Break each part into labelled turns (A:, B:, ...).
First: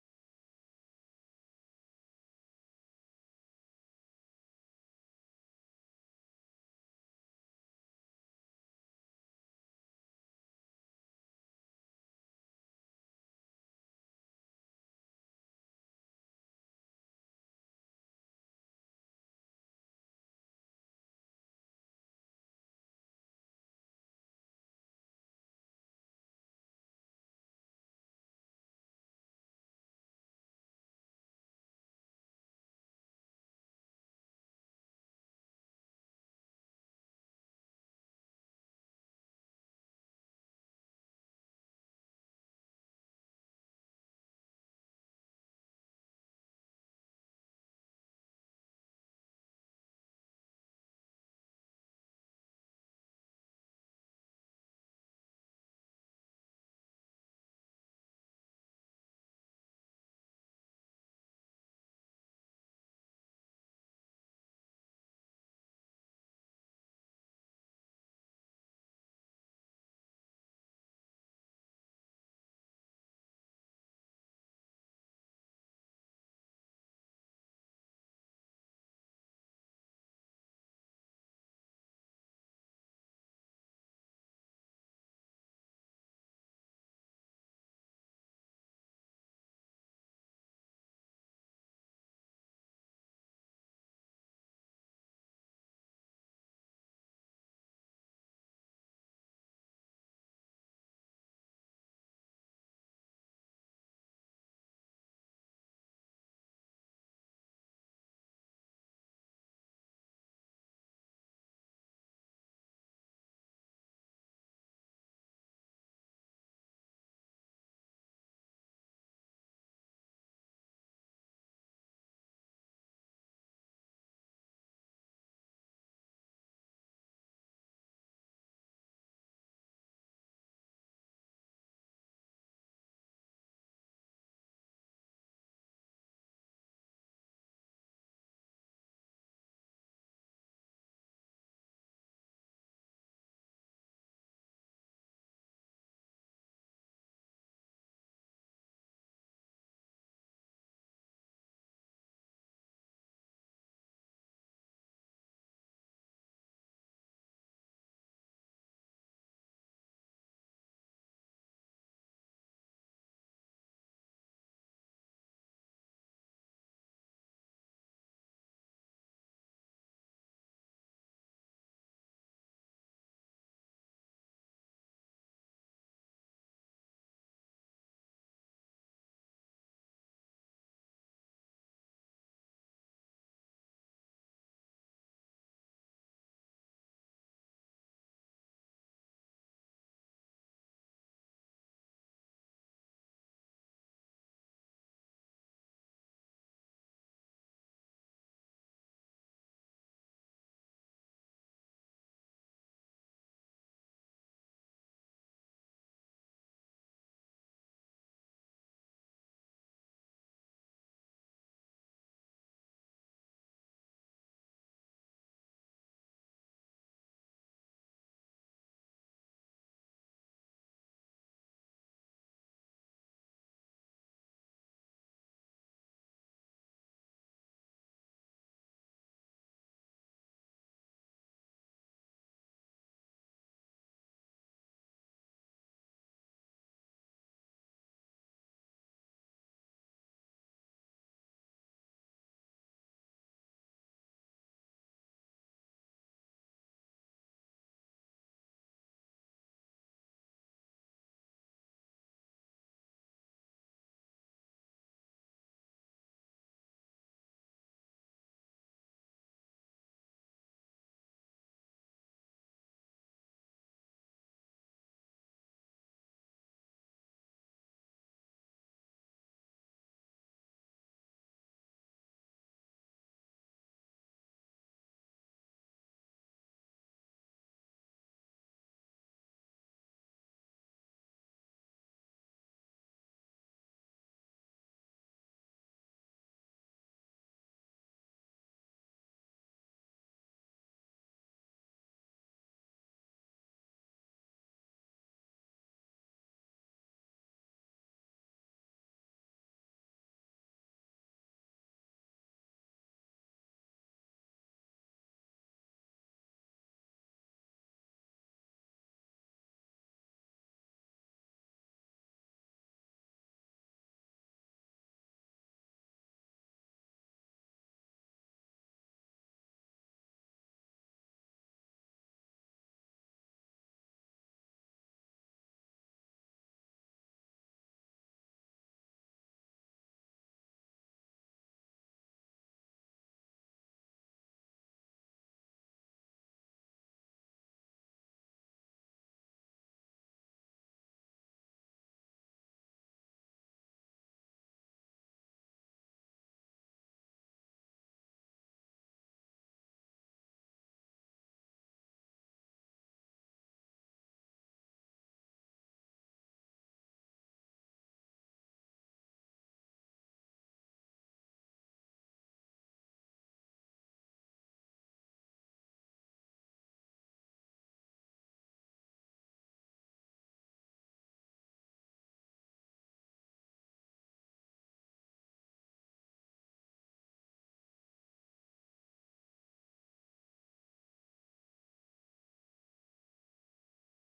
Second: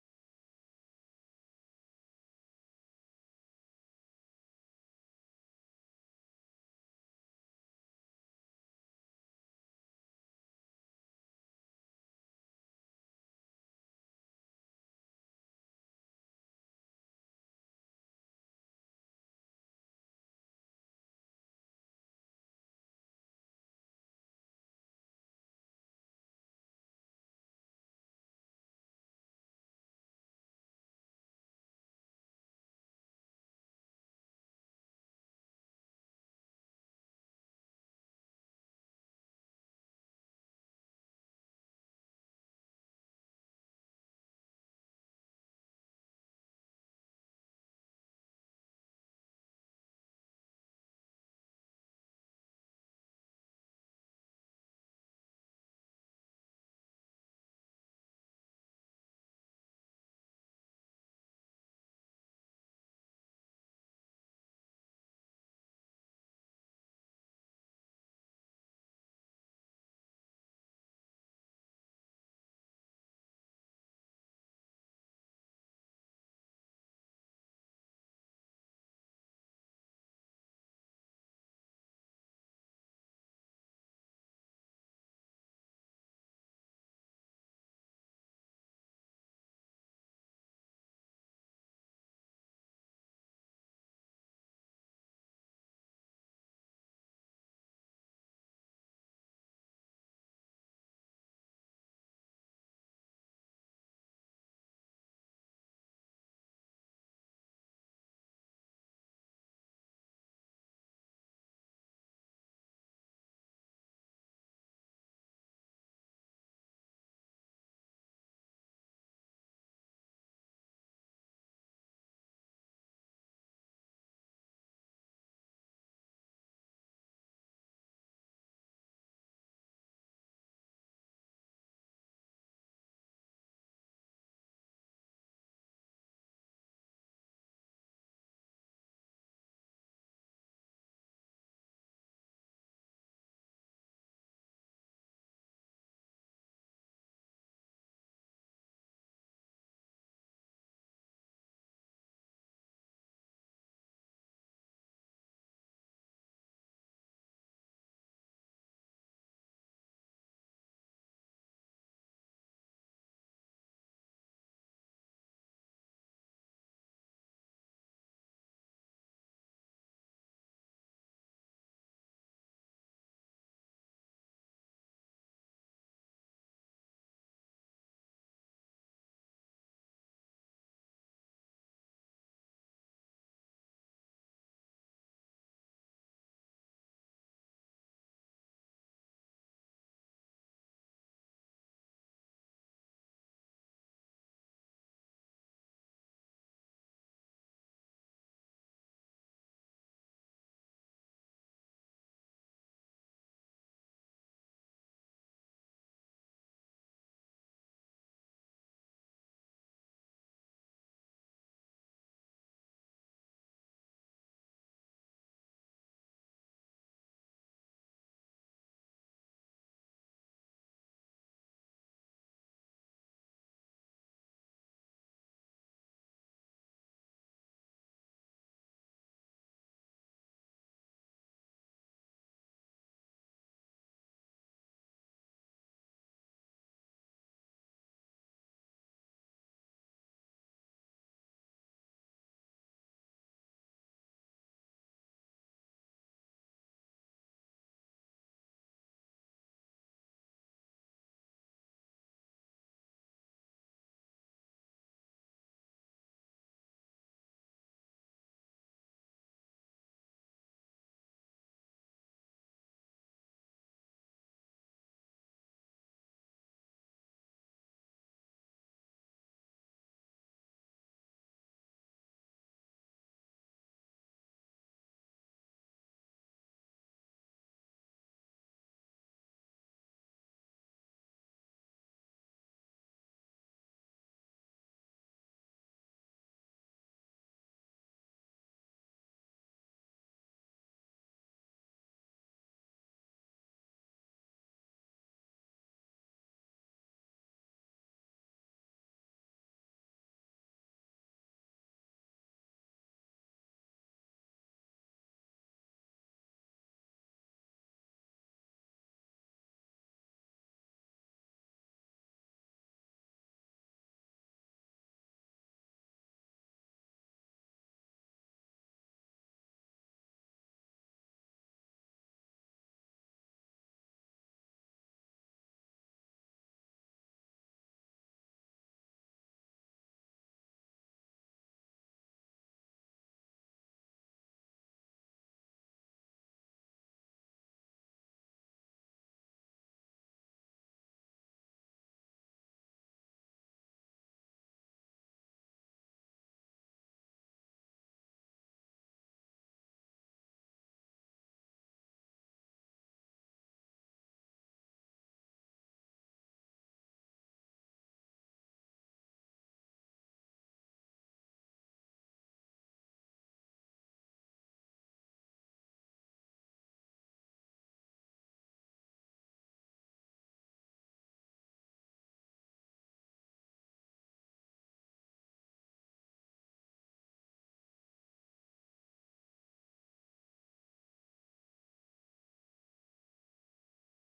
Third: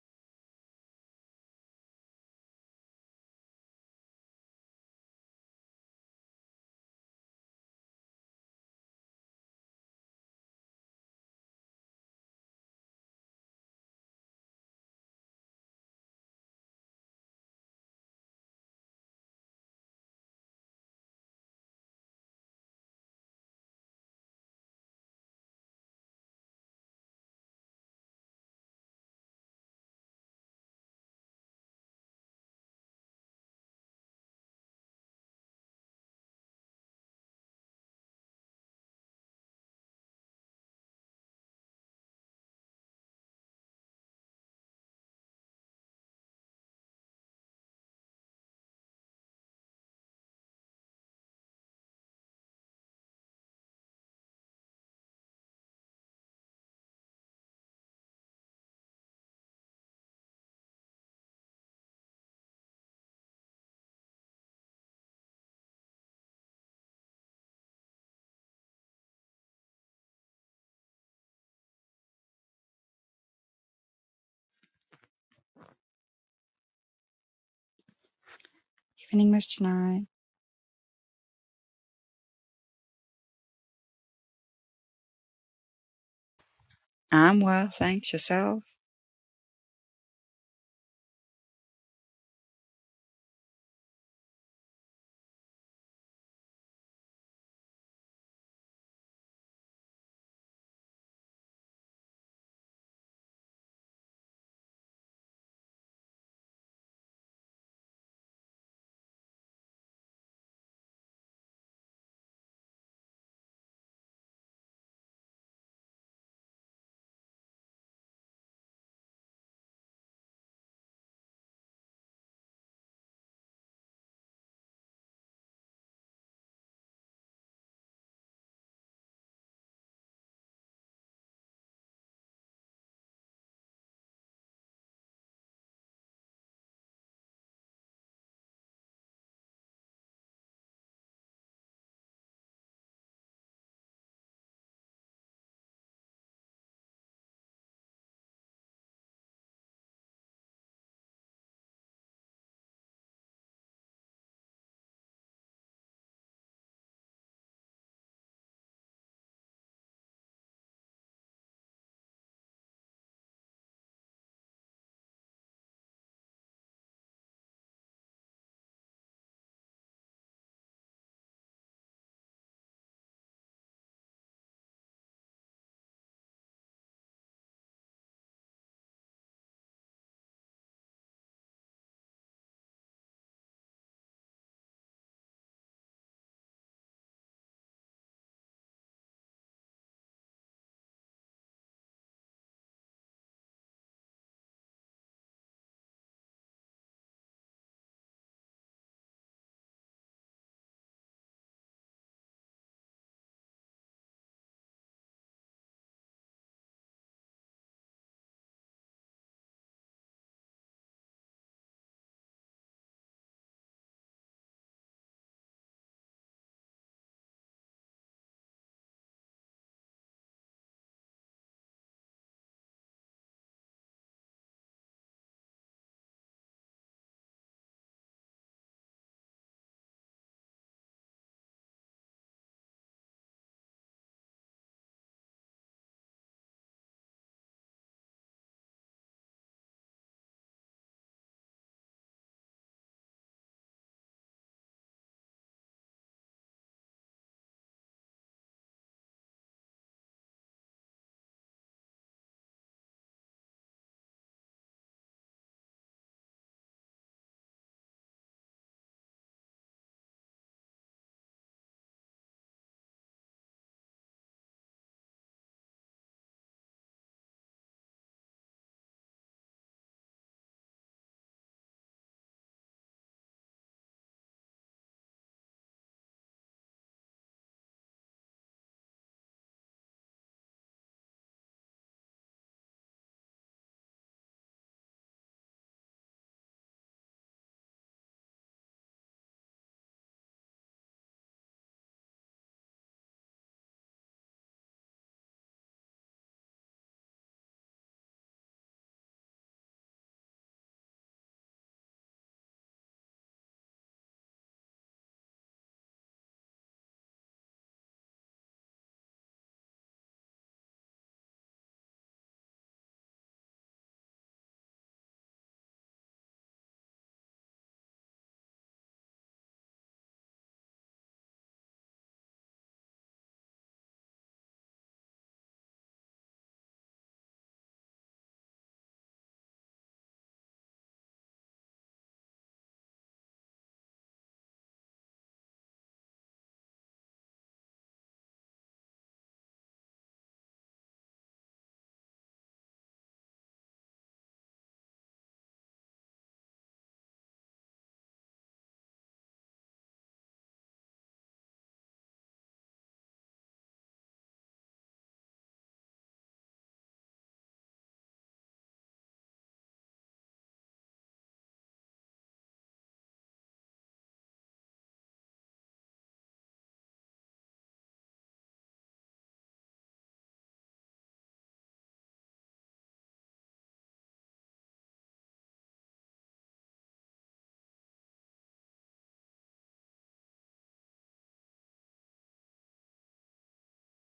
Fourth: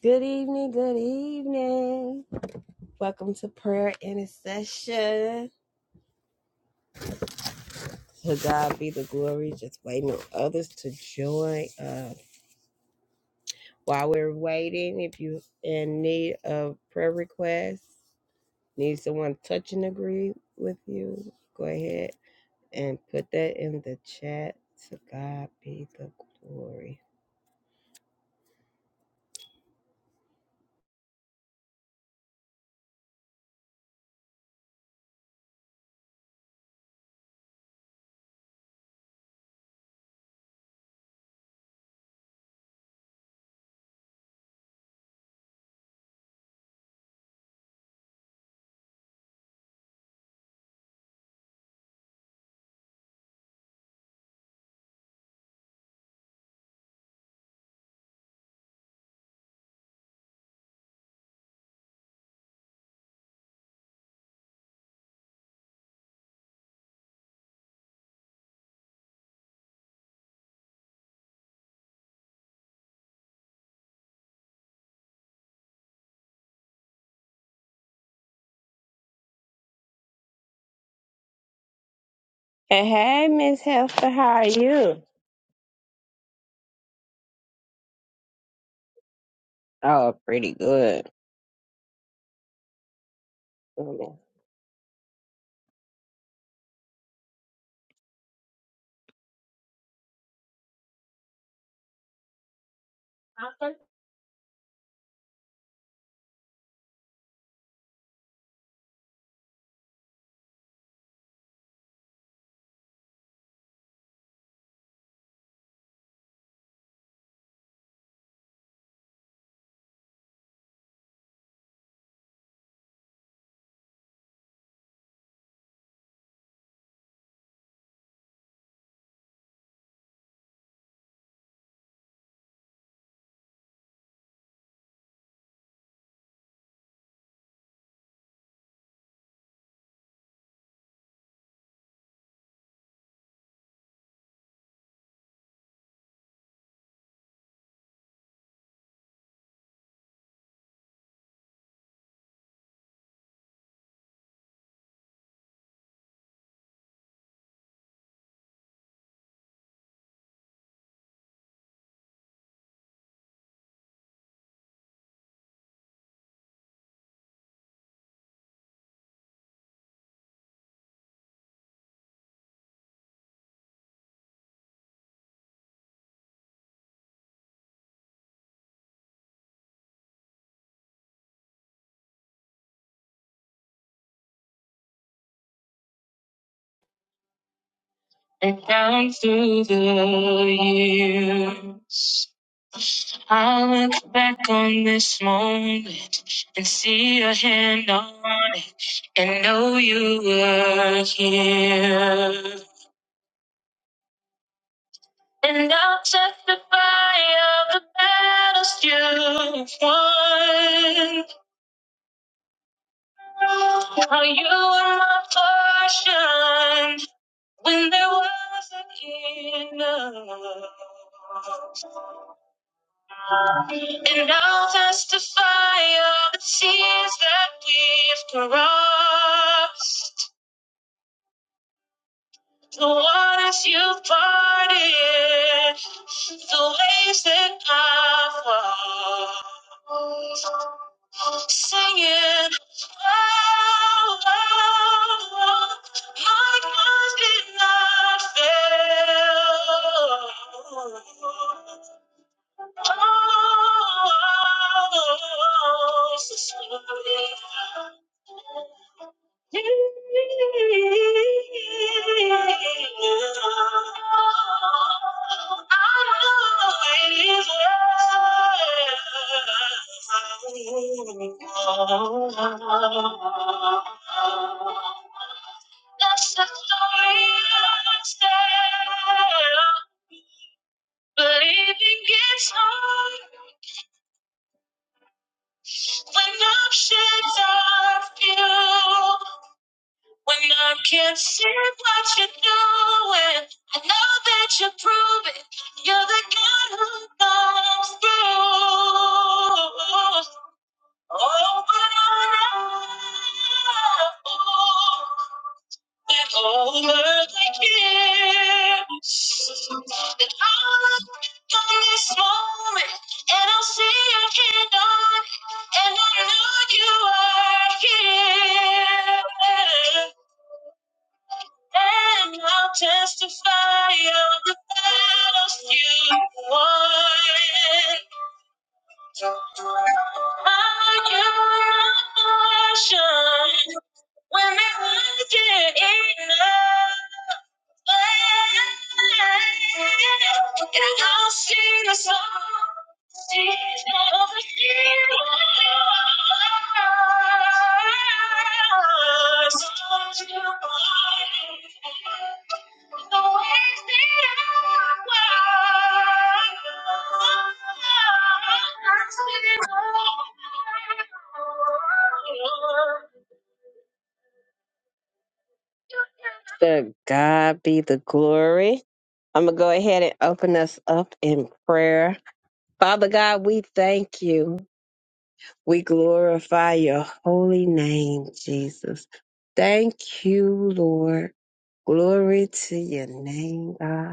A: Good evening, good evening. Welcome to prayer intercession. To God be the glory, just waiting on others to join us. While we're waiting, if you in need of prayer requests, need someone to touch and agree with you, go ahead and put that in the chat. To God be the glory.
B: Evening, Mr. Knight.
A: And hey, Miss Hester, how are you?
B: I'm well, thanks. Yourself?
A: Oh, pretty good. And down through the years, I'll look back on this moment and see your hand on it and know you were here. And I'll testify of the battles you've won. How you were my portion when there wasn't enough. And I'll testify of the tears that we've crossed, the waters you've parted, the waves that I've walked. Singing, oh, oh, oh, my God did not fail. That's the story of the tale. Living is hard when options are few. When I can't see what you're doing, I know that you're proving you're the God who comes through. Oh, but I know that all of the gifts that all of on this moment, and I'll see your hand on, it, and I know you are here, and I'll testify of the battles you won. Are you not portion when it wasn't enough? Thank you. To God be the glory. I'm going to go ahead and open us up in prayer. Father God, we thank you. We glorify your holy name, Jesus. Thank you, Lord. Glory to your name, God.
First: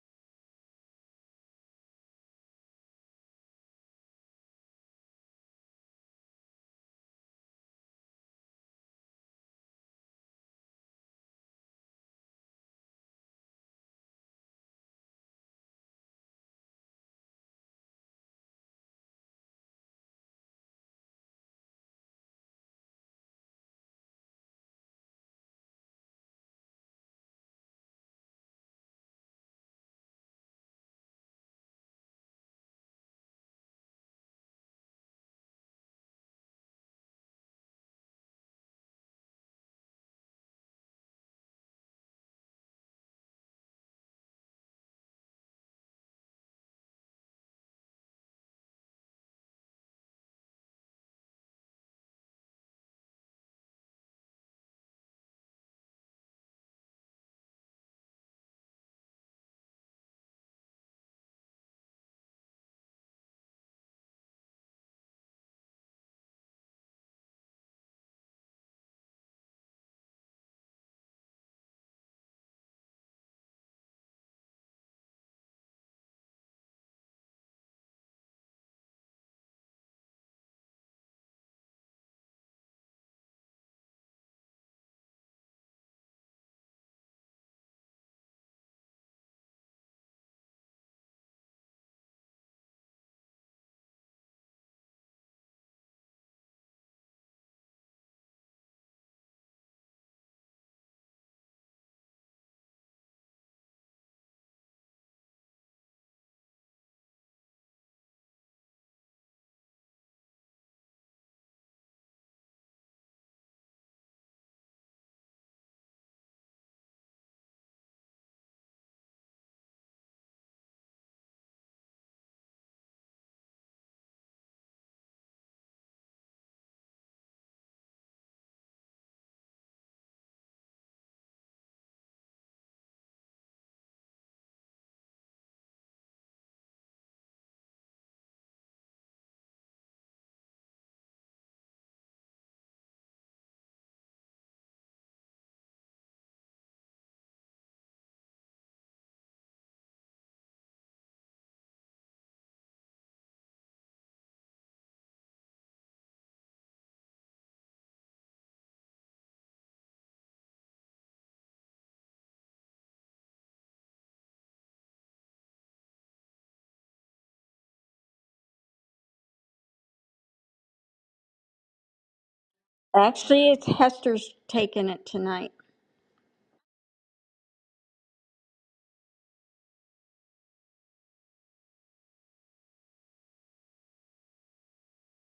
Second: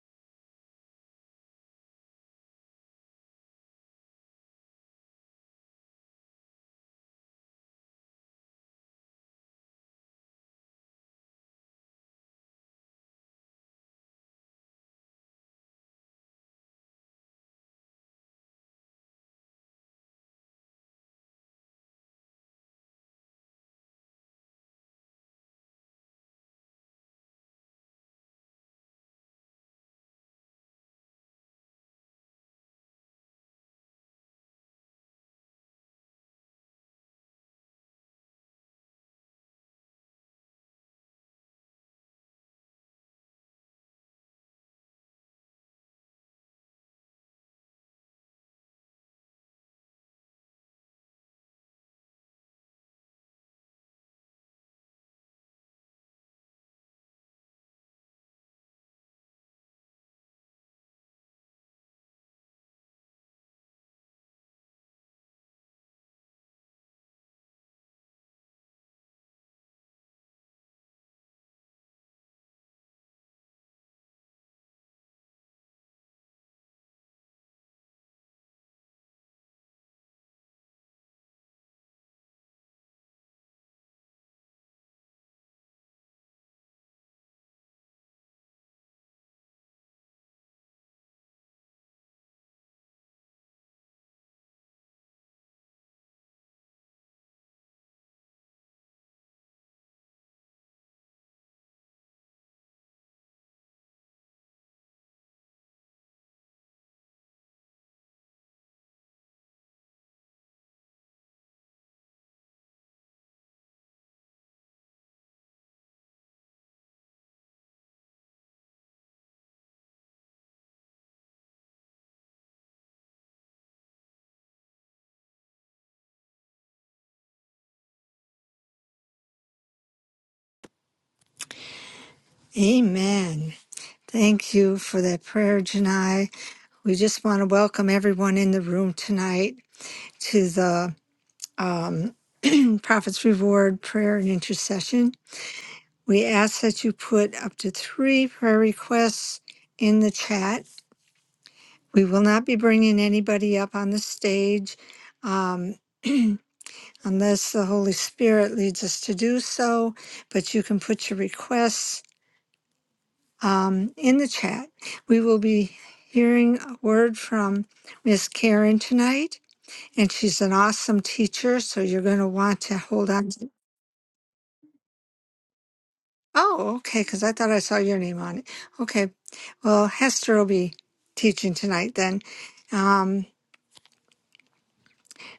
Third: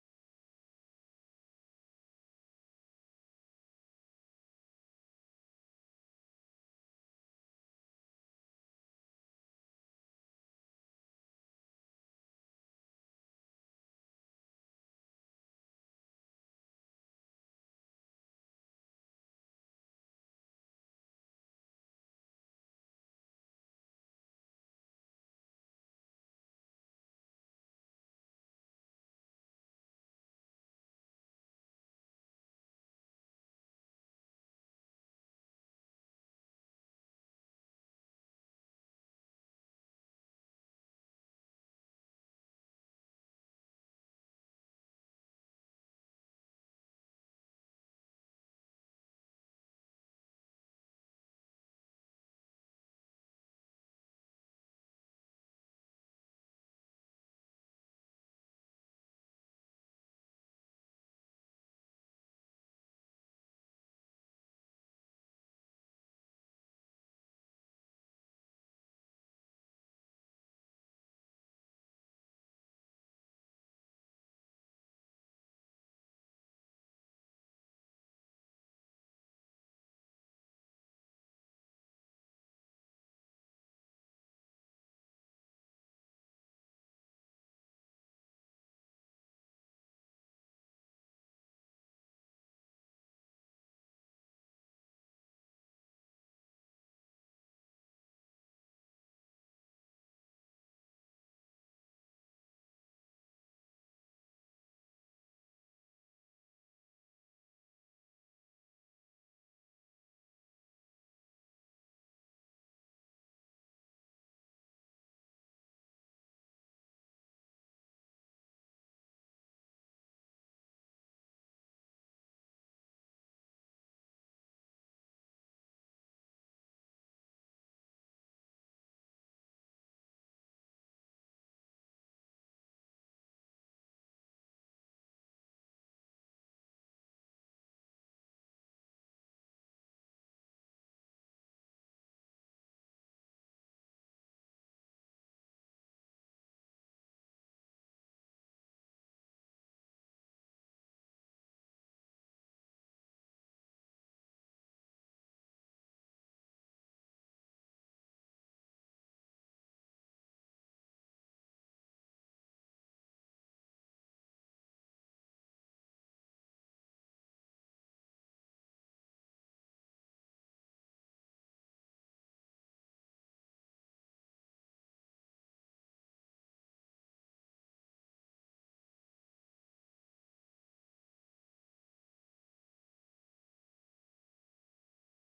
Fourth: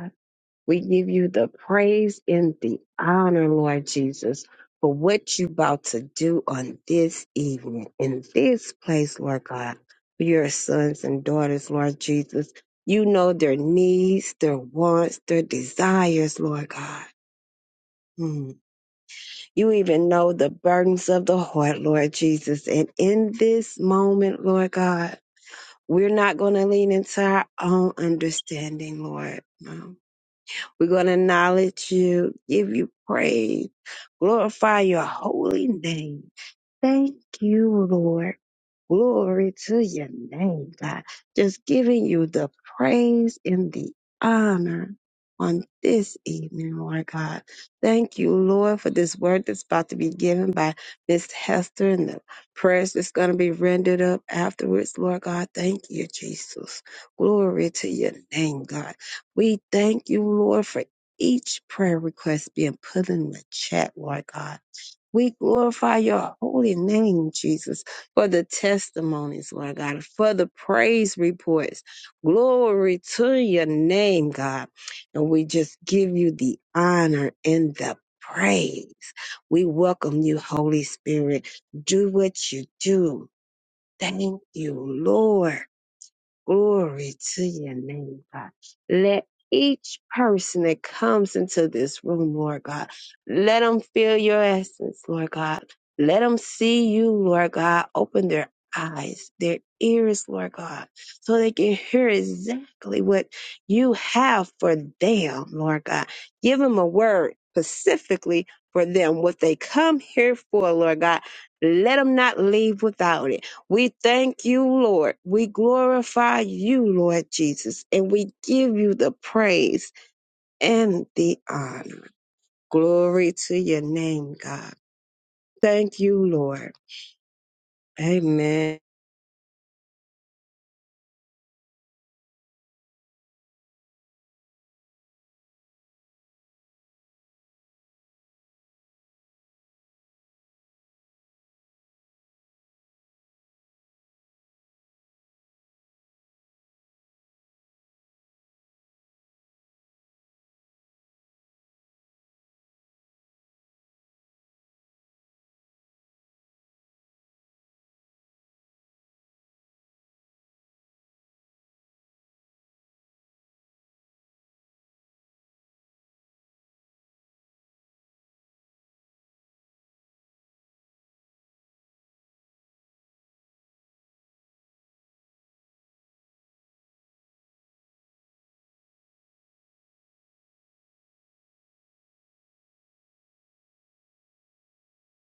A: We give you the praise and the honor, Lord Jesus, for what you're about to do on this evening, in this place, Lord God, for your sons and daughters, Lord Jesus. You know their needs, their wants, their desires, Lord God. Mm. You even know the burdens of the heart, Lord Jesus. And in this moment, Lord God, we're not going to lean into our own understanding, Lord. No. We're going to acknowledge you, give you praise, glorify your holy name. Thank you, Lord. Glory to your name, God. Just giving you the praise and the honor on this evening, Lord God. Thank you, Lord, for this word that's about to be given by Miss Hester and the prayers that's going to be rendered up afterwards, Lord God. Thank you, Jesus. Glory to your name, God. We thank you, Lord, for each prayer request being put in the chat, Lord God. We glorify your holy name, Jesus, for the testimonies, Lord God, for the praise reports. Glory to your name, God. And we just give you the honor and the praise. We welcome you, Holy Spirit. Do what you do. Thank you, Lord. Glory to your name, God. Let each person that comes into this room, Lord God, let them feel your essence, Lord God. Let them see you, Lord God. Open their eyes, their ears, Lord God, so they can hear exactly what you have for them, Lord God. Give them a word specifically for them, what they come here for, Lord God. Let them not leave without it. We thank you, Lord. We glorify you, Lord Jesus, and we give you the praise and the honor. Glory to your name, God. Thank you, Lord. Amen.
C: Amen. Thank you for that prayer, Janai. We just want to welcome everyone in the room tonight to the um, Prophet's Reward Prayer and Intercession. We ask that you put up to three prayer requests in the chat. We will not be bringing anybody up on the stage um, unless the Holy Spirit leads us to do so, but you can put your requests um, in the chat. We will be hearing a word from Miss Karen tonight, and she's an awesome teacher, so you're going to want to hold on. to-
D: Actually, it's Hester's taking it tonight.
C: Oh, okay, because I thought I saw your name on it. Okay, well, Hester will be teaching tonight then. Um,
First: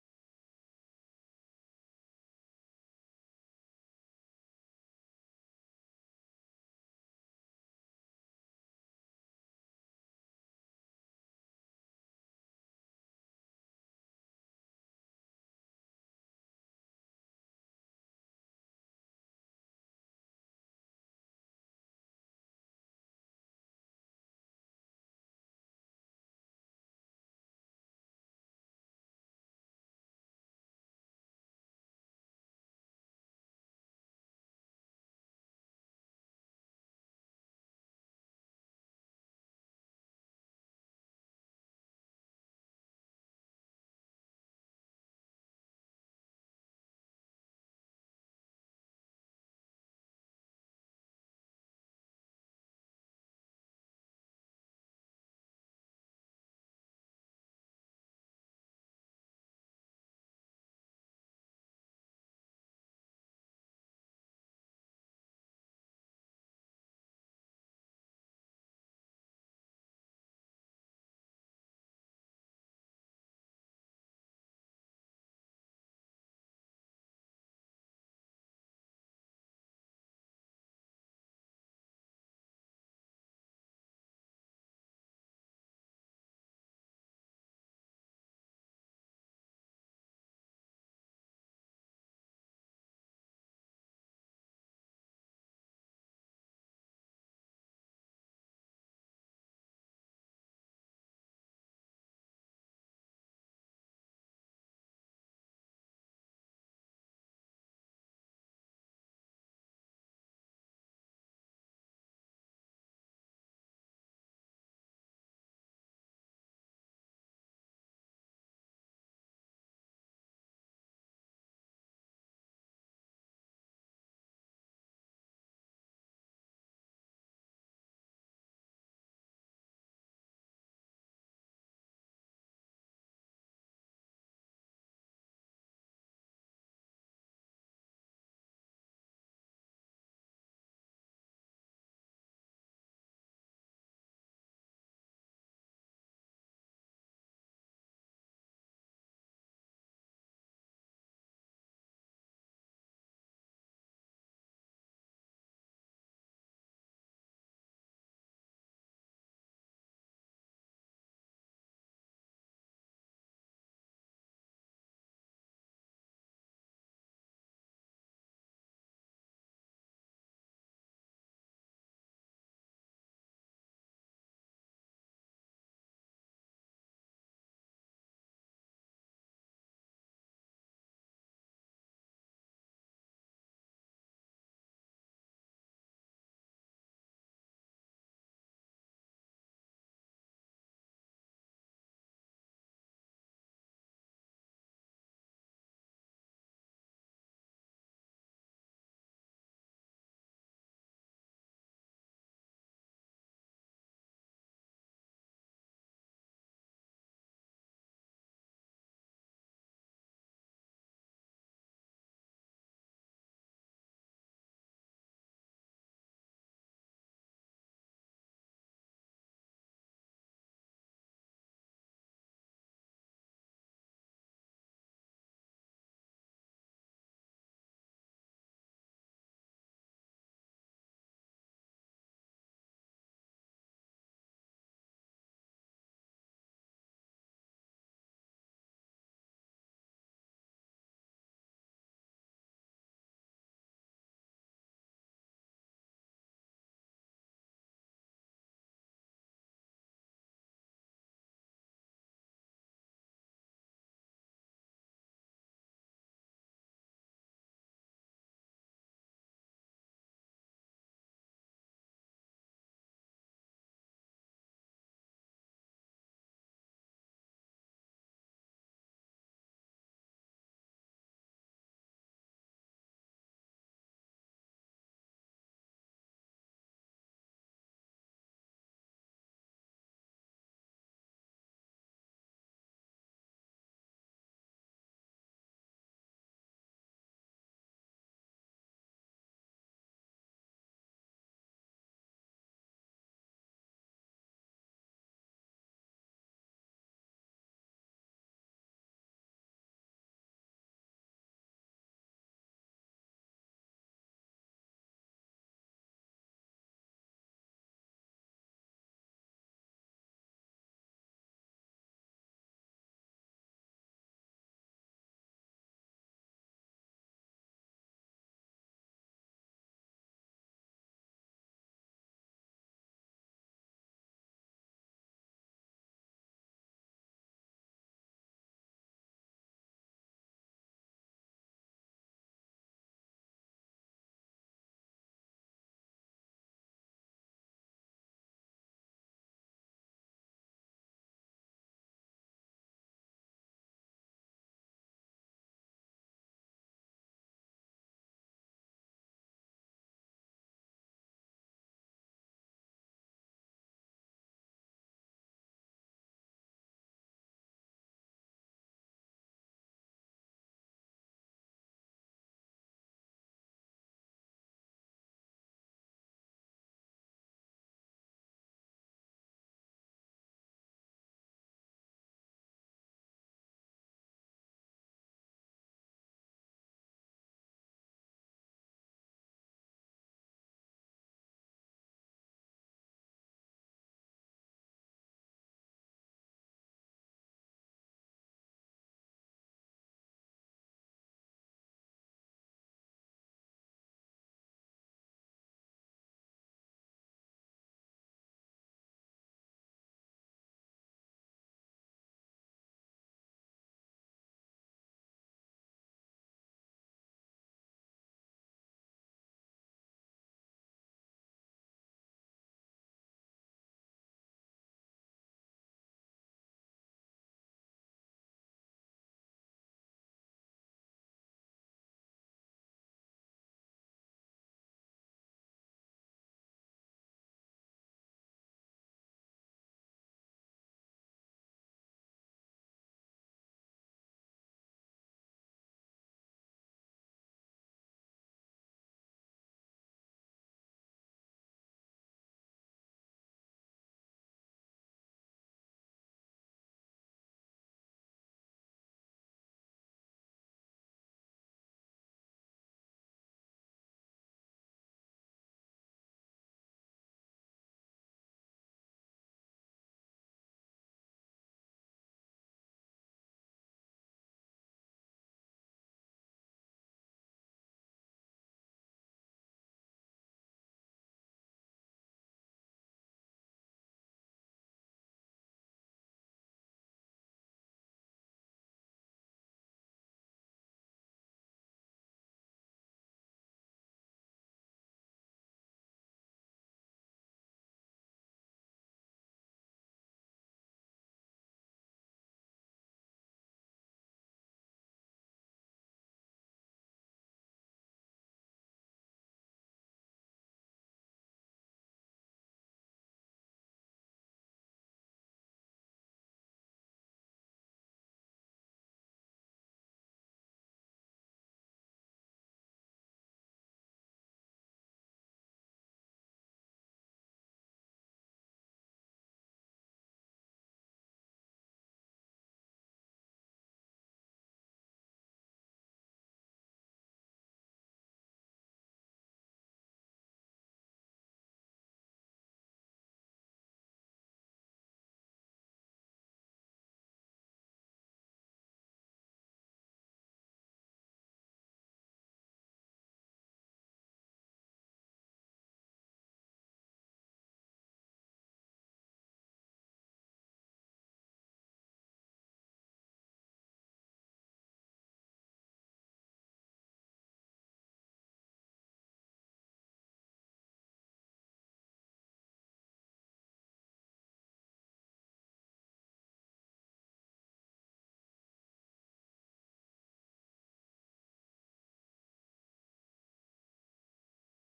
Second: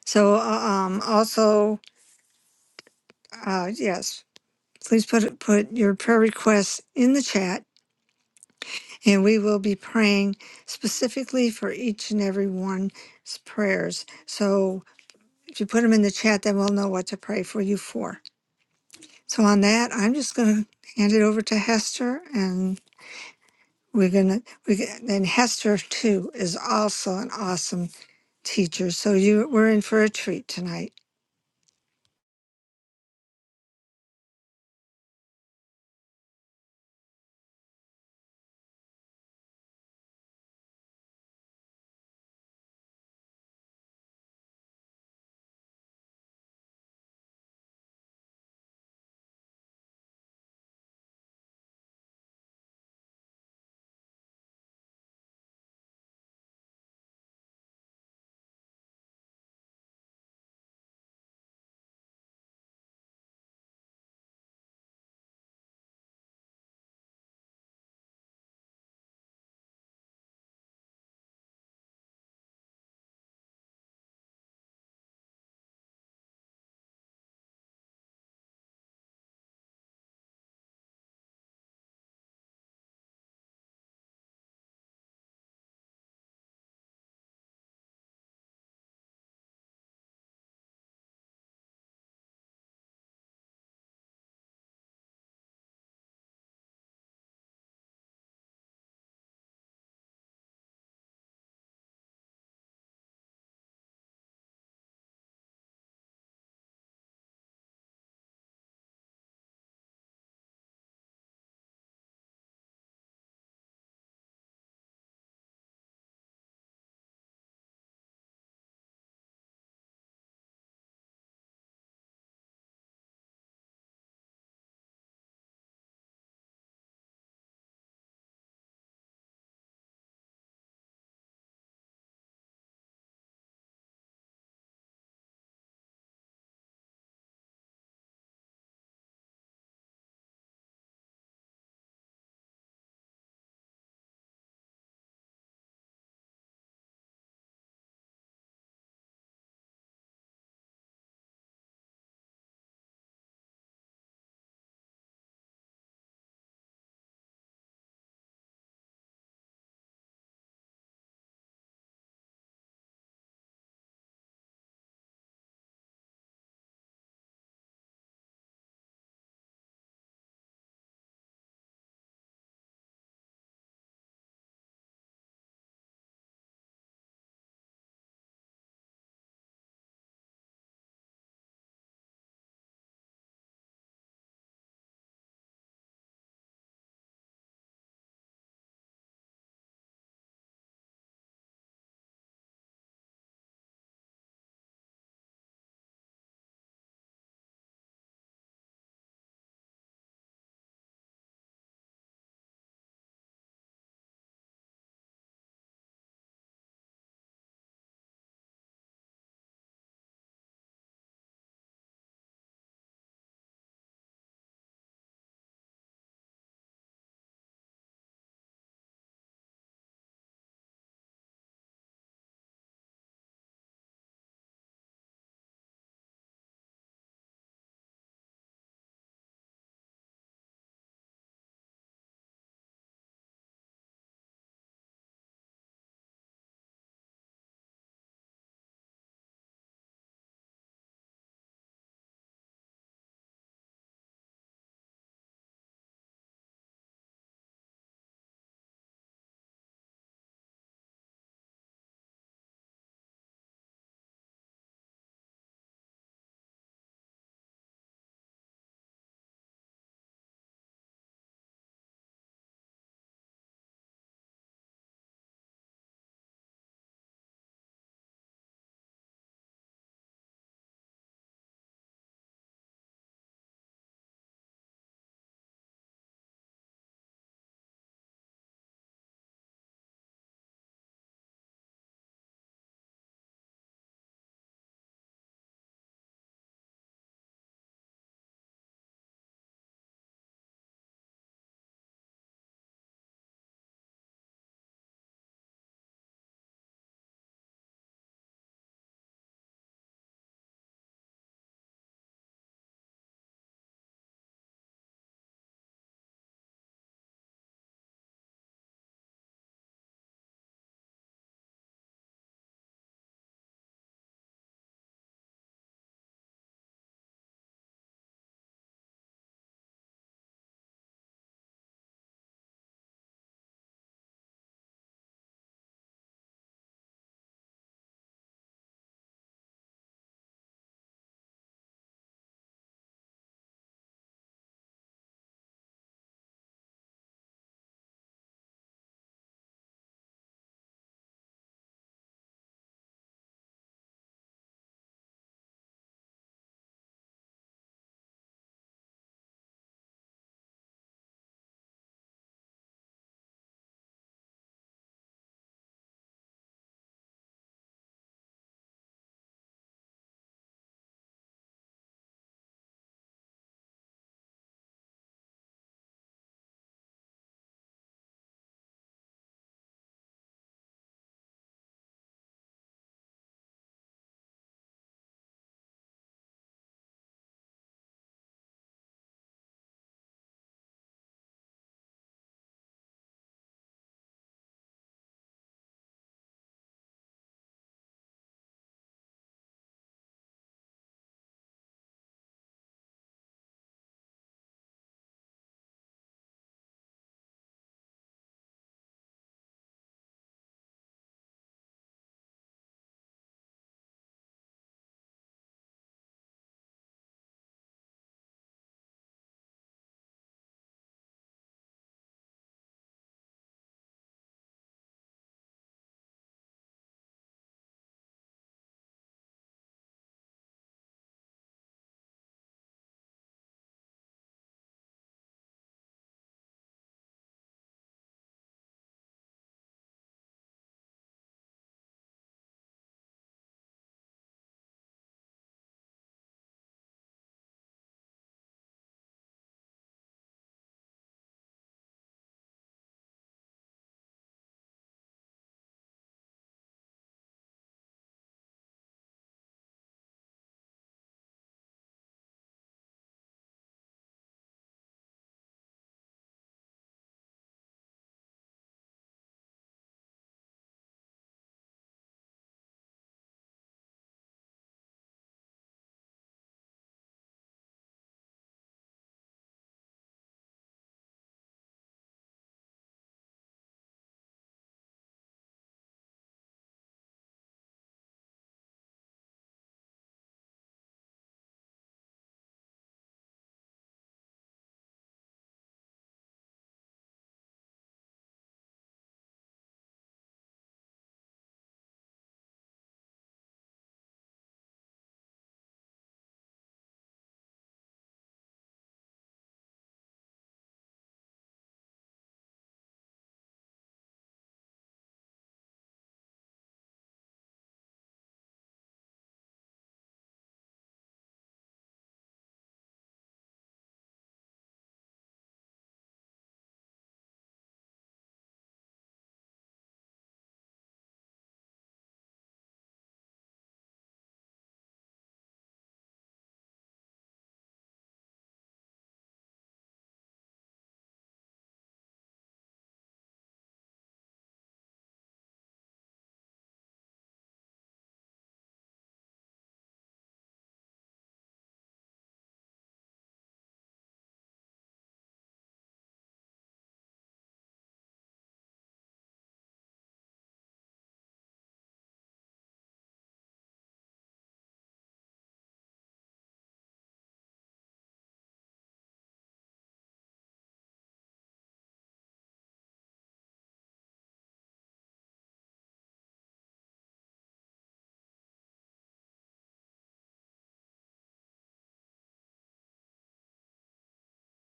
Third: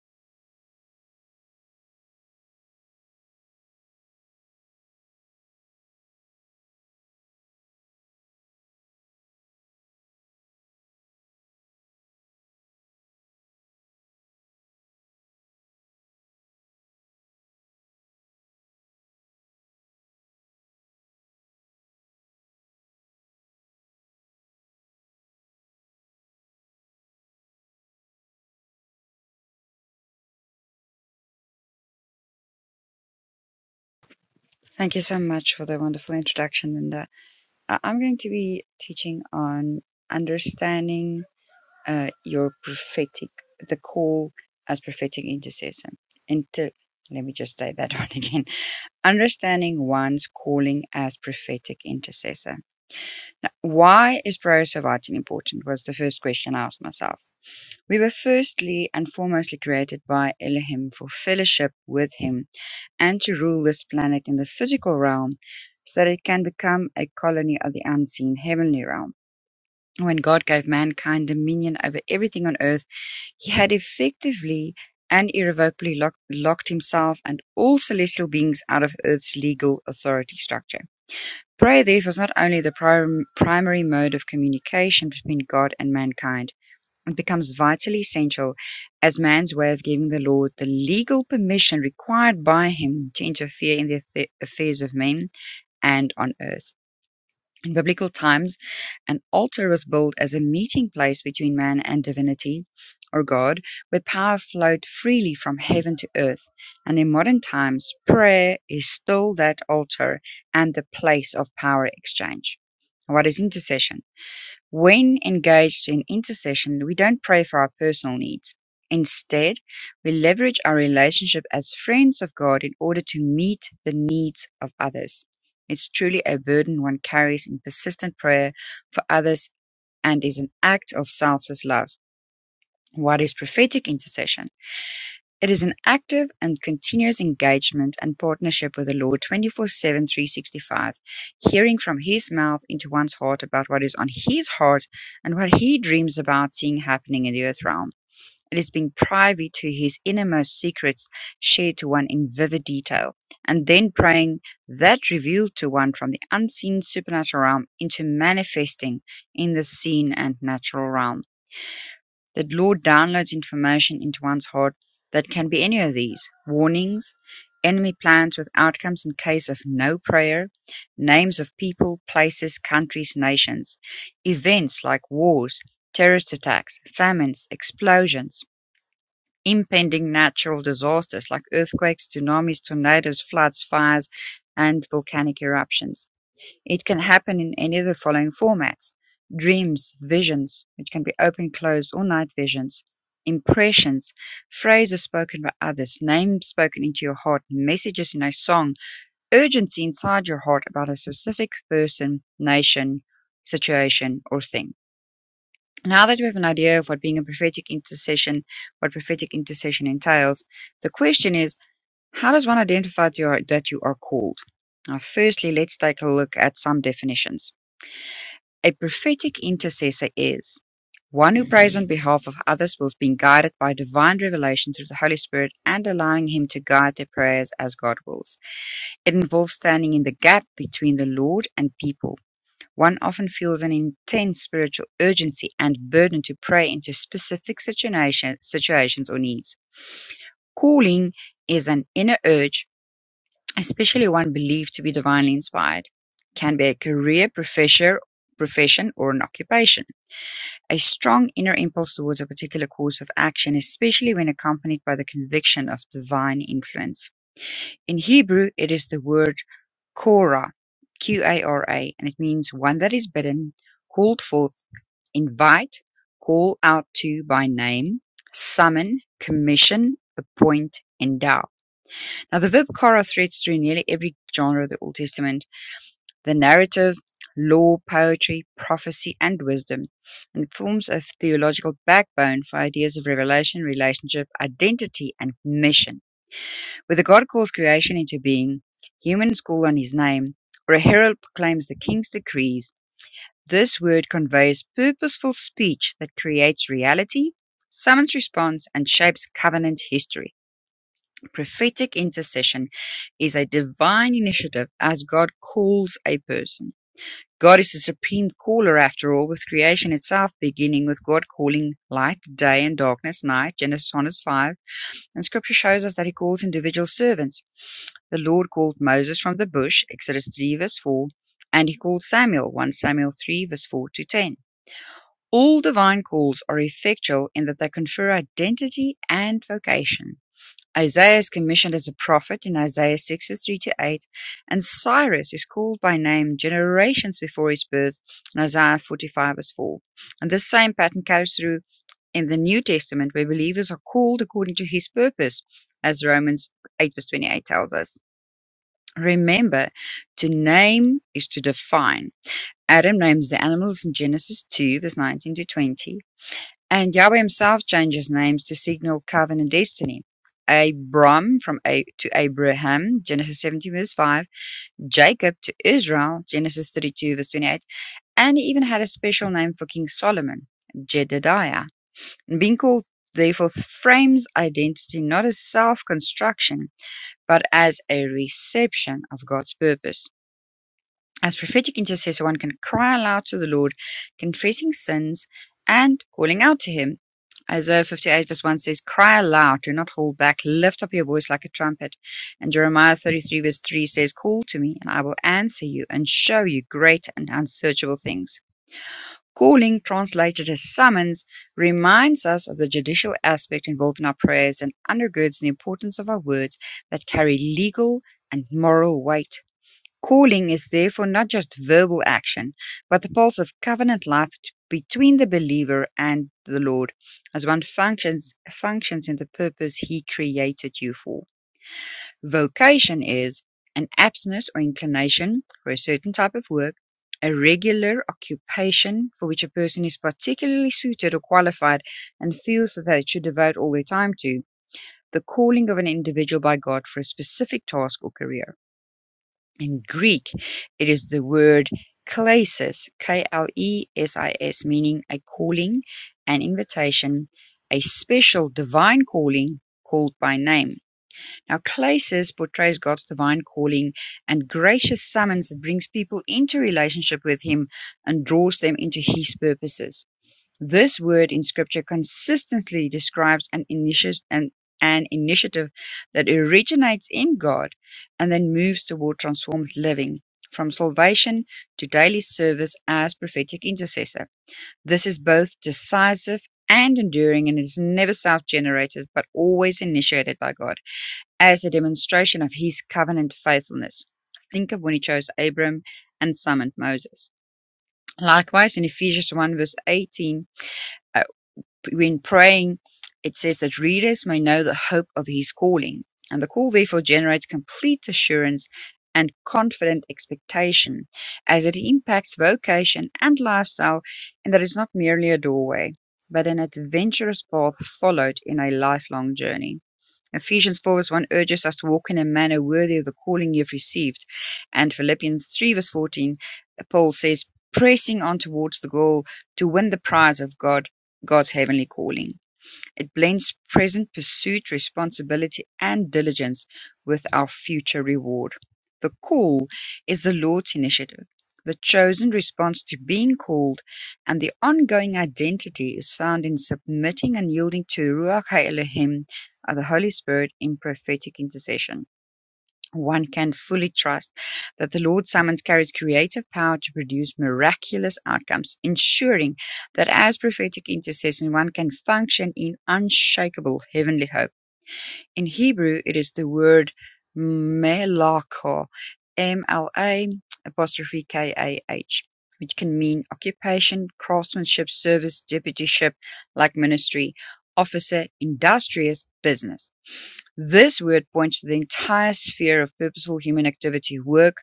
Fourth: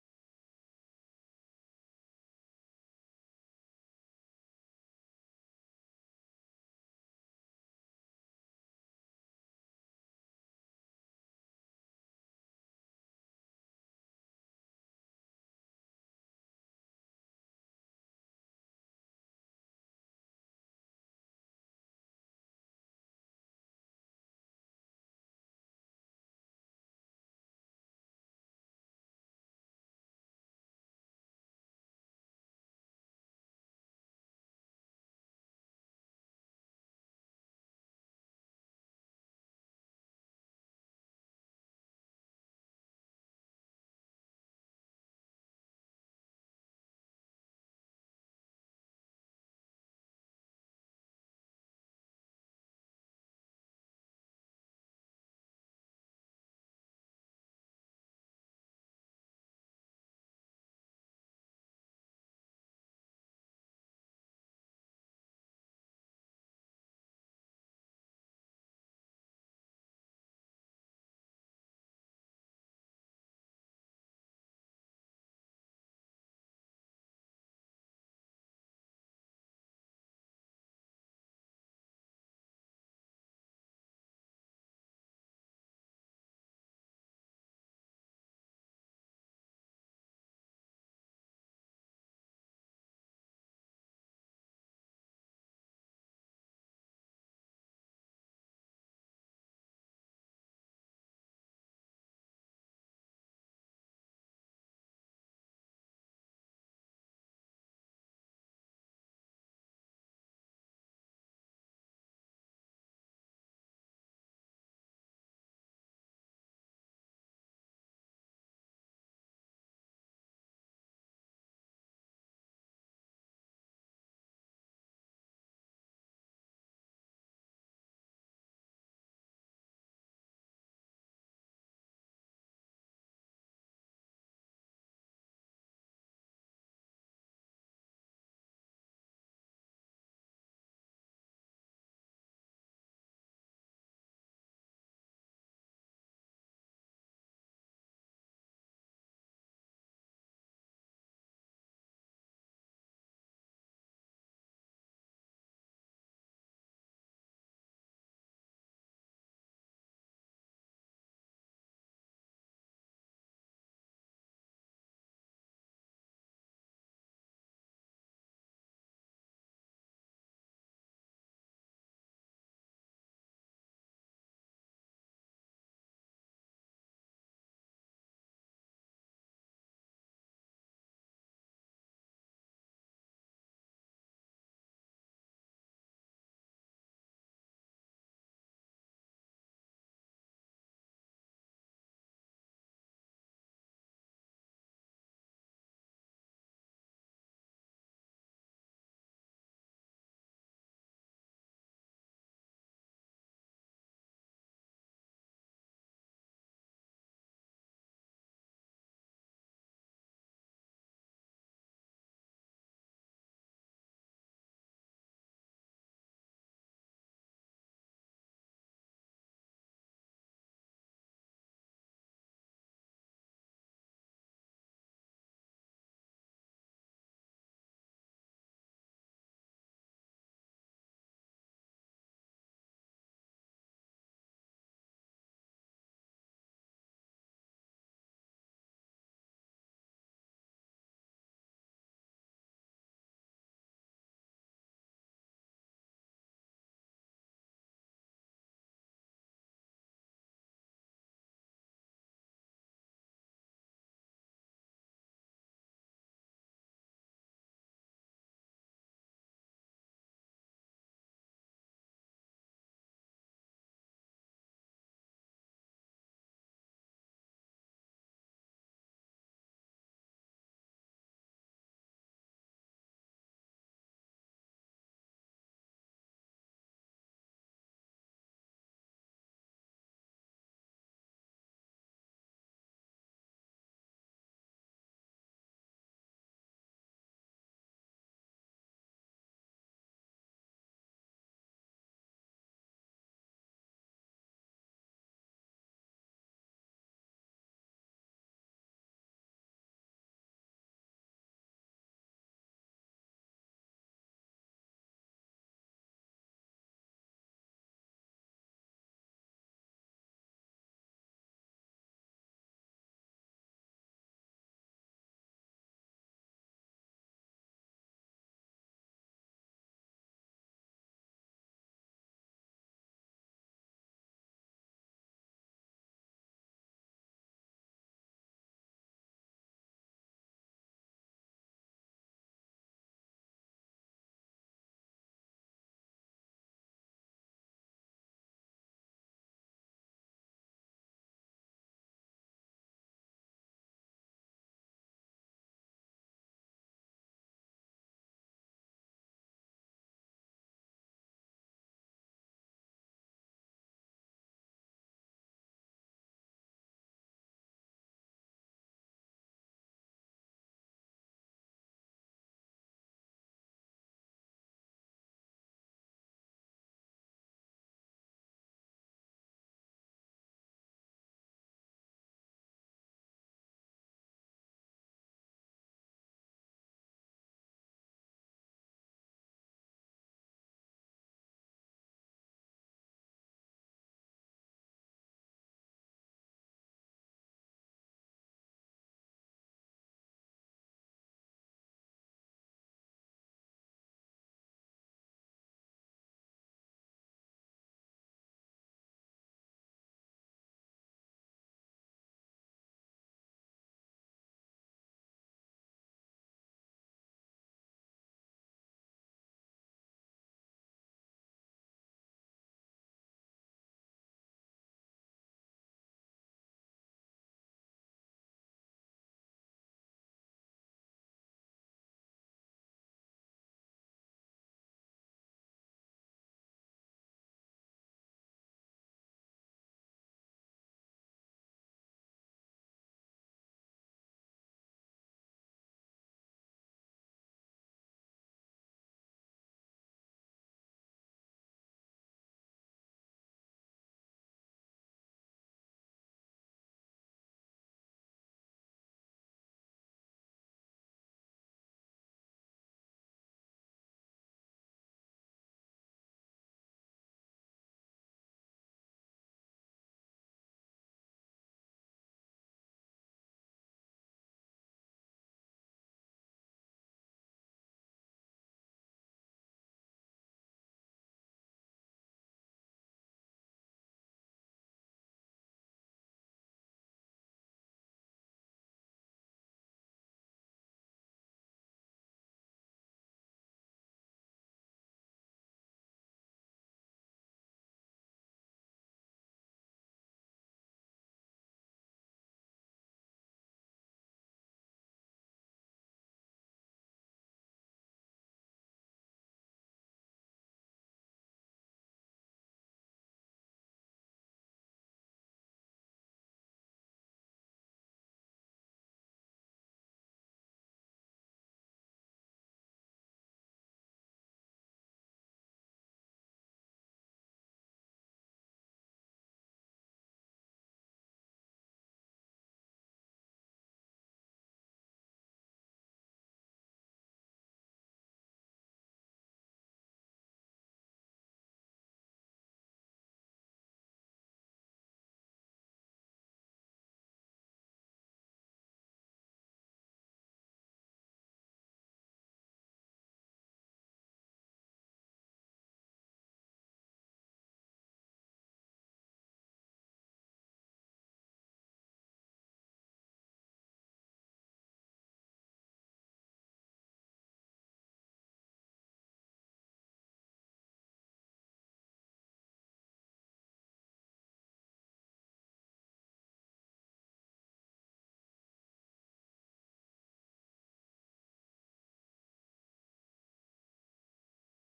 C: so, uh, um, also, uh, yes, please put put your prayer requests in the chat, and we will be praying specifically for each and every one's prayers. So, If you put them in the chat, then we'll know what to pray for you for. So on that, I'm just going to hand it over to Hester, and we're going to we and Hester too is also an awesome teacher. So you we're in for a treat tonight.
B: Thank you so much for the wonderful introduction, Linda. I- I'm going to be teaching on understanding uh, your prophetic, the call as prophetic intercessor. Inter- Let me just say that one again. Understanding one's calling as prophetic intercessor. Now, why is prayer so vital and important? Was the first question I asked myself. We were firstly and foremostly created by Elohim for fellowship with Him And to rule this planet in the physical realm so that it can become a colony of the unseen heavenly realm. When God gave mankind dominion over everything on earth, he had effectively and irrevocably lock- locked himself and all celestial beings out of earth's legal authority structure. Prayer, therefore, is not only the prim- primary mode of communication between God and mankind it becomes vitally essential as man's way of giving the Lord the legal permission required by him to interfere in the affa- affairs of men and on earth. In biblical times, an altar was built as a meeting place between man and divinity or God, where power flowed freely from heaven to earth. And in modern times, prayer is still that altar and the place of power exchange. What is intercession? When engaged in intercession, we don't pray for our personal needs. Instead, we leverage our relationship as friends of God in order to meet the needs of others. It's truly a burden one carries in persistent prayer for others and is an act of selfless love. What is prophetic intercession? It is an active and continuous engagement and partnership with the Lord 24/7, 365, hearing from His mouth into one's heart about what is on His heart and what He dreams about seeing happening in the earth realm. It is being privy to His innermost secrets shared to one in vivid detail, and then praying that revealed to one from the unseen supernatural realm into manifesting in the seen and natural realm. The Lord downloads information into one's heart that can be any of these: warnings, enemy plans with outcomes in case of no prayer, names of people, places, countries, nations, events like wars, terrorist attacks, famines, explosions, impending natural disasters like earthquakes, tsunamis, tornadoes, floods, fires, and volcanic eruptions. It can happen in any of the following formats: dreams, visions (which can be open, closed or night visions), impressions, phrases spoken by others, names spoken into your heart, messages in a song, urgency inside your heart about a specific person, nation, situation or thing. Now that we have an idea of what being a prophetic intercession, what prophetic intercession entails, the question is, how does one identify that you are, that you are called? Now, firstly, let's take a look at some definitions. A prophetic intercessor is one who prays on behalf of others whilst being guided by divine revelation through the Holy Spirit and allowing Him to guide their prayers as God wills. It involves standing in the gap between the Lord and people. One often feels an intense spiritual urgency and burden to pray into specific situation, situations or needs. Calling is an inner urge, especially one believed to be divinely inspired, can be a career, professor, profession, or an occupation. A strong inner impulse towards a particular course of action, especially when accompanied by the conviction of divine influence. In Hebrew, it is the word Korah, Q A R A, and it means one that is bidden, called forth, invite, call out to by name, summon, commission, appoint, endow. Now, the verb Korah threads through nearly every genre of the Old Testament. The narrative, law, poetry, prophecy, and wisdom, and forms a theological backbone for ideas of revelation, relationship, identity, and mission. Whether God calls creation into being, humans call on his name, or a herald proclaims the king's decrees, this word conveys purposeful speech that creates reality, summons response, and shapes covenant history. Prophetic intercession is a divine initiative as God calls a person. God is the supreme caller after all, with creation itself beginning with God calling light day and darkness night, Genesis 1 verse 5. And scripture shows us that he calls individual servants. The Lord called Moses from the bush, Exodus 3 verse 4, and he called Samuel, 1 Samuel 3 verse 4 to 10. All divine calls are effectual in that they confer identity and vocation. Isaiah is commissioned as a prophet in Isaiah six verse three to 8 and Cyrus is called by name generations before his birth in Isaiah 45-4. verse four. And this same pattern carries through in the New Testament, where believers are called according to his purpose, as Romans eight verse twenty eight tells us. Remember, to name is to define. Adam names the animals in Genesis 2, verse 19 to 20. And Yahweh himself changes names to signal covenant destiny. Abram from A- to Abraham, Genesis 17 verse 5, Jacob to Israel, Genesis 32 verse 28, and he even had a special name for King Solomon, Jedediah. And Being called therefore frames identity not as self-construction, but as a reception of God's purpose. As prophetic intercessor, one can cry aloud to the Lord, confessing sins and calling out to Him. Isaiah 58 verse 1 says, Cry aloud, do not hold back, lift up your voice like a trumpet. And Jeremiah 33 verse 3 says, Call to me, and I will answer you and show you great and unsearchable things. Calling, translated as summons, reminds us of the judicial aspect involved in our prayers and undergirds the importance of our words that carry legal and moral weight. Calling is therefore not just verbal action, but the pulse of covenant life t- between the believer and the Lord as one functions functions in the purpose he created you for. Vocation is an aptness or inclination for a certain type of work, a regular occupation for which a person is particularly suited or qualified and feels that they should devote all their time to. The calling of an individual by God for a specific task or career. In Greek, it is the word "klesis," K-L-E-S-I-S, meaning a calling, an invitation, a special divine calling called by name. Now, klesis portrays God's divine calling and gracious summons that brings people into relationship with Him and draws them into His purposes. This word in Scripture consistently describes an initiative, an, an initiative that originates in God and then moves toward transformed living, from salvation to daily service as prophetic intercessor. This is both decisive and enduring and is never self generated but always initiated by God as a demonstration of his covenant faithfulness. Think of when he chose Abram and summoned Moses. Likewise, in Ephesians 1 verse 18, when praying, it says that readers may know the hope of his calling. And the call therefore generates complete assurance and confident expectation as it impacts vocation and lifestyle, and that it's not merely a doorway, but an adventurous path followed in a lifelong journey. Ephesians 4 verse 1 urges us to walk in a manner worthy of the calling you've received. And Philippians 3 verse 14, Paul says, pressing on towards the goal to win the prize of God, God's heavenly calling. It blends present pursuit, responsibility, and diligence with our future reward. The call is the Lord's initiative. The chosen response to being called and the ongoing identity is found in submitting and yielding to Ruach HaElohim, uh, the Holy Spirit, in prophetic intercession one can fully trust that the Lord summons carries creative power to produce miraculous outcomes, ensuring that as prophetic intercession, one can function in unshakable heavenly hope. In Hebrew it is the word "melakah", M-L-A apostrophe kah which can mean occupation, craftsmanship, service, deputyship, like ministry, officer, industrious, business. This word points to the entire sphere of purposeful human activity, work,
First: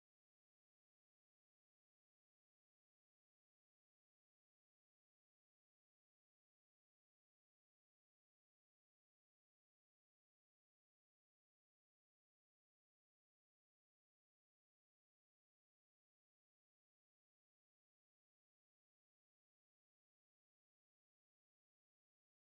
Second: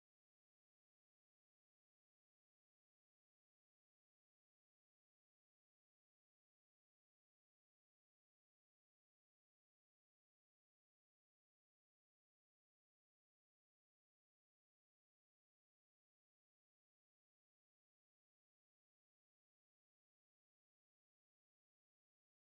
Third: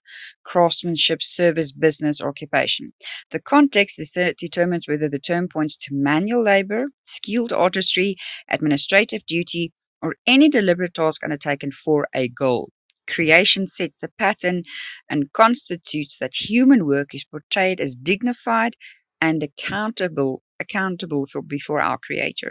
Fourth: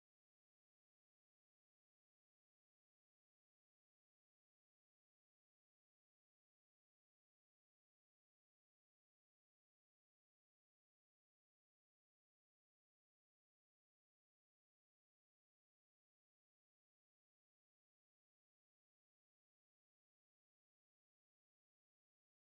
B: craftsmanship, service, business, occupation. The context uh, determines whether the term points to manual labor, skilled artistry, administrative duty, or any deliberate task undertaken for a goal. Creation sets the pattern and constitutes that human work is portrayed as dignified and accountable accountable for before our creator.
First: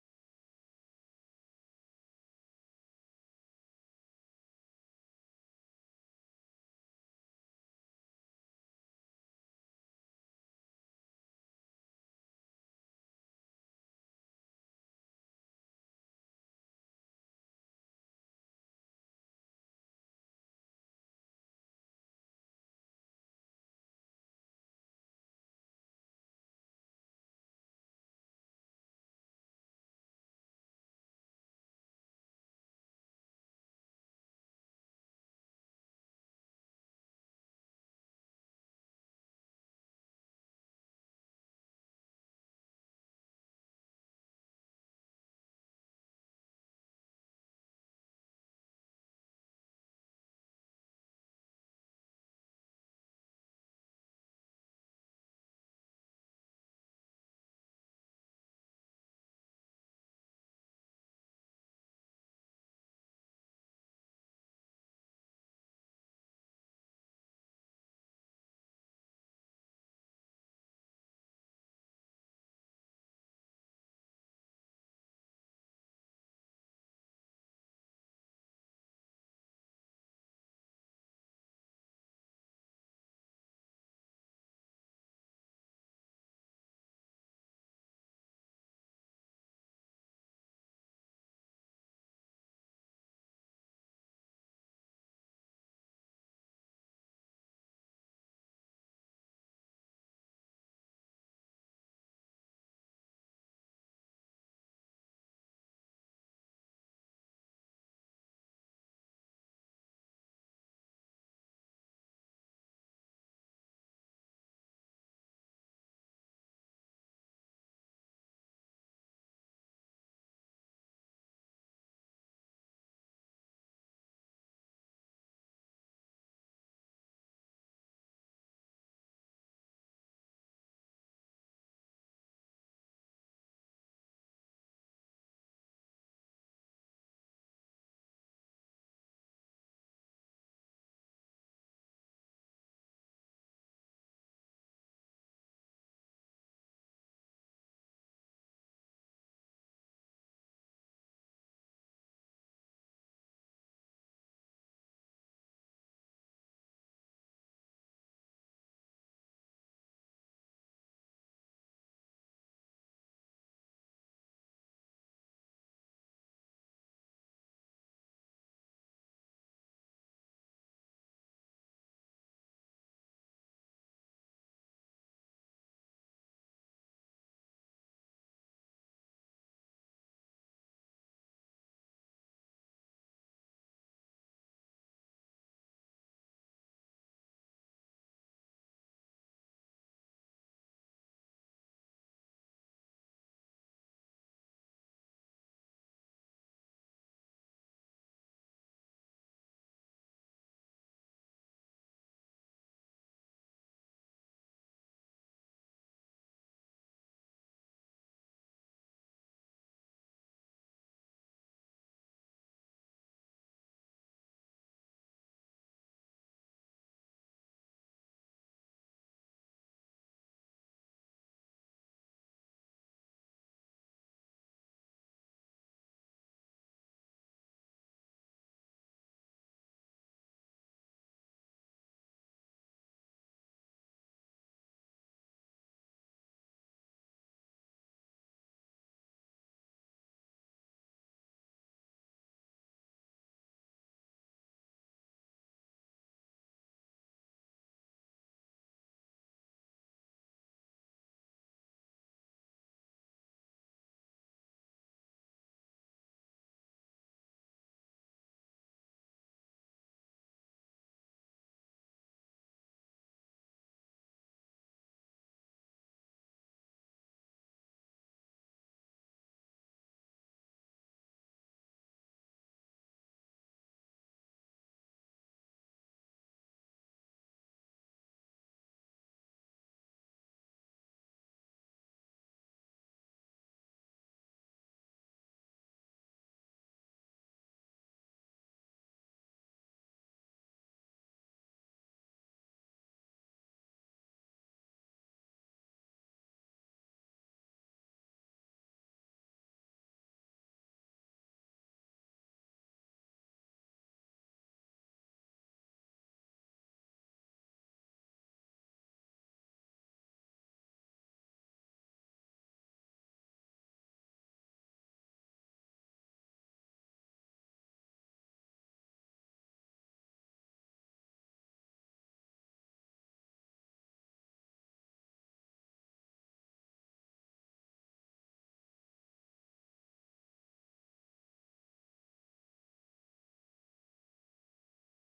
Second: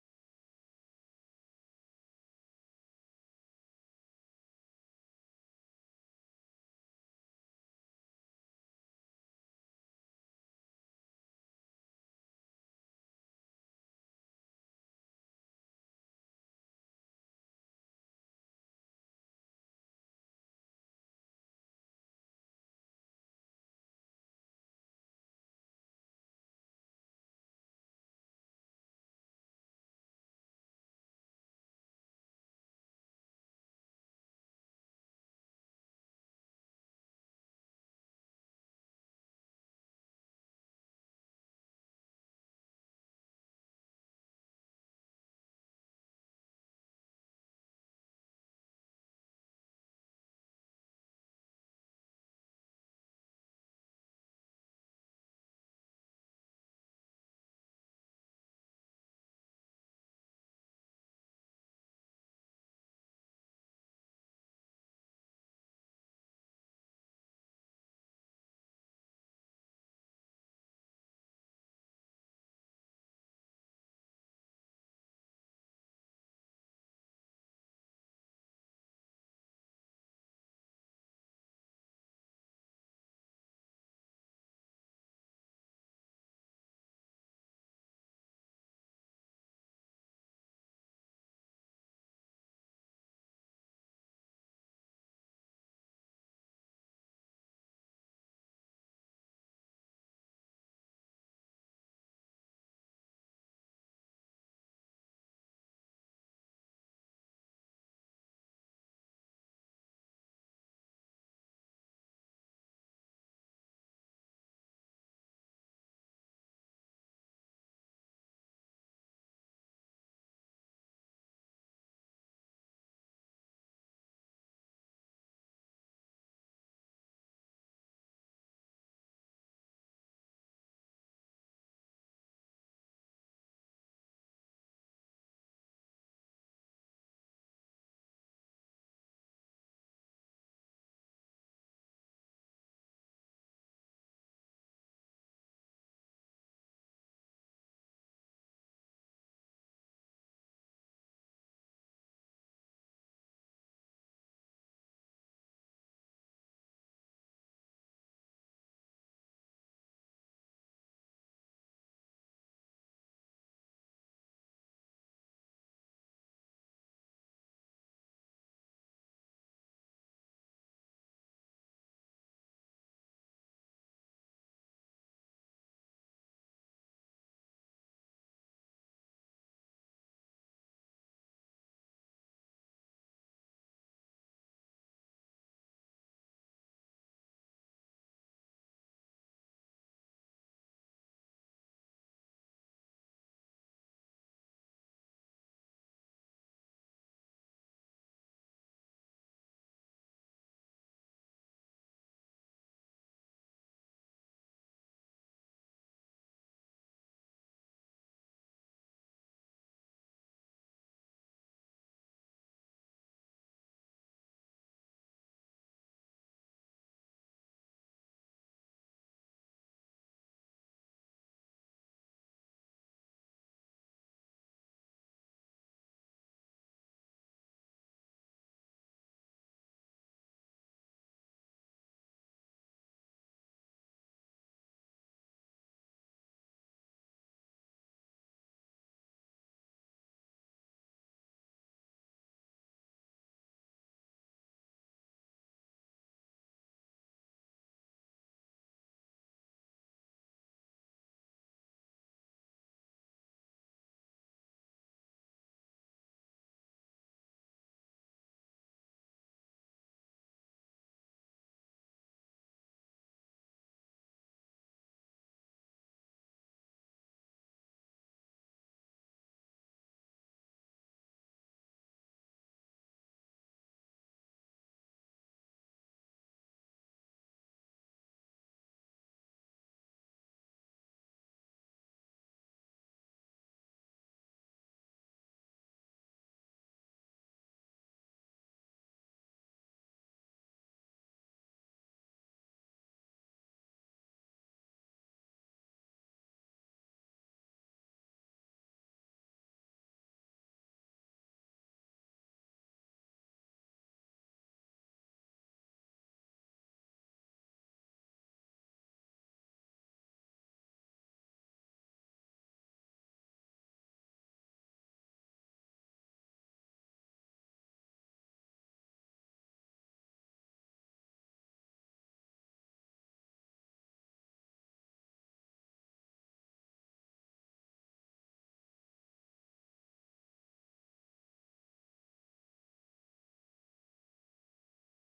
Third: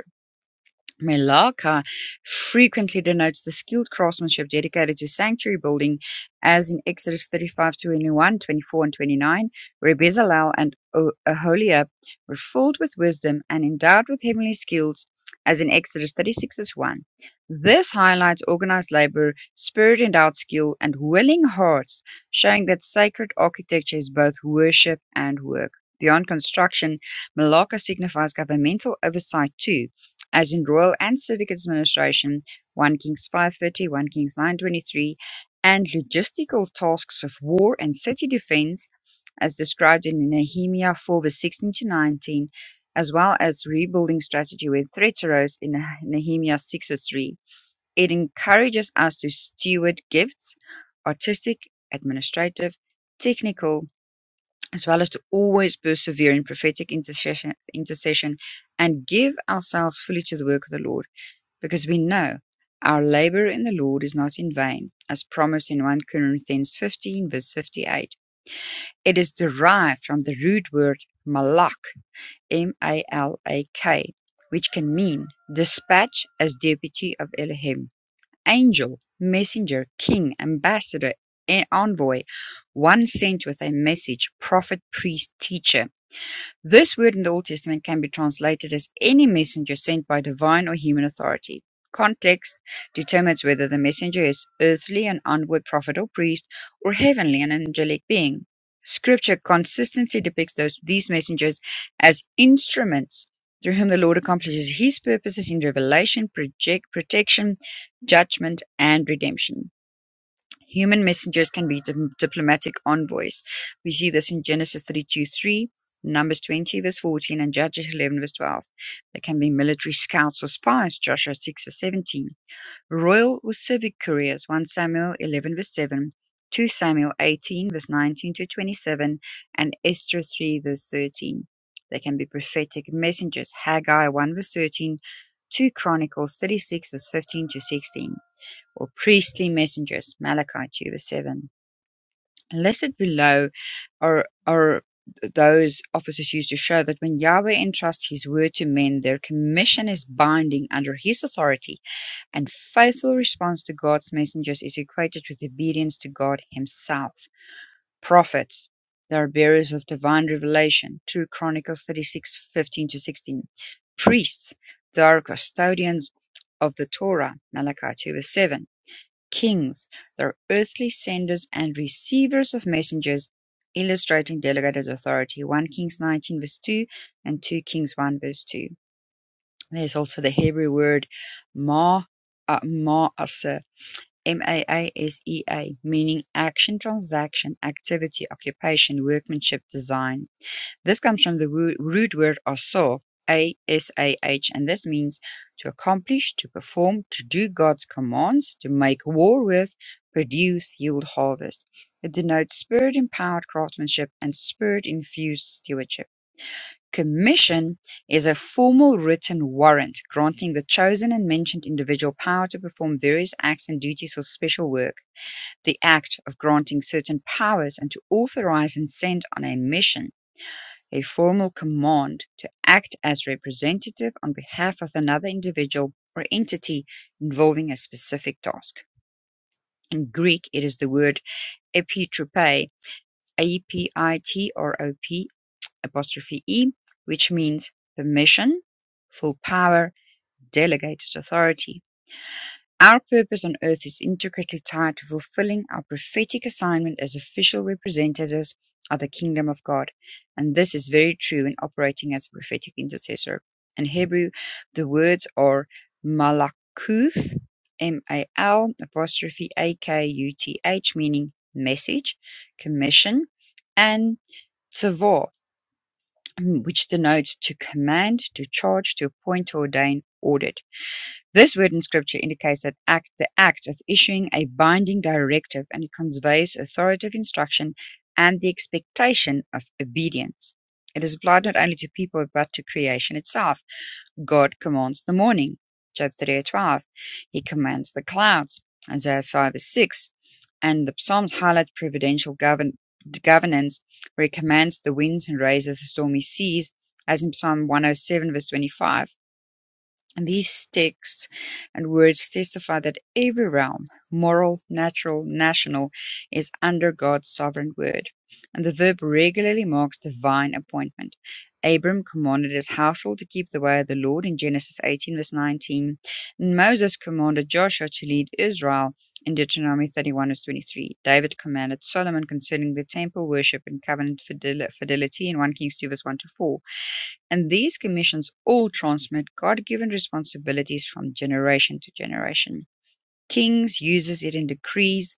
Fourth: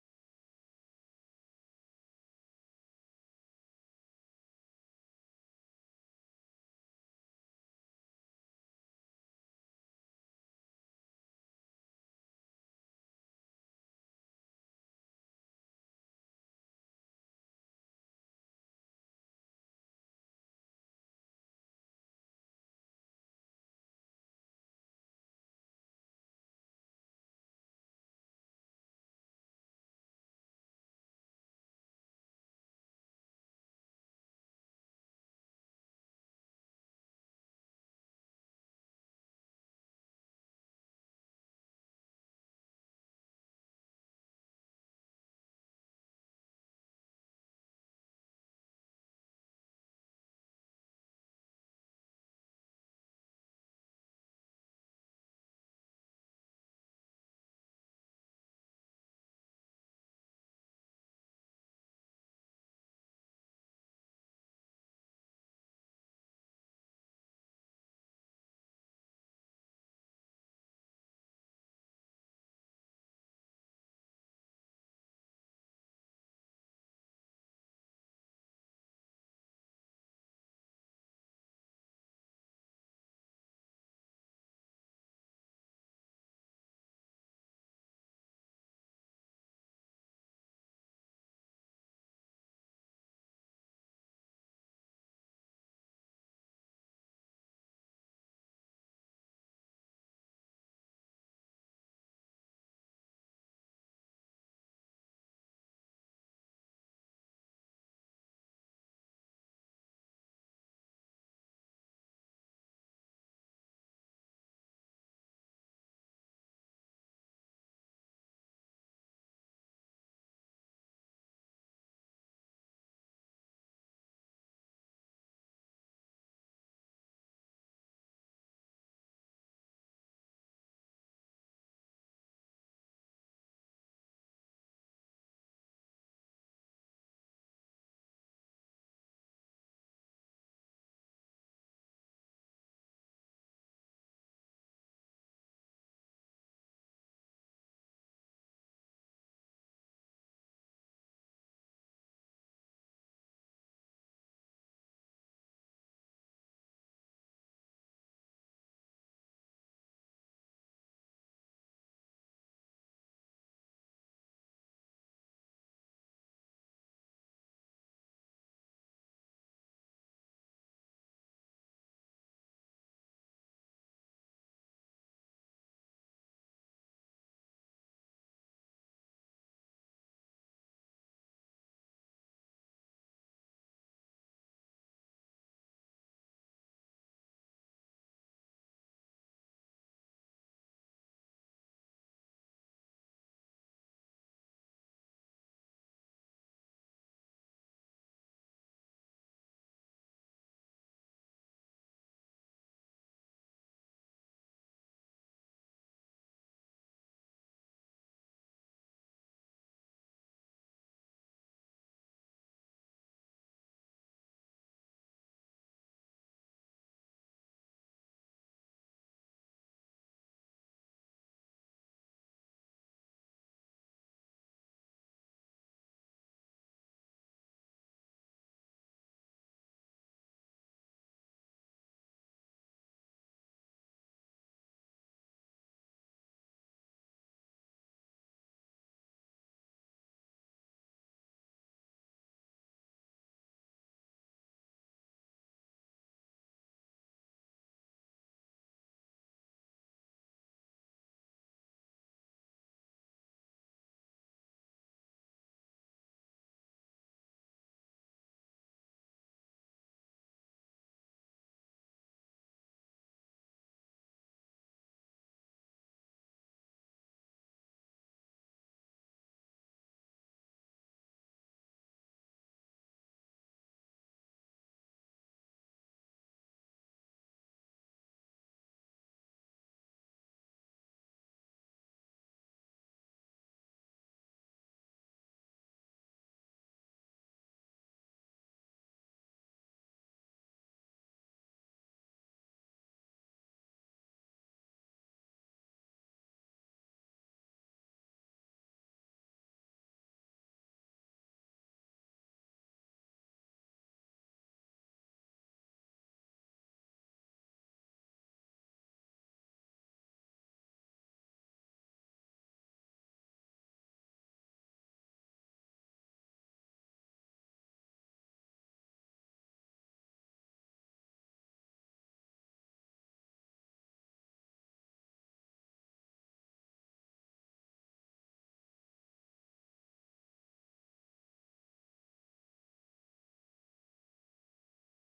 B: Melaka frequently denotes the skilled craftsmanship dedicated to sanctuary building as in Exodus 35, 21, 24 and 29, where Bezalel and O- Aholiab were filled with wisdom and endowed with heavenly skills as in Exodus 36, verse 1. This highlights organized labor, spirit-endowed skill, and willing hearts, showing that sacred architecture is both worship and work. Beyond construction, Malacca signifies governmental oversight too as in royal and civic administration, 1 Kings 5:30, Kings 9:23, and logistical tasks of war and city defense, as described in Nehemiah 4 verse 16 to 19, as well as rebuilding strategy when threats arose in Nehemiah 6 verse 3. It encourages us to steward gifts, artistic, administrative, technical, as well as to always persevere in prophetic intercession, intercession and give ourselves fully to the work of the Lord because we know our labor in the Lord is not in vain, as promised in 1 Corinthians 15, verse 58. It is derived from the root word malak, M A L A K, which can mean dispatch as deputy of Elohim, angel, messenger, king, ambassador, envoy, one sent with a message, prophet, priest, teacher. This word in the Old Testament can be translated as any messenger sent by divine or human authority. Context determines whether the messenger is earthly, an onward prophet or priest, or heavenly, an angelic being. Scripture consistently depicts those, these messengers as instruments through whom the Lord accomplishes his purposes in revelation, project, protection, judgment, and redemption. Human messengers can be di- diplomatic envoys. We see this in Genesis 32:3, Numbers 20 verse 14, and Judges 11 verse 12. They can be military scouts or spies, Joshua 6 verse 17. Royal or civic couriers, 1 Samuel 11 verse 7, 2 Samuel 18 verse 19 to 27, and Esther 3 verse 13. They can be prophetic messengers, Haggai 1 verse 13, 2 Chronicles 36 verse 15 to 16 or priestly messengers, Malachi 2 verse 7. Listed below are, are those offices used to show that when Yahweh entrusts his word to men, their commission is binding under his authority, and faithful response to God's messengers is equated with obedience to God himself. Prophets, they are bearers of divine revelation, 2 Chronicles 36 15 to 16. Priests, they are custodians of the Torah, Malachi 2 verse 7 Kings, though earthly senders and receivers of messengers, illustrating delegated authority. 1 Kings 19 verse 2 and 2 Kings 1 verse 2. There's also the Hebrew word ma, uh, ma'aseh, M-A-A-S-E-A, meaning action, transaction, activity, occupation, workmanship, design. This comes from the wo- root word "asah", A-S-A-H, and this means to accomplish, to perform, to do God's commands, to make war with, produce, yield harvest. It denotes spirit-empowered craftsmanship and spirit-infused stewardship. Commission is a formal written warrant granting the chosen and mentioned individual power to perform various acts and duties or special work, the act of granting certain powers and to authorize and send on a mission a formal command to act as representative on behalf of another individual or entity involving a specific task. In Greek, it is the word epitrope, A-P-I-T-R-O-P apostrophe E, which means permission, full power, delegated authority. Our purpose on earth is intricately tied to fulfilling our prophetic assignment as official representatives of the kingdom of God. And this is very true in operating as a prophetic intercessor. In Hebrew, the words are malakuth, M-A-L apostrophe A-K-U-T-H, meaning message, commission, and tzavor, which denotes to command, to charge, to appoint, to ordain, ordered. This word in Scripture indicates that act, the act of issuing a binding directive, and it conveys authoritative instruction and the expectation of obedience. It is applied not only to people but to creation itself. God commands the morning, Job 38:12. He commands the clouds, Isaiah 5 verse 6. And the Psalms highlight providential govern- governance, where he commands the winds and raises the stormy seas, as in Psalm 107 verse 25. And These texts and words testify that every realm, moral, natural, national, is under God's sovereign word, and the verb regularly marks divine appointment. Abram commanded his household to keep the way of the Lord in Genesis 18, verse 19, and Moses commanded Joshua to lead Israel in Deuteronomy 31, verse 23. David commanded Solomon concerning the temple worship and covenant fidel- fidelity in 1 Kings 2, verse 1 to 4 and these commissions all transmit God-given responsibilities from generation to generation. Kings uses it in decrees,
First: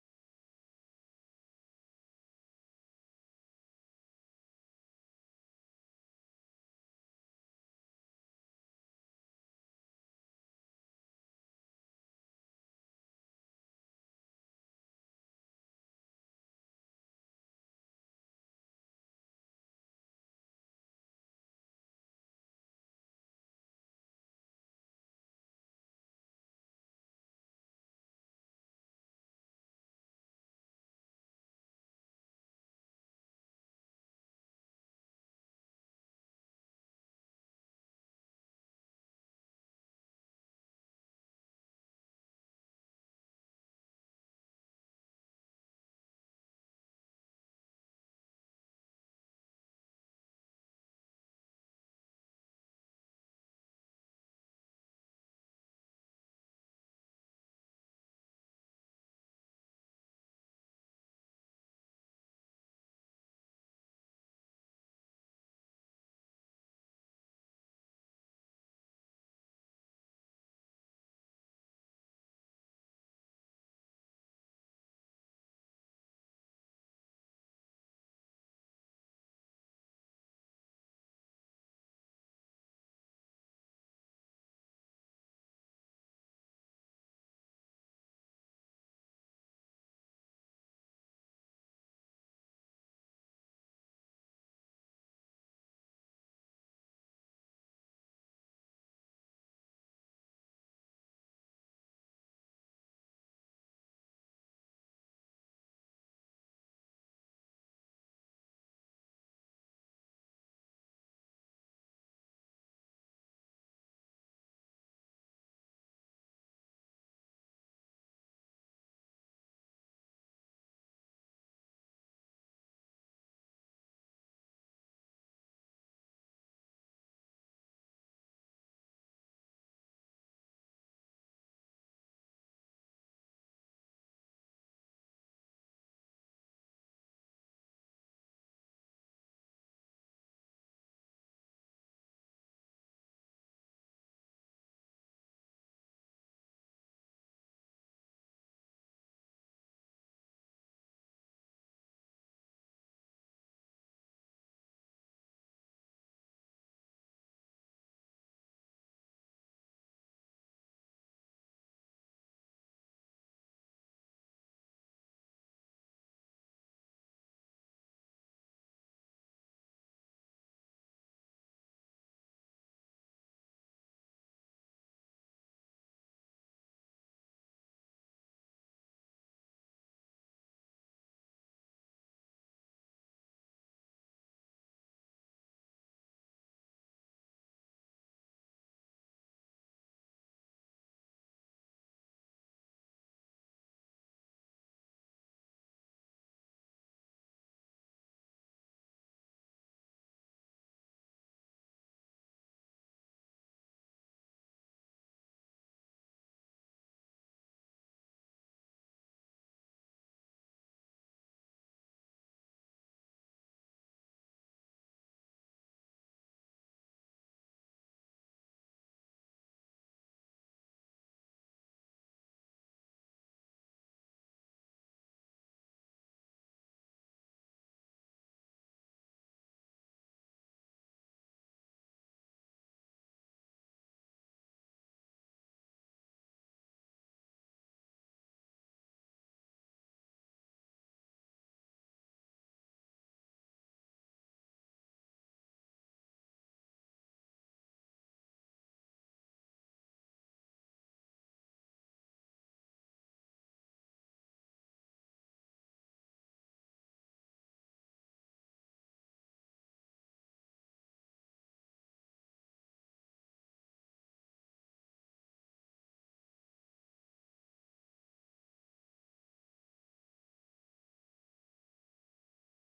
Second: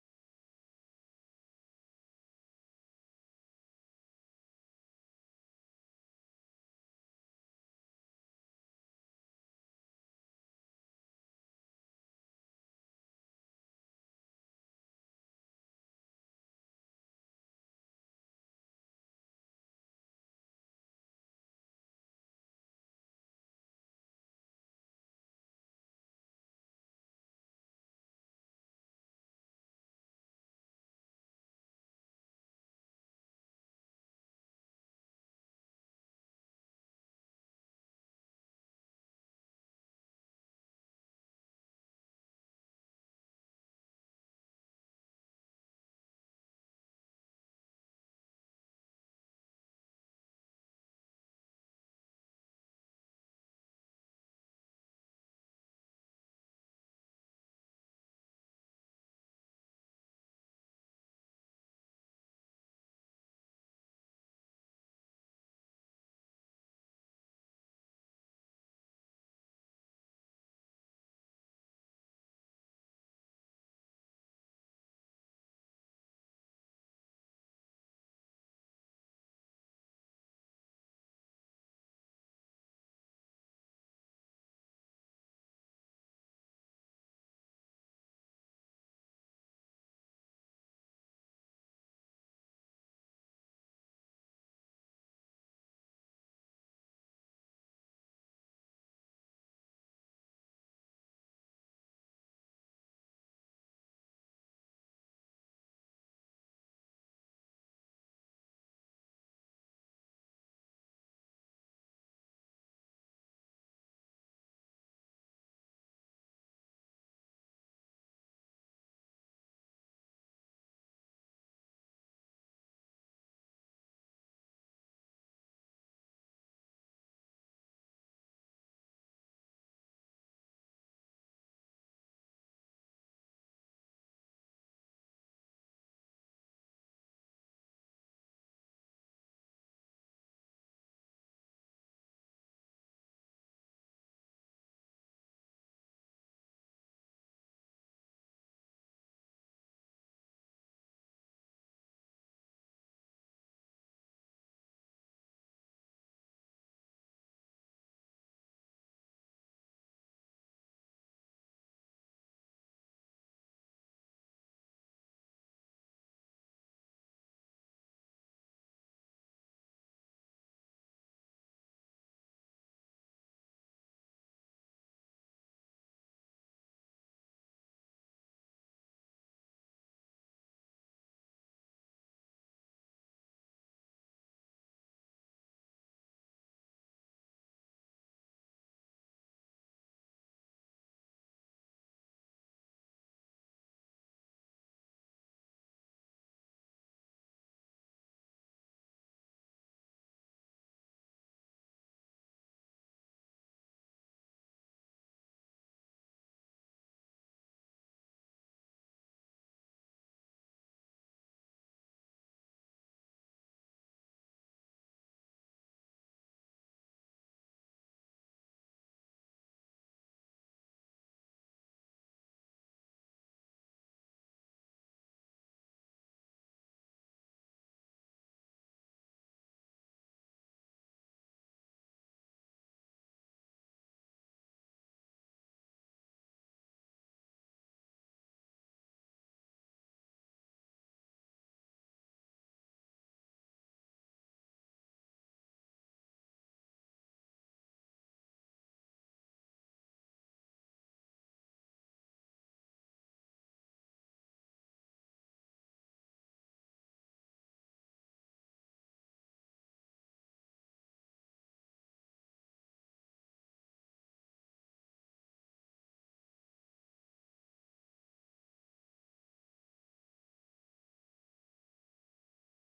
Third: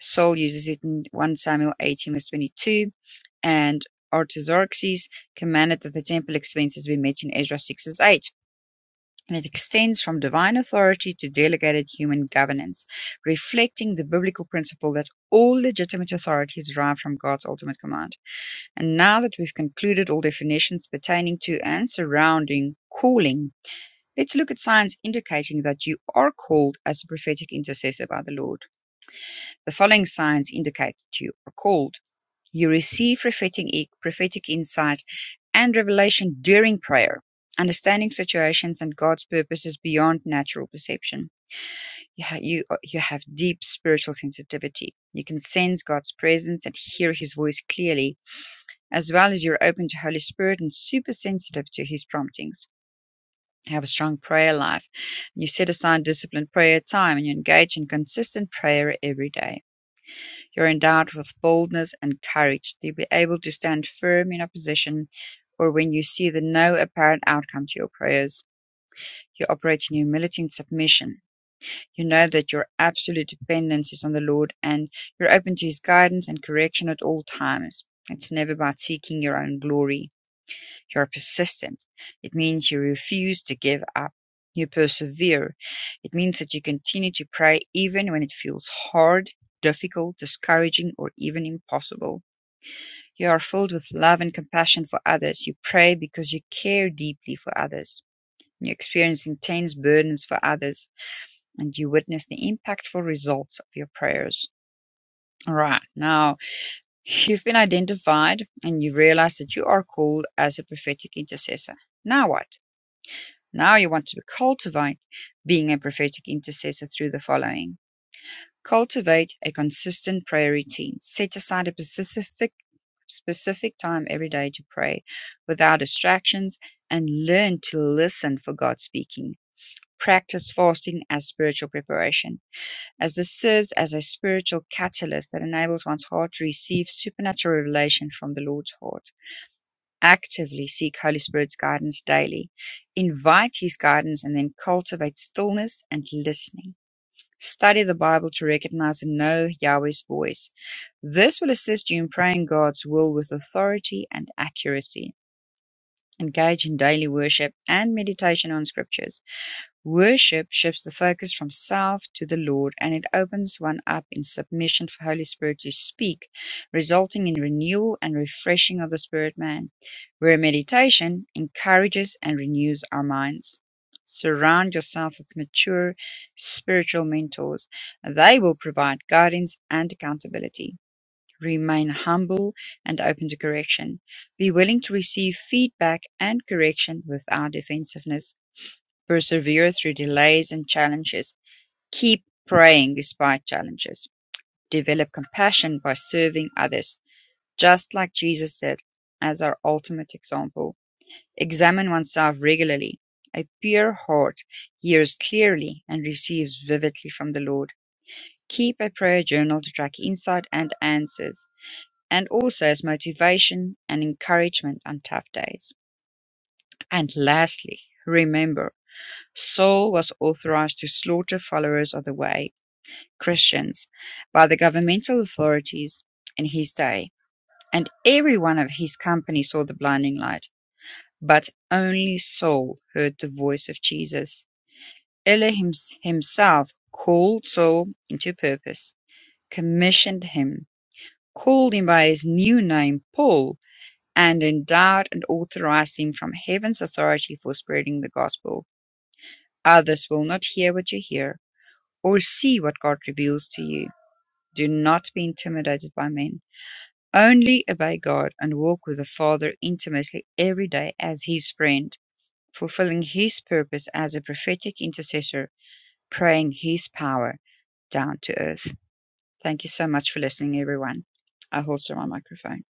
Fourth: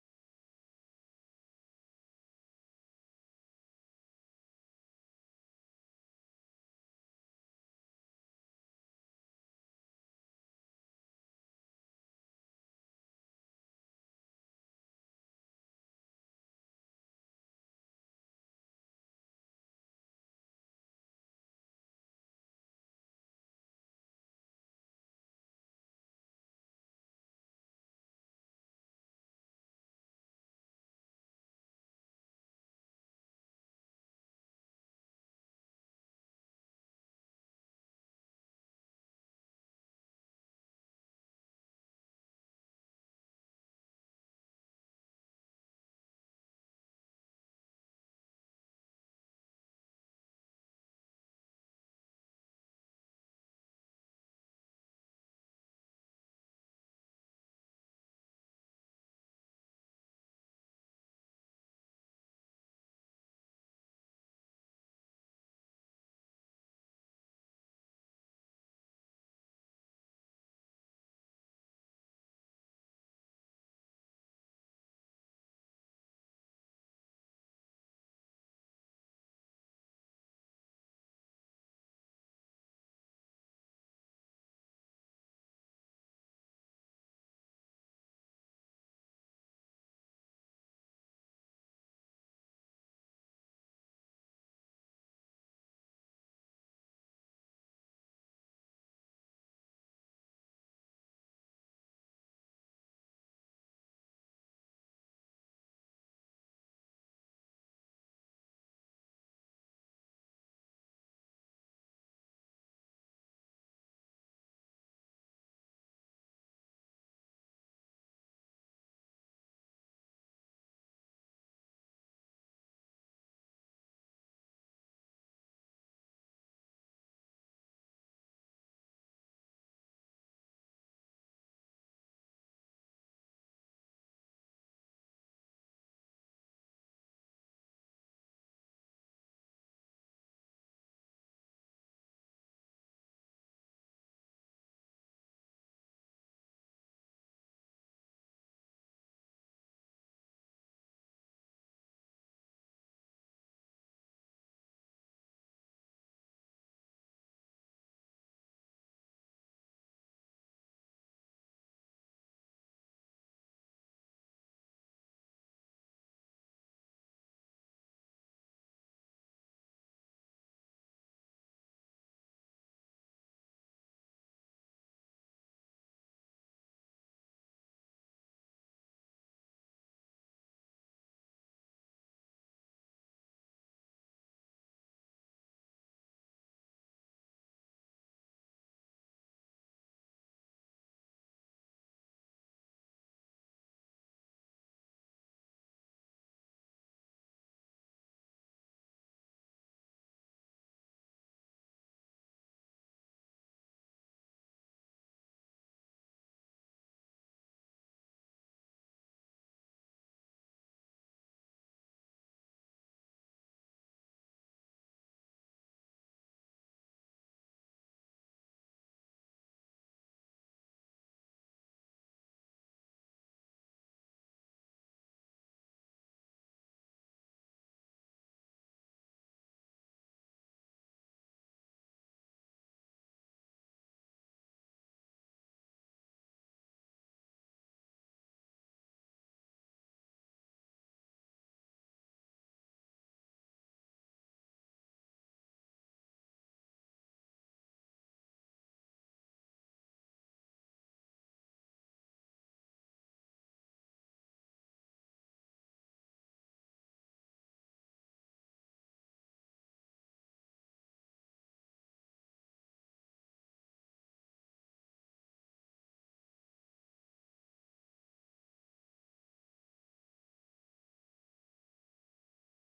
B: Saul uses it in 1 Samuel 18 verse 22, and Artaxerxes commanded that the temple expenses be met in Ezra 6 verse 8. And it extends from divine authority to delegated human governance, reflecting the biblical principle that all legitimate authority is derived from God's ultimate command. And now that we've concluded all definitions pertaining to and surrounding calling, let's look at signs indicating that you are called as a prophetic intercessor by the Lord. The following signs indicate that you are called. You receive prophetic, prophetic insight and revelation during prayer, understanding situations and God's purposes beyond natural perception. You, ha- you, you have deep spiritual sensitivity. You can sense God's presence and hear his voice clearly as well as you're open to Holy Spirit and super sensitive to His promptings. Have a strong prayer life. You set aside disciplined prayer time and you engage in consistent prayer every day. You're endowed with boldness and courage to be able to stand firm in opposition or when you see the no apparent outcome to your prayers. You operate in humility and submission. You know that your absolute dependence is on the Lord and you're open to His guidance and correction at all times. It's never about seeking your own glory You're persistent. It means you refuse to give up. You persevere. It means that you continue to pray even when it feels hard, difficult, discouraging, or even impossible. You are filled with love and compassion for others. You pray because you care deeply for others. You experience intense burdens for others and you witness the impactful results of your prayers. All right, now you've been identified and you realize that you are called as a prophetic intercessor. Now what? Now you want to cultivate being a prophetic intercessor through the following. Cultivate a consistent prayer routine. Set aside a specific specific time every day to pray without distractions and learn to listen for God speaking. Practice fasting as spiritual preparation, as this serves as a spiritual catalyst that enables one's heart to receive supernatural revelation from the Lord's heart actively seek Holy Spirit's guidance daily. Invite His guidance and then cultivate stillness and listening. Study the Bible to recognize and know Yahweh's voice. This will assist you in praying God's will with authority and accuracy. Engage in daily worship and meditation on scriptures Worship shifts the focus from self to the Lord, and it opens one up in submission for Holy Spirit to speak, resulting in renewal and refreshing of the spirit man, where meditation encourages and renews our minds. Surround yourself with mature spiritual mentors. They will provide guidance and accountability. Remain humble and open to correction. Be willing to receive feedback and correction without defensiveness Persevere through delays and challenges. Keep praying despite challenges. Develop compassion by serving others, just like Jesus did, as our ultimate example. Examine oneself regularly. A pure heart hears clearly and receives vividly from the Lord. Keep a prayer journal to track insight and answers, and also as motivation and encouragement on tough days. And lastly, remember. Saul was authorized to slaughter followers of the Way (Christians) by the governmental authorities in his day, and every one of his company saw the blinding light, but only Saul heard the voice of Jesus. Elohim himself called Saul into purpose, commissioned him, called him by his new name Paul, and endowed and authorized him from heaven's authority for spreading the gospel. Others will not hear what you hear, or see what God reveals to you. Do not be intimidated by men. Only obey God and walk with the Father intimately every day as His friend, fulfilling His purpose as a prophetic intercessor, praying His power down to earth. Thank you so much for listening, everyone. I holster my microphone.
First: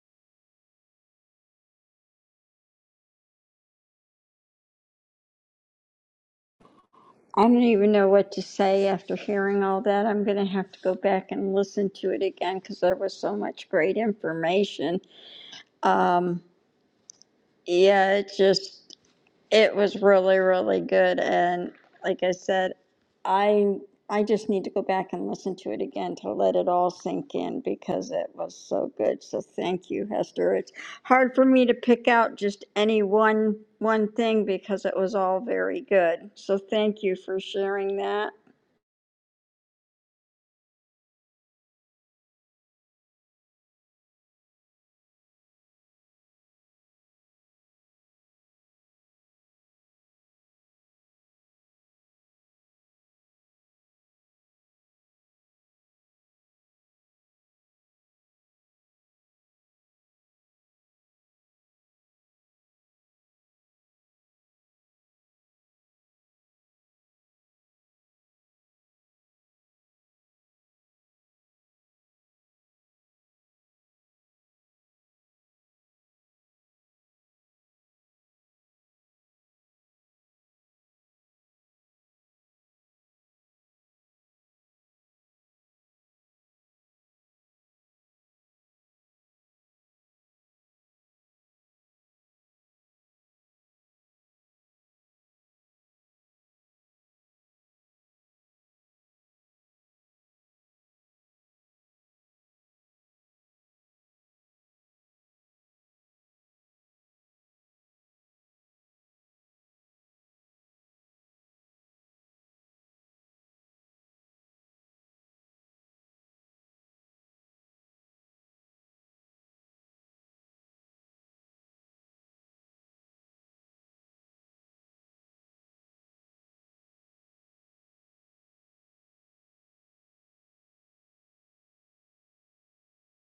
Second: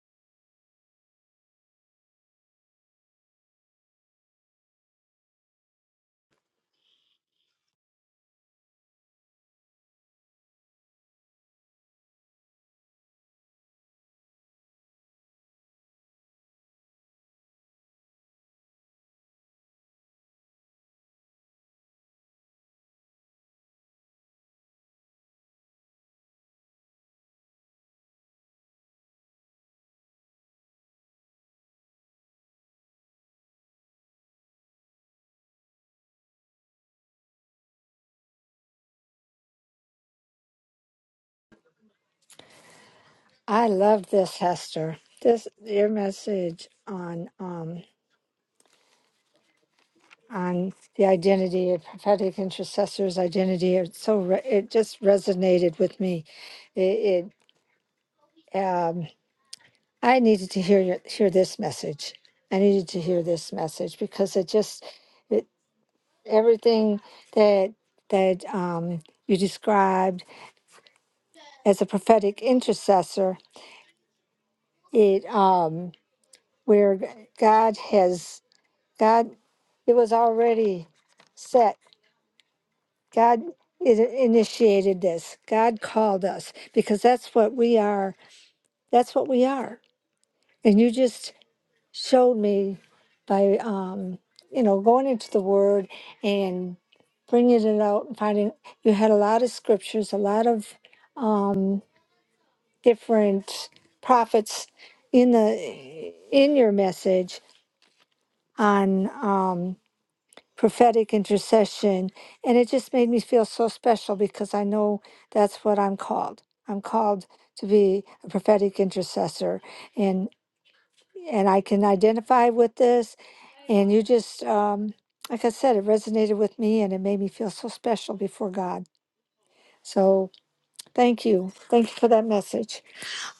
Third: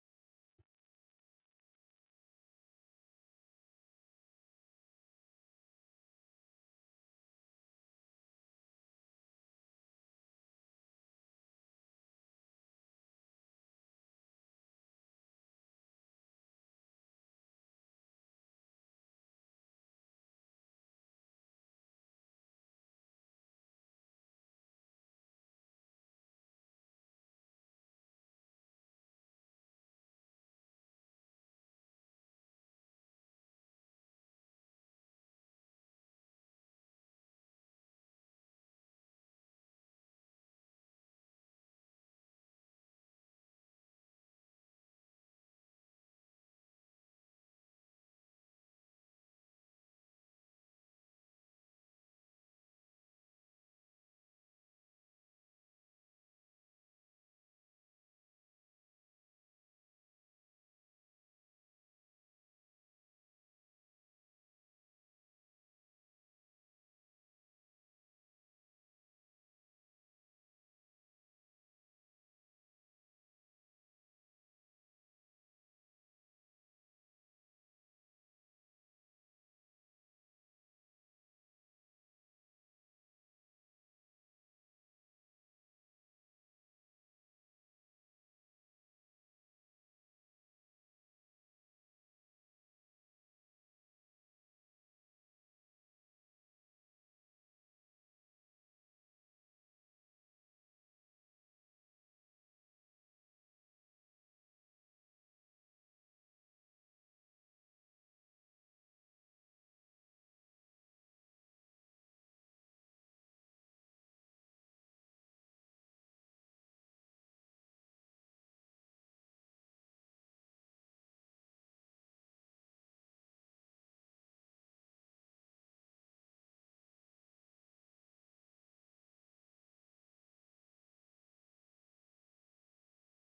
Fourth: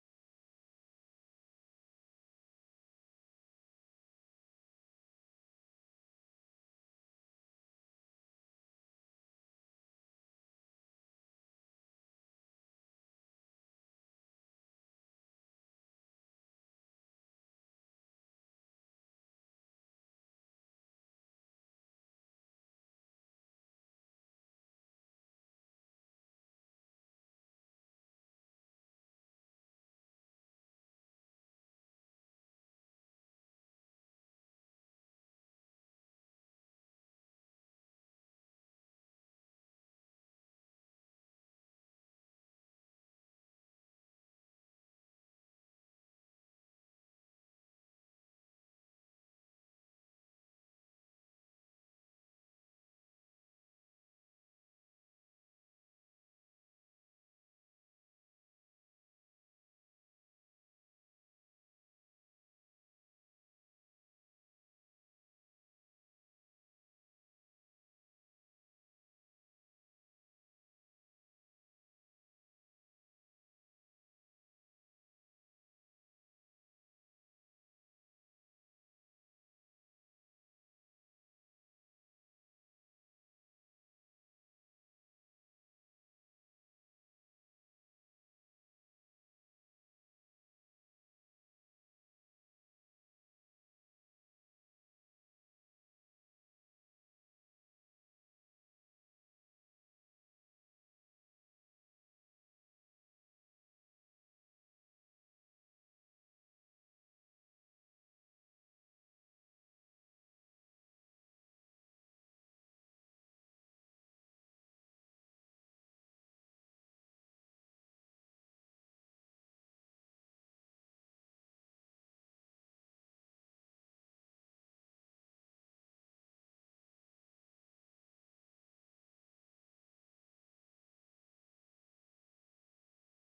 D: I don't even know what to say after hearing all that. I'm going to have to go back and listen to it again because there was so much great information. Um, yeah, it just. It was really, really good. And like I said, I I just need to go back and listen to it again to let it all sink in because it was so good. So thank you, Hester. It's hard for me to pick out just any one one thing because it was all very good. So thank you for sharing that.
C: I love this, Hester. This your message on um on the identity of prophetic intercessors' identity. It's so re- it just resonated with me. It, it um I needed to hear your, hear this message. I needed to hear this message because it just it, everything that that um, you described as a prophetic intercessor. It um, where g- God has God. It was already set. God i- initiated this. God called us because that's what we are. That's what we are. And you just showed me by um, you know going into the word and bringing it out and finding you had a lot of scriptures a lot of um, different prophets in the in your message on um, prophetic intercession and it just made me feel so special because i know that's what i'm called i'm called to be a prophetic intercessor and and i can identify with this And you just, um, like I said, it resonated with me and it made me feel so special before God. So thank you. Thank you for that message.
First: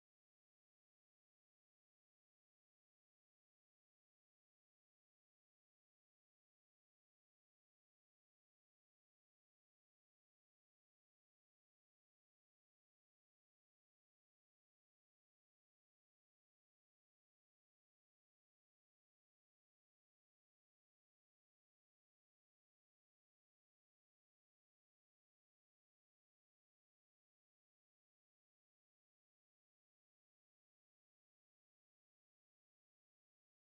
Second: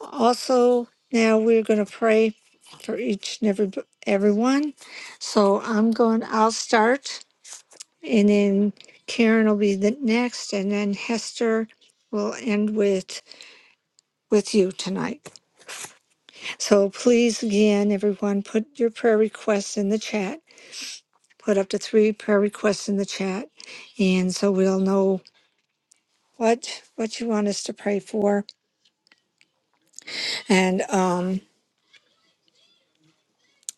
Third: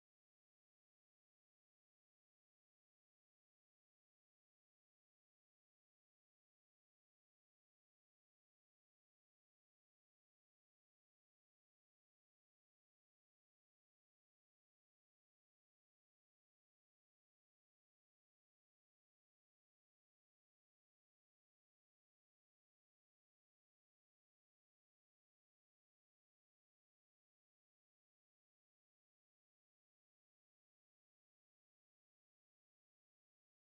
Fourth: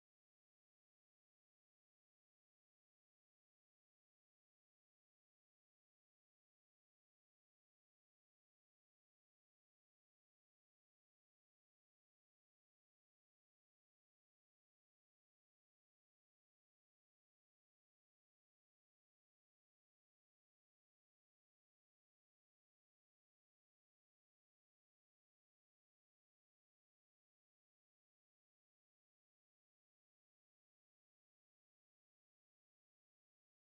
C: Also, now we're going to pray for each and every everyone. So I'm going, I'll start and then Karen will be the next and then Hester will end with with you tonight. So please again everyone put your prayer requests in the chat put up to three prayer requests in the chat. And so we'll know what, what you want us to pray for. And, um,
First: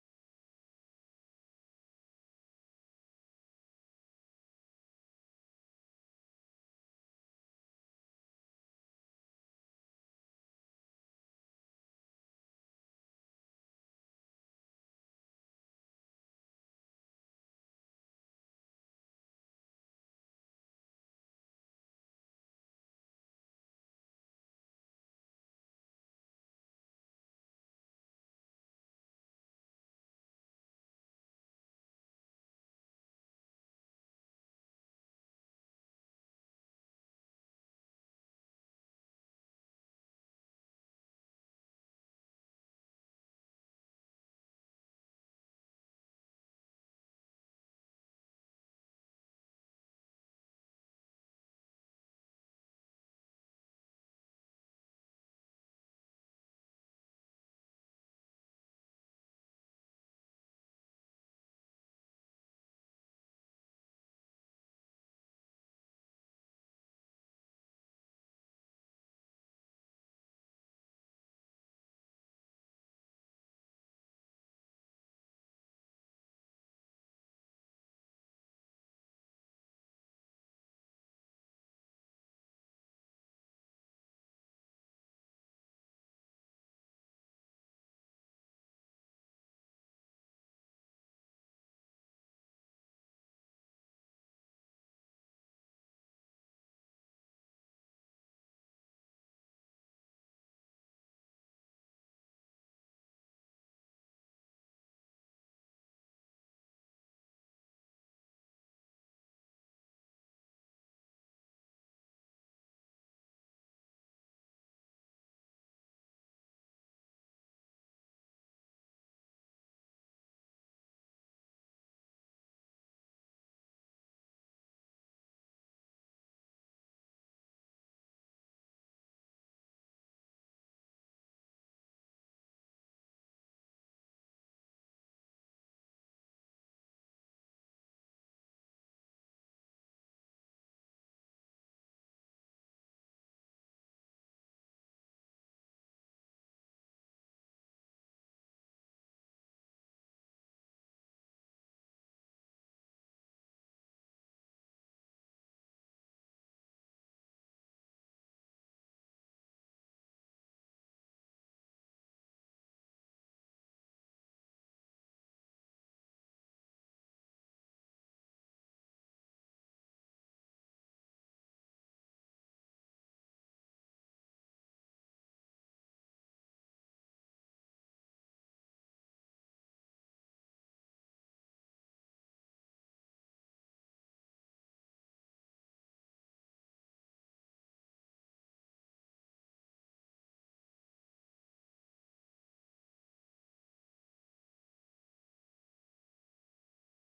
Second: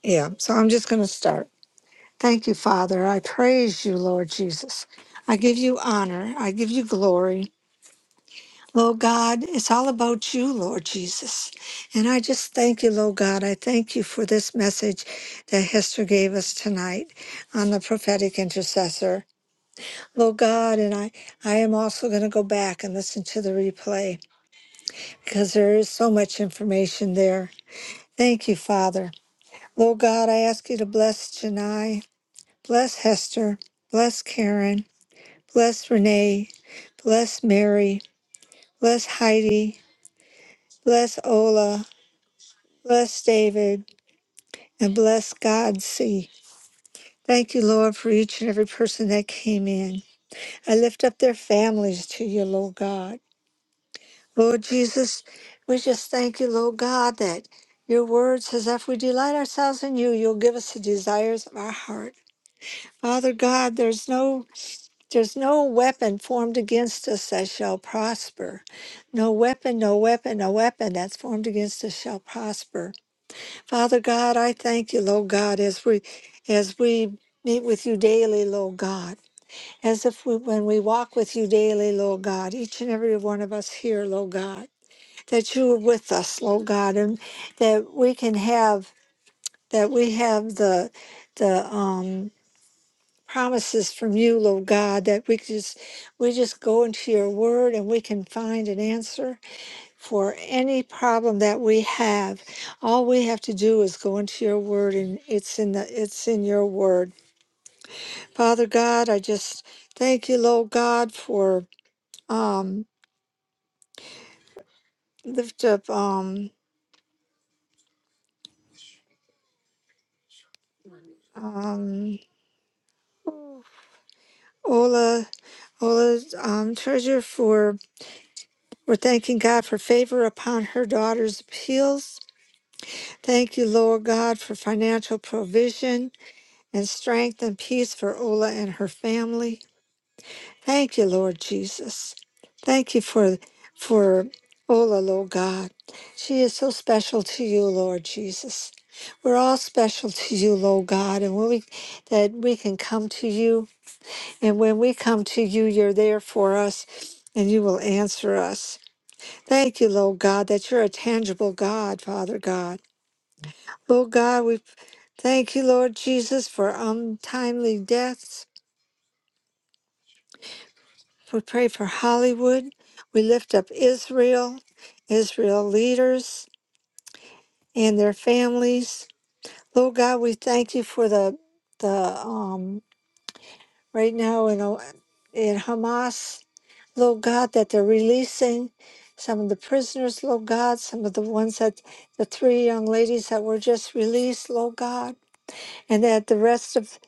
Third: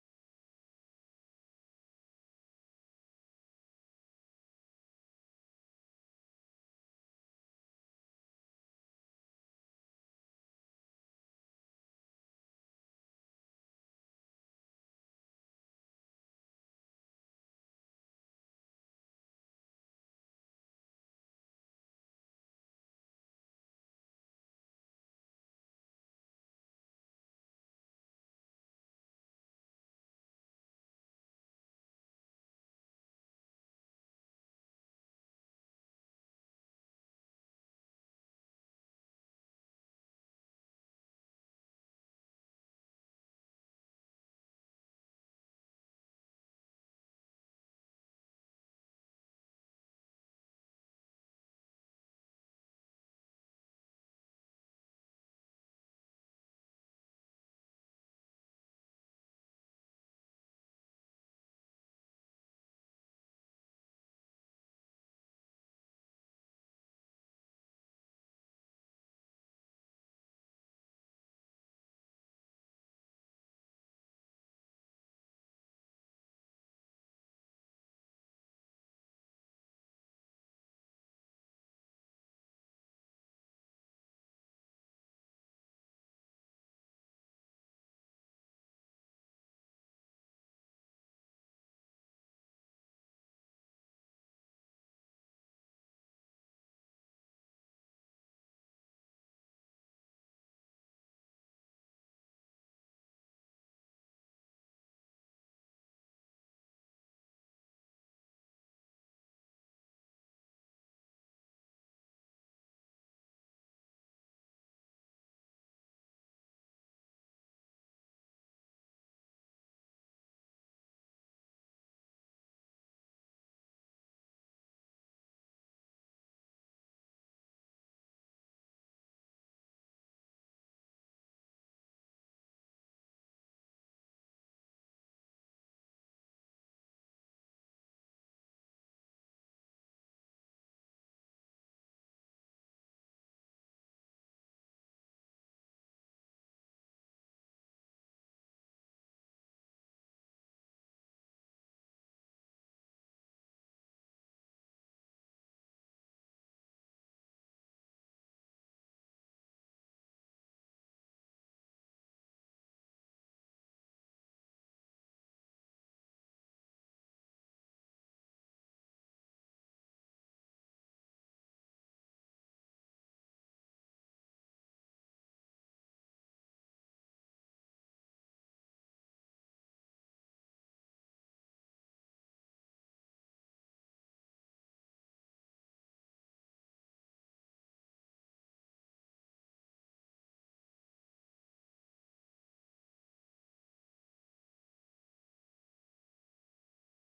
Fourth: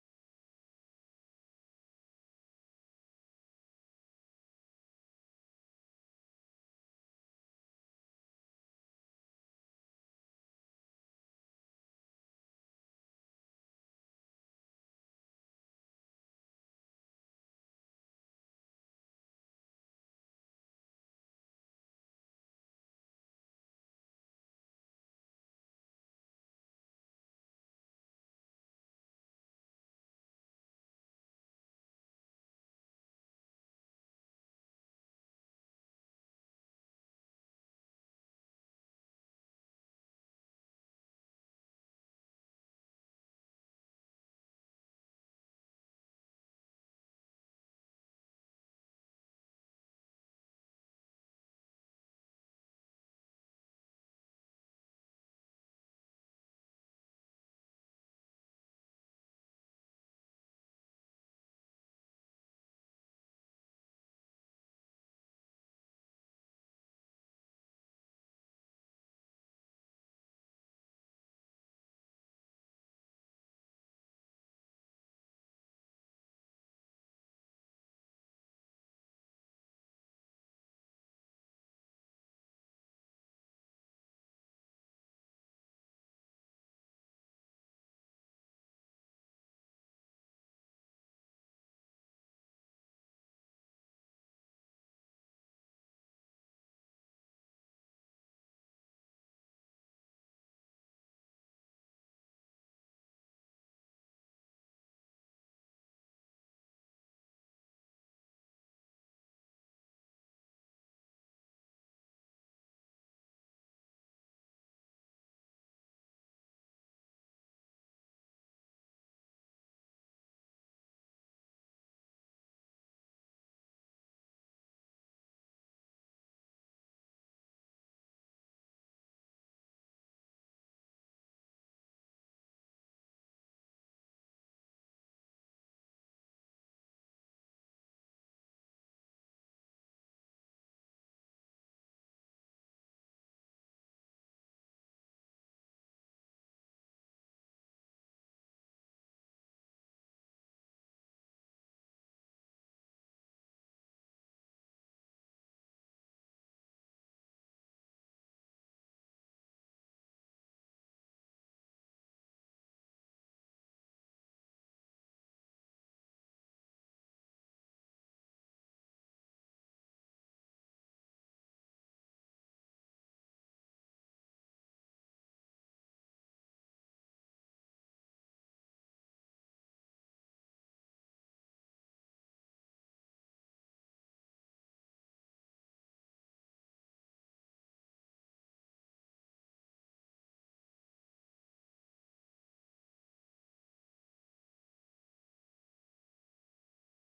C: yeah, so I'm just going to start. Thank you, Father. I praise you, Lord Jesus. I give you honor. I give you glory. Lord God, it's all about you, Lord Jesus. And I just thank you, Lord God. I thank you for this message that Hester gave us tonight on the prophetic intercessor. Lord God, and I, I am also going to go back and listen to the replay because there is so much information there. Thank you, Father. Lord God, I ask you to bless Janai, bless Hester, bless Karen, bless Renee, bless Mary, bless Heidi, bless Ola, bless David, and bless God. See. Thank you, Lord, for each and every person that came in. I lift up their families to you, Lord God. Lord Jesus, we just thank you, Lord God, that your word says, if we delight ourselves in you, you'll give us the desires of our heart. Father God, there's no there's no weapon formed against us that shall prosper. No weapon, no weapon, no weapon that's formed against us shall prosper. Father God, I thank you, Lord God, as we as we meet with you daily, Lord God. As if we, when we walk with you daily, Lord God, each and every one of us here, Lord God that you are with us, Lord God, and that we can have that we have the the um promises from you, Lord God, that we can just we just go into your word and we can find an answer for any problem that we have. All we have to do is go into your word and it's in the it's in your word. Father God, I just thank you, Lord God, for um lift up um um Ola Well, as, um, Treasurer, for we're thanking God for favor upon her daughter's appeals. Thank you, Lord God, for financial provision and strength and peace for Ola and her family. Thank you, Lord Jesus. Thank you for for Ola, Lord God. She is so special to you, Lord Jesus. We're all special to you, Lord God, and when we that we can come to you, and when we come to you, you're there for us, and you will answer us. Thank you, Lord God, that you're a tangible God, Father God. Lord God, we thank you, Lord Jesus, for untimely deaths. We pray for Hollywood. We lift up Israel, Israel leaders and their families. Lord God, we thank you for the the um right now in O- in Hamas. Lord God, that they're releasing some of the prisoners, Lord God, some of the ones that the three young ladies that were just released, Lord God. and that the rest of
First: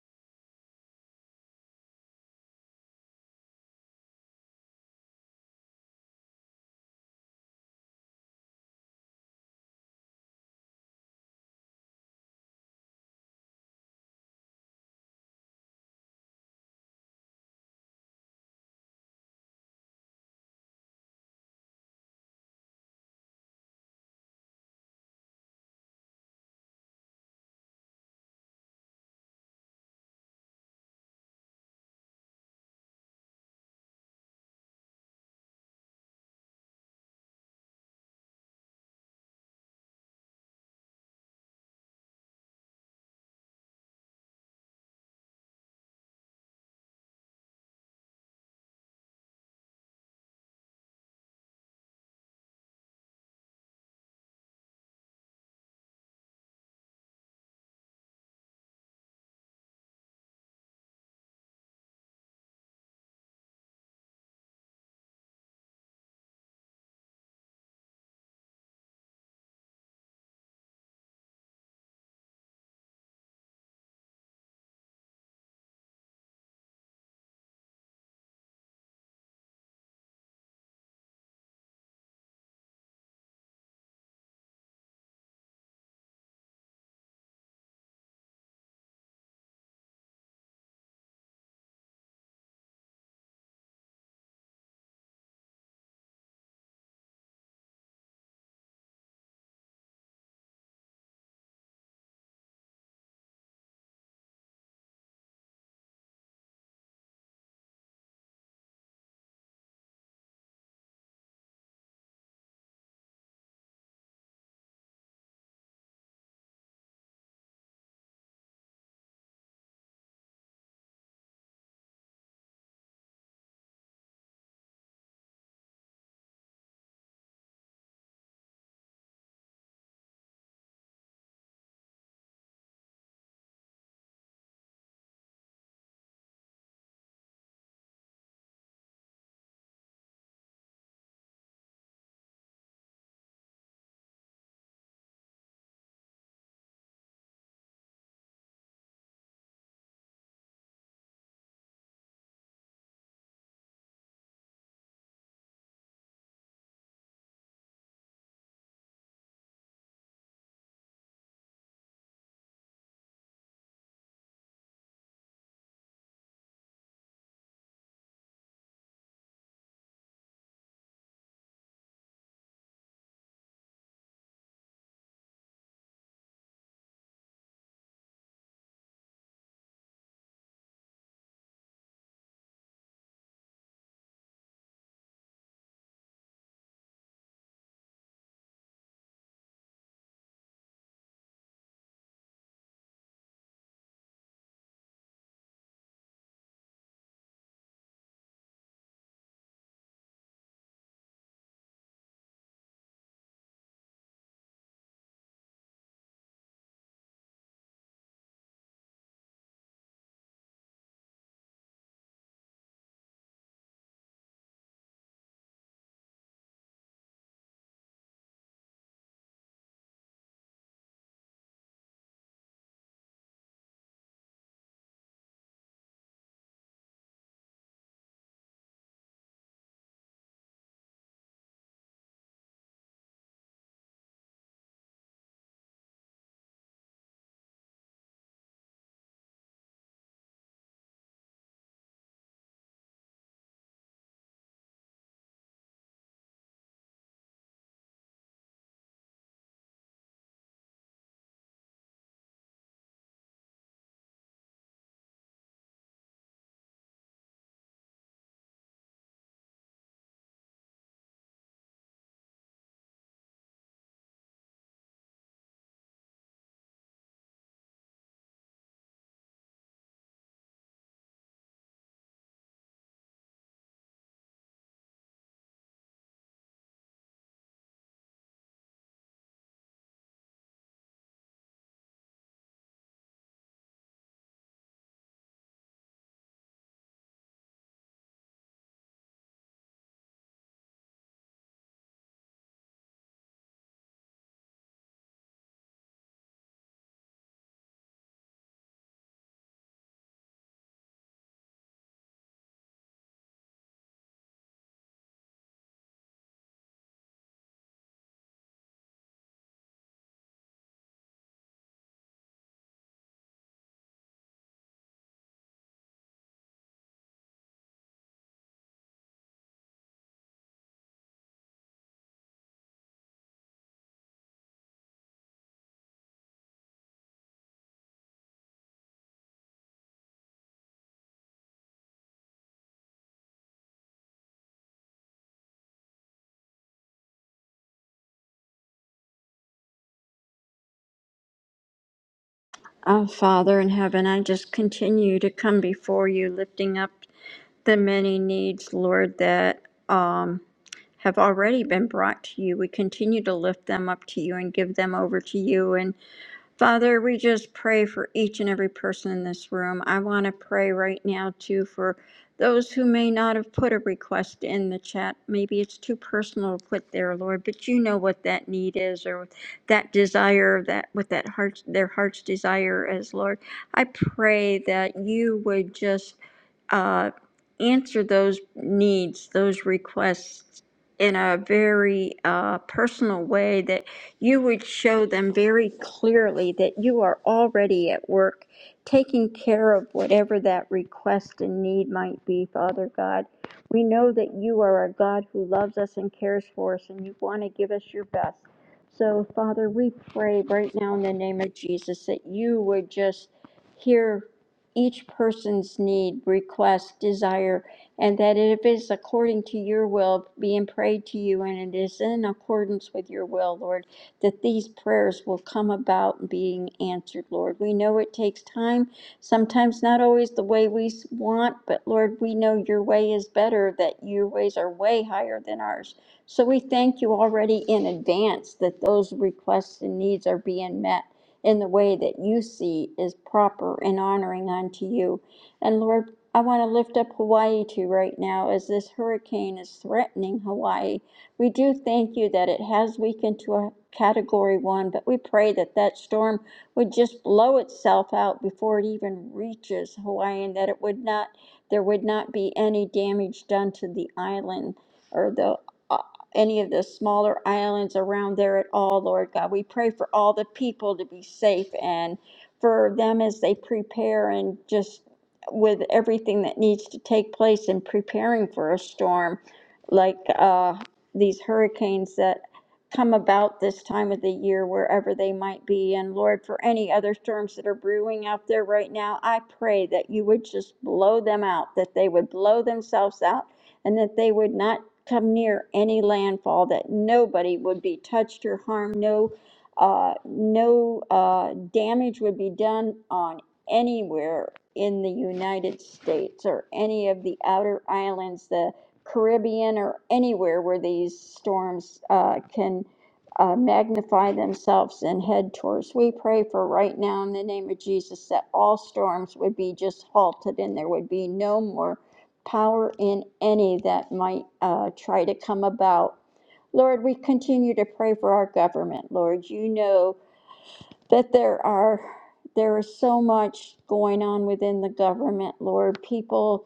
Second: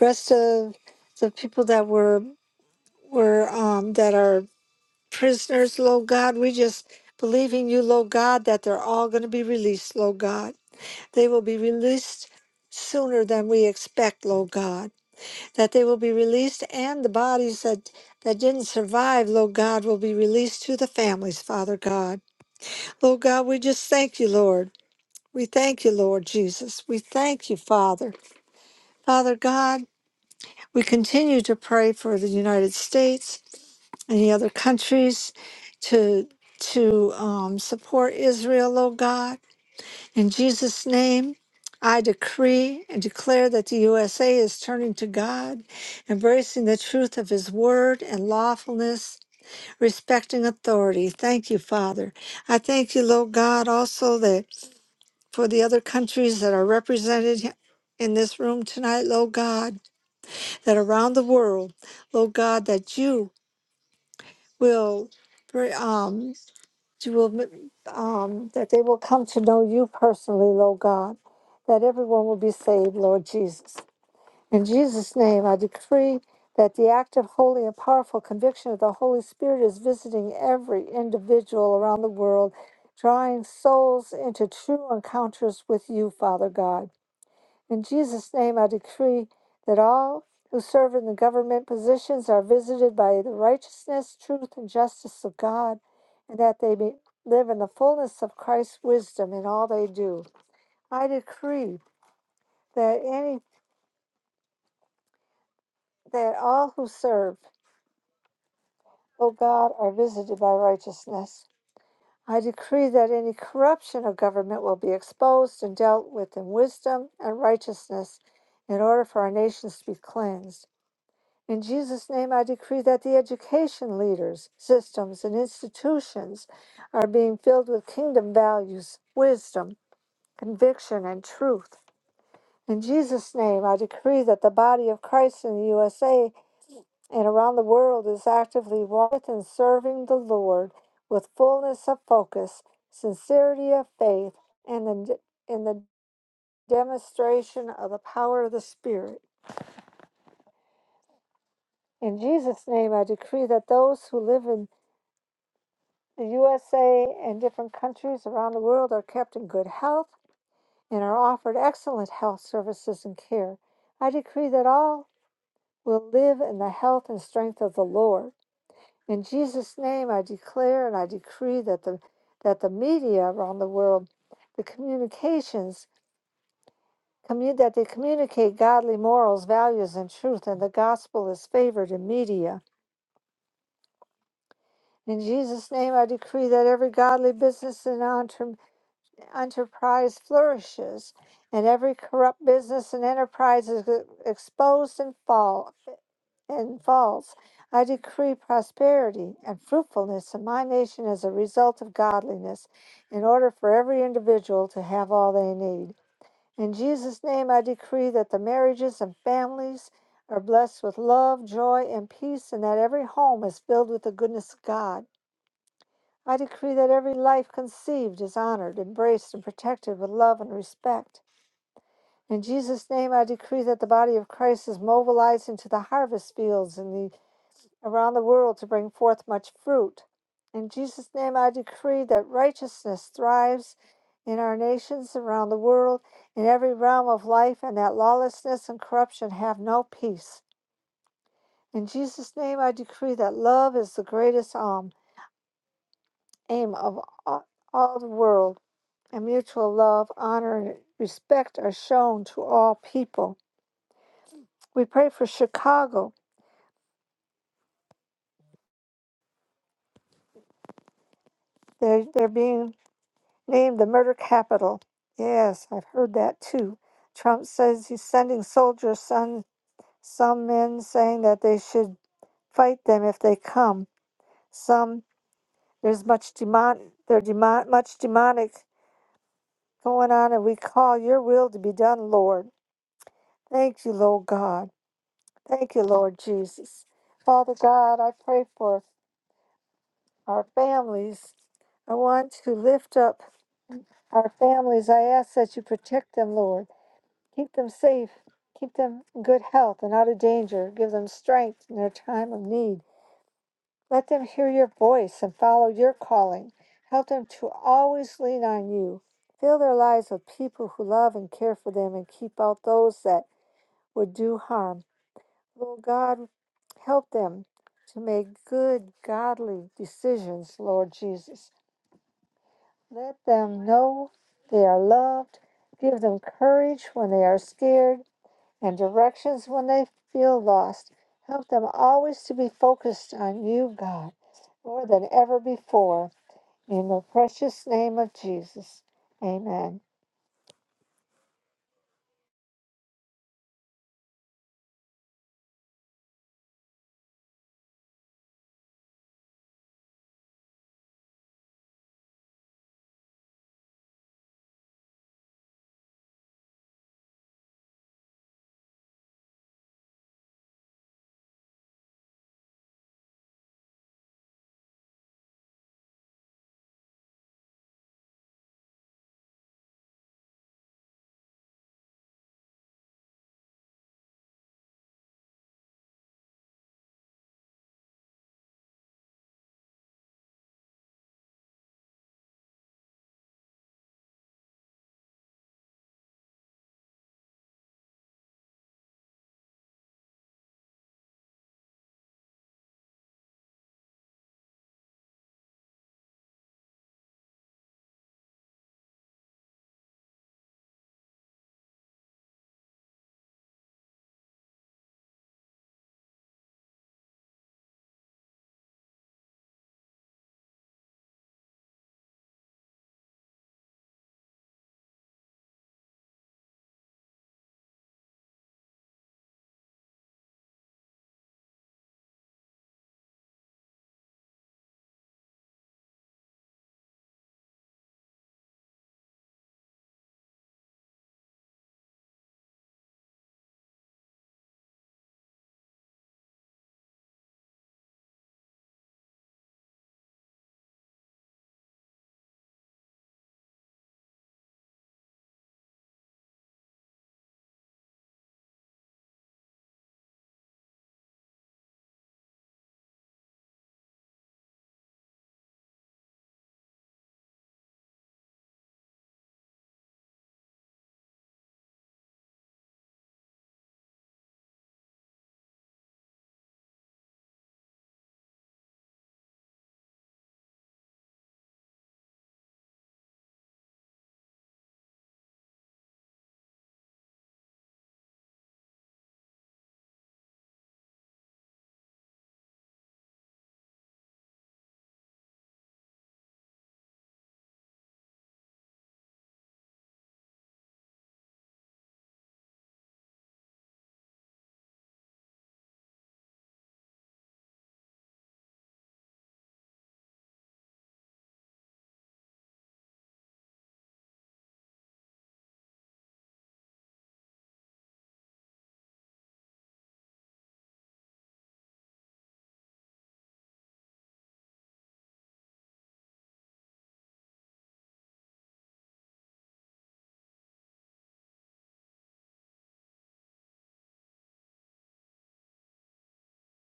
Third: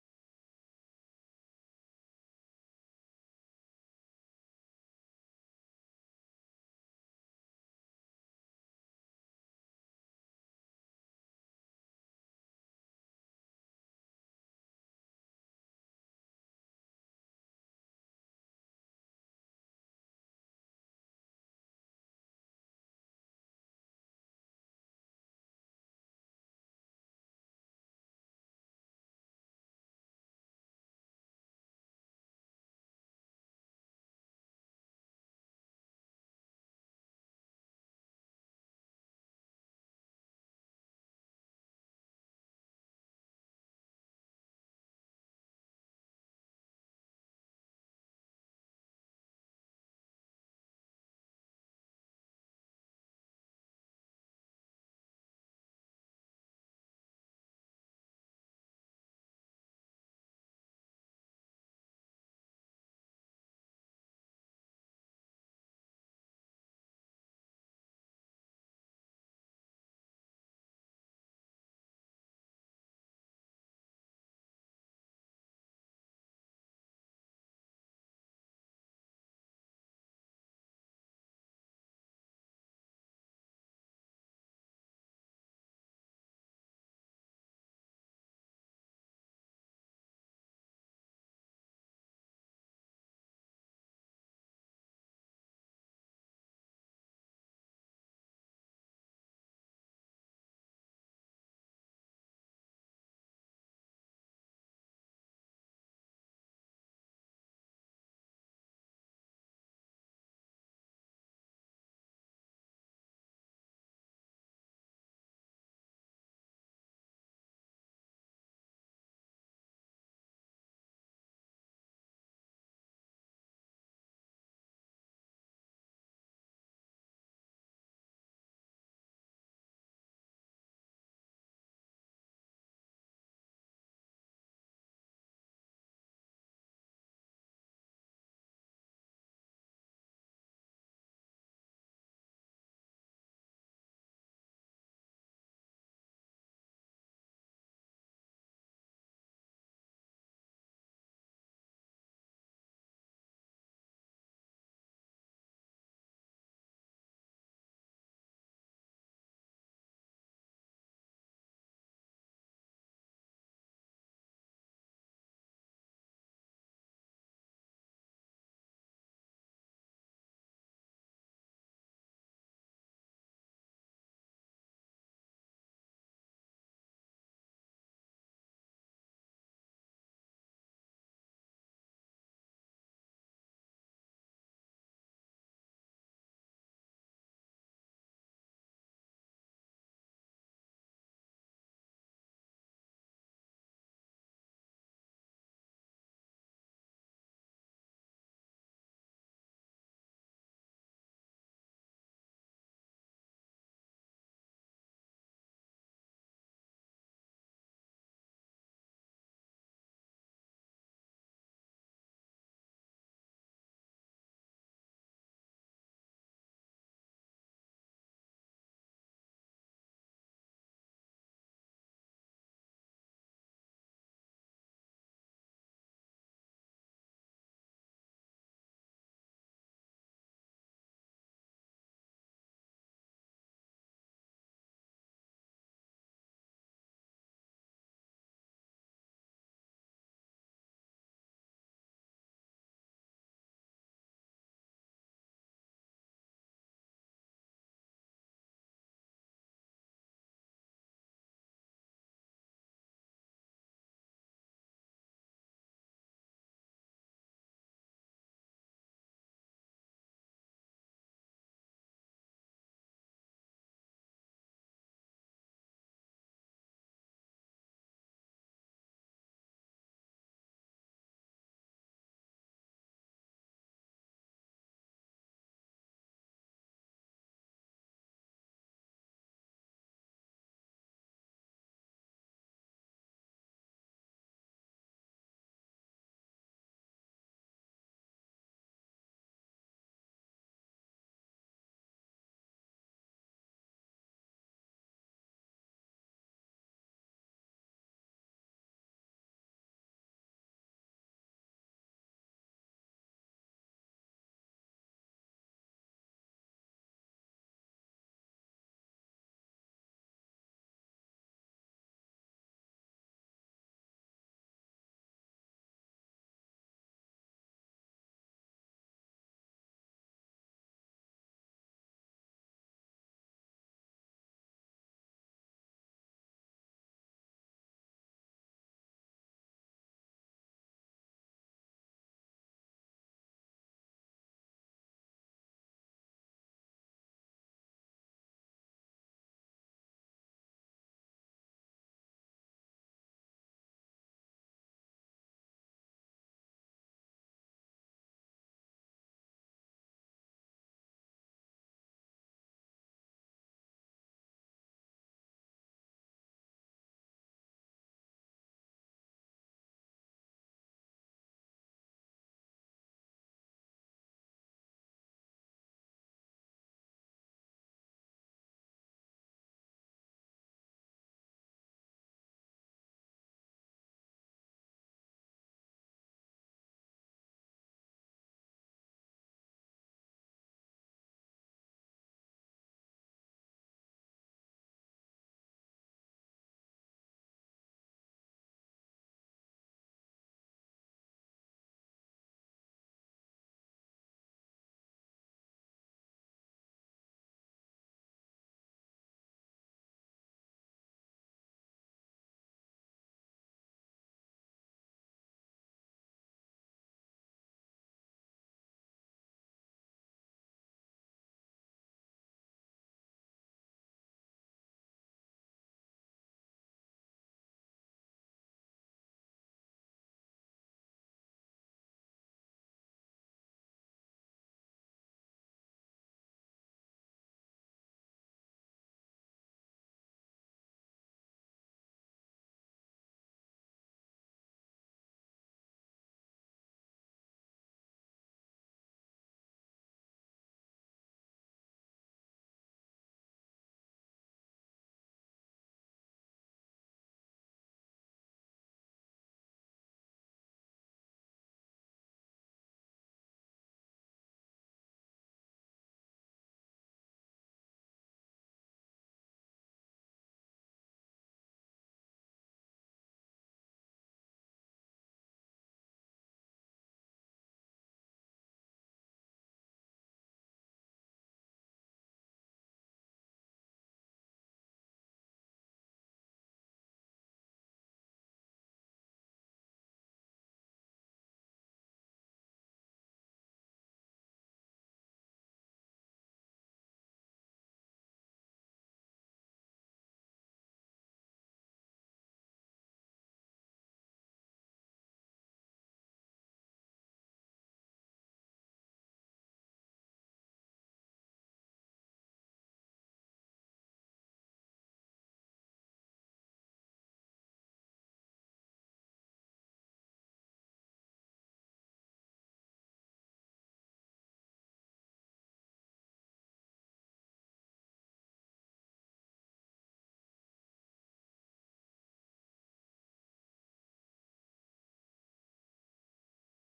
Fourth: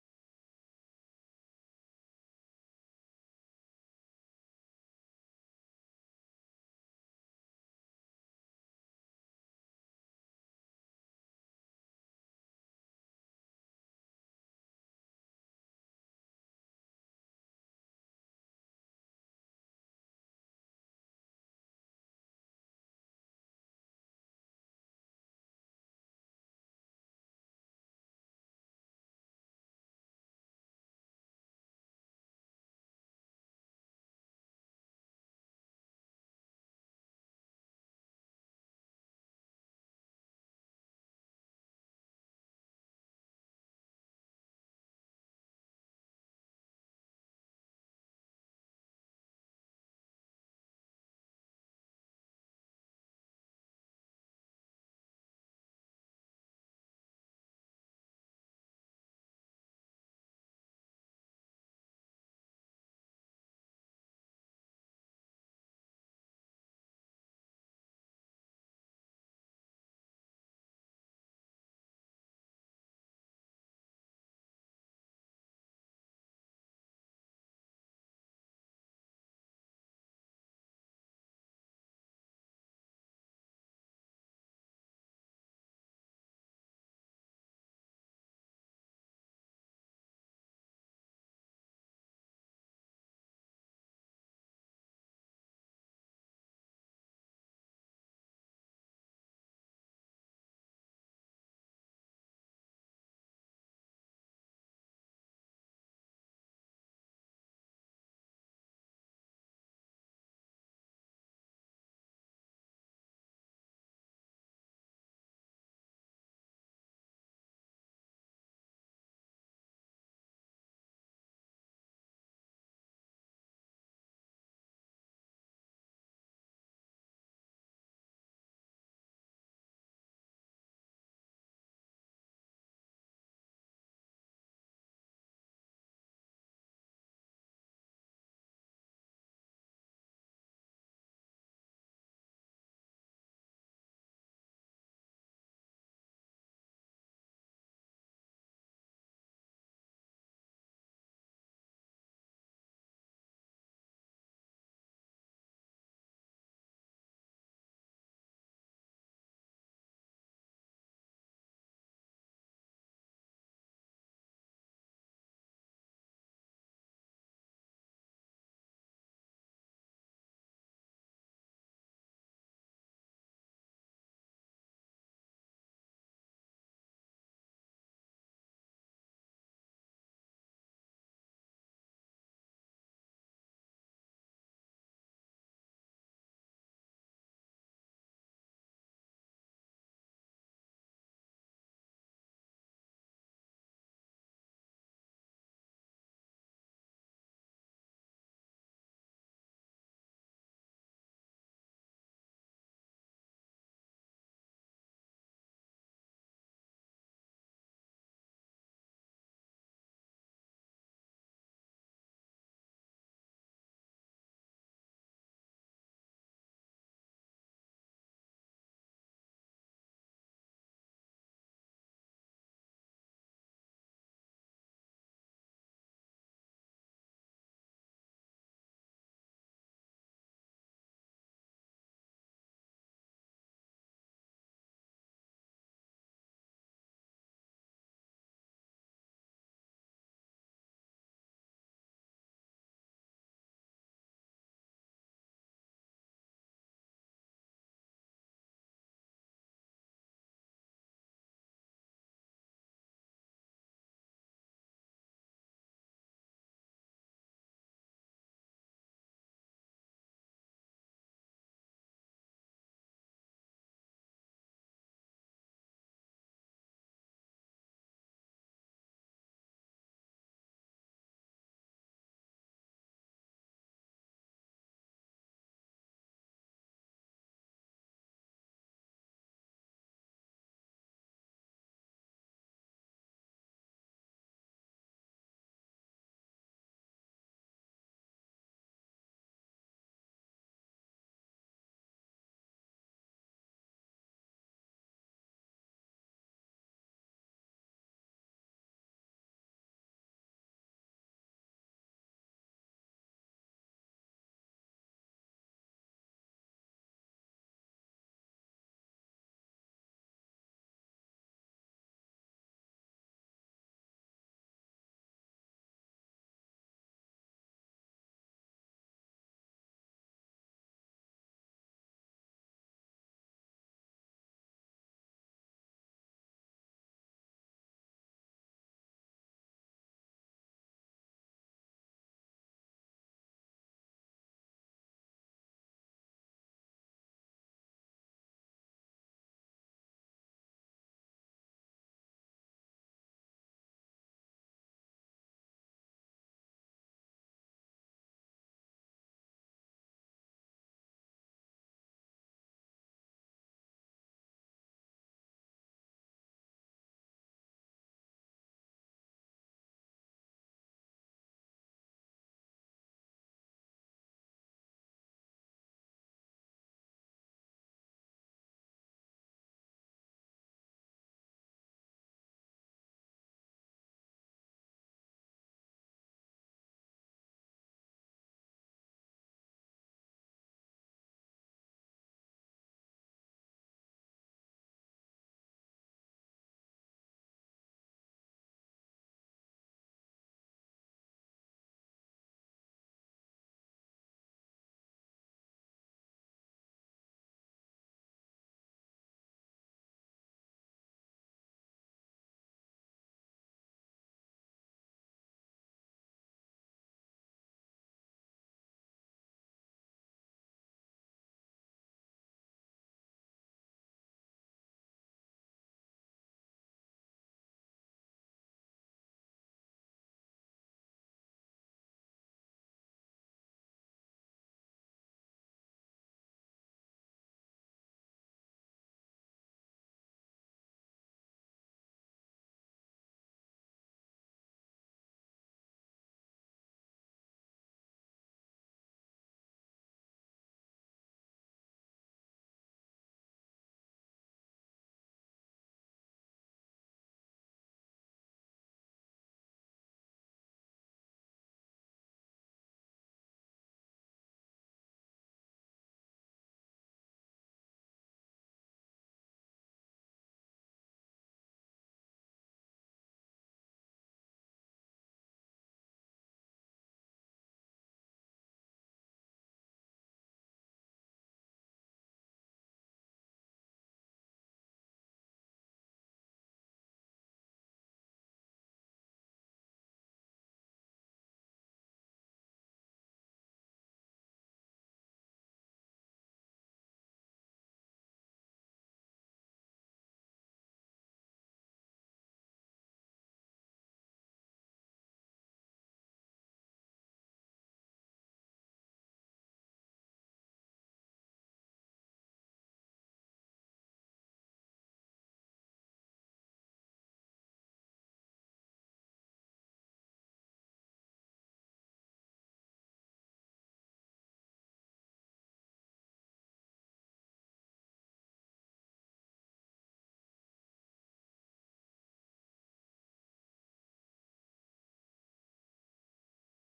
C: rest of the people that were were um, that are prisoners, Lord God, we just believe in you, Lord God, that they're all going to be released, Lord God. They will be released sooner than we expect, Lord God. That they will be released, and the bodies that that didn't survive, Lord God, will be released to the families, Father God. Lord God, we just thank you, Lord. We thank you, Lord Jesus. We thank you, Father. Father God, We continue to pray for the United States and the other countries to to um, support Israel, oh God. In Jesus' name, I decree and declare that the USA is turning to God, embracing the truth of His word and lawfulness, respecting authority. Thank you, Father. I thank you, Lord God, also that for the other countries that are represented in this room tonight, Lord God that around the world, Lord God, that you will bring, um, you will, um, that they will come to know you personally, Lord God, that everyone will be saved, Lord Jesus. In Jesus' name, I decree that the active, holy, and powerful conviction of the Holy Spirit is visiting every individual around the world, drawing souls into true encounters with you, Father God. In Jesus' name, I decree that all who serve in the government positions are visited by the righteousness, truth, and justice of God, and that they may live in the fullness of Christ's wisdom in all they do. I decree that any that all who serve, O God, are visited by righteousness. I decree that any corruption of government will be exposed and dealt with in wisdom and righteousness in order for our nations to be cleansed. In Jesus' name, I decree that the education leaders, systems, and institutions are being filled with kingdom values, wisdom, conviction, and truth. In Jesus' name, I decree that the body of Christ in the USA and around the world is actively with and serving the Lord with fullness of focus, sincerity of faith, and the, in the demonstration of the power of the Spirit. In Jesus' name, I decree that those who live in The USA and different countries around the world are kept in good health and are offered excellent health services and care. I decree that all will live in the health and strength of the Lord. In Jesus' name, I declare and I decree that the that the media around the world, the communications, commu- that they communicate godly morals, values, and truth, and the gospel is favored in media. In Jesus' name, I decree that every godly business and entrepreneur. enterprise flourishes, and every corrupt business and enterprise is e-, exposed and fall and falls. I decree prosperity and fruitfulness in my nation as a result of godliness, in order for every individual to have all they need. In Jesus' name, I decree that the marriages and families are blessed with love, joy, and peace, and that every home is filled with the goodness of God. I decree that every life conceived is honored, embraced, and protected with love and respect. In Jesus' name, I decree that the body of Christ is mobilizing to the harvest fields and the, around the world to bring forth much fruit. In Jesus' name, I decree that righteousness thrives in our nations around the world, in every realm of life, and that lawlessness and corruption have no peace. In Jesus' name, I decree that love is the greatest aim, aim of all all the world and mutual love, honor, and respect are shown to all people. We pray for Chicago. They're, they're being named the murder capital. Yes, I've heard that too. Trump says he's sending soldiers, some, some men saying that they should fight them if they come. Some, there's much demon, there demon, much demonic going on, and we call your will to be done, Lord. Thank you, Lord God. Thank you, Lord Jesus. Father God, I pray for our families. I want to lift up our families. I ask that you protect them, Lord. Keep them safe. Keep them in good health and out of danger. Give them strength in their time of need. Let them hear your voice and follow your calling. Help them to always lean on you. Fill their lives with people who love and care for them and keep out those that would do harm. Lord God, help them to make good, godly decisions, Lord Jesus. Let them know they are loved. Give them courage when they are scared and directions when they feel lost. Help them always to be focused on you, God, more than ever before. In the precious name of Jesus. Amen.
D: Oh, Father in heaven, I just continue to come before you, lifting up the many needs, Lord, that um, have already been brought to you. We continue to lift them up to you and give them over to you. and. Father, we just pray for each and every person in this room. I want to pray right now, too, for those who may not have put a request in the chat. Maybe it's too personal to put there, Lord, but you know what that need is or that desire, that what that heart, their heart's desire is, Lord. I pray that you would just uh, answer those needs, those requests in a very uh, personal way that you would show them very clearly that you are already at work taking care of whatever that request and need might be, Father God. We know that you are a God who loves us and cares for us, and you want to give us your best. So, Father, we pray right now in the name of Jesus that you would just hear each person's need, request, desire, and that if it is according to your will, being prayed to you, and it is in accordance with your will, Lord that these prayers will come about being answered, Lord. We know it takes time, sometimes not always the way we want, but Lord, we know your way is better, that your ways are way higher than ours. So we thank you already in advance that those requests and needs are being met in the way that you see is proper and honoring unto you. And Lord, I want to lift up Hawaii to you right now as this hurricane is threatening Hawaii. We do thank you that it has weakened to a category one, but we pray that that storm would just blow itself out before it even reaches Hawaii and that it would not, there would not be any damage done to the island or the, uh, any of the smaller islands around there at all, Lord God. We pray for all the people to be safe and for them as they prepare and just with everything that needs to take place in preparing for a storm like uh, these hurricanes that come about this time of the year, wherever they might be. And Lord, for any other storms that are brewing out there right now, I pray that you would just blow them out, that they would blow themselves out, and that they would not come near any landfall, that nobody would be touched or harmed, no. Uh, no uh, damage would be done on anywhere in the United States or any of the outer islands, The Caribbean or anywhere where these storms uh, can uh, magnify themselves and head towards. We pray for right now in the name of Jesus that all storms would be just halted and there would be no more power in any that might uh, try to come about. Lord, we continue to pray for our government. Lord, you know that there are there is so much going on within the government, Lord. People,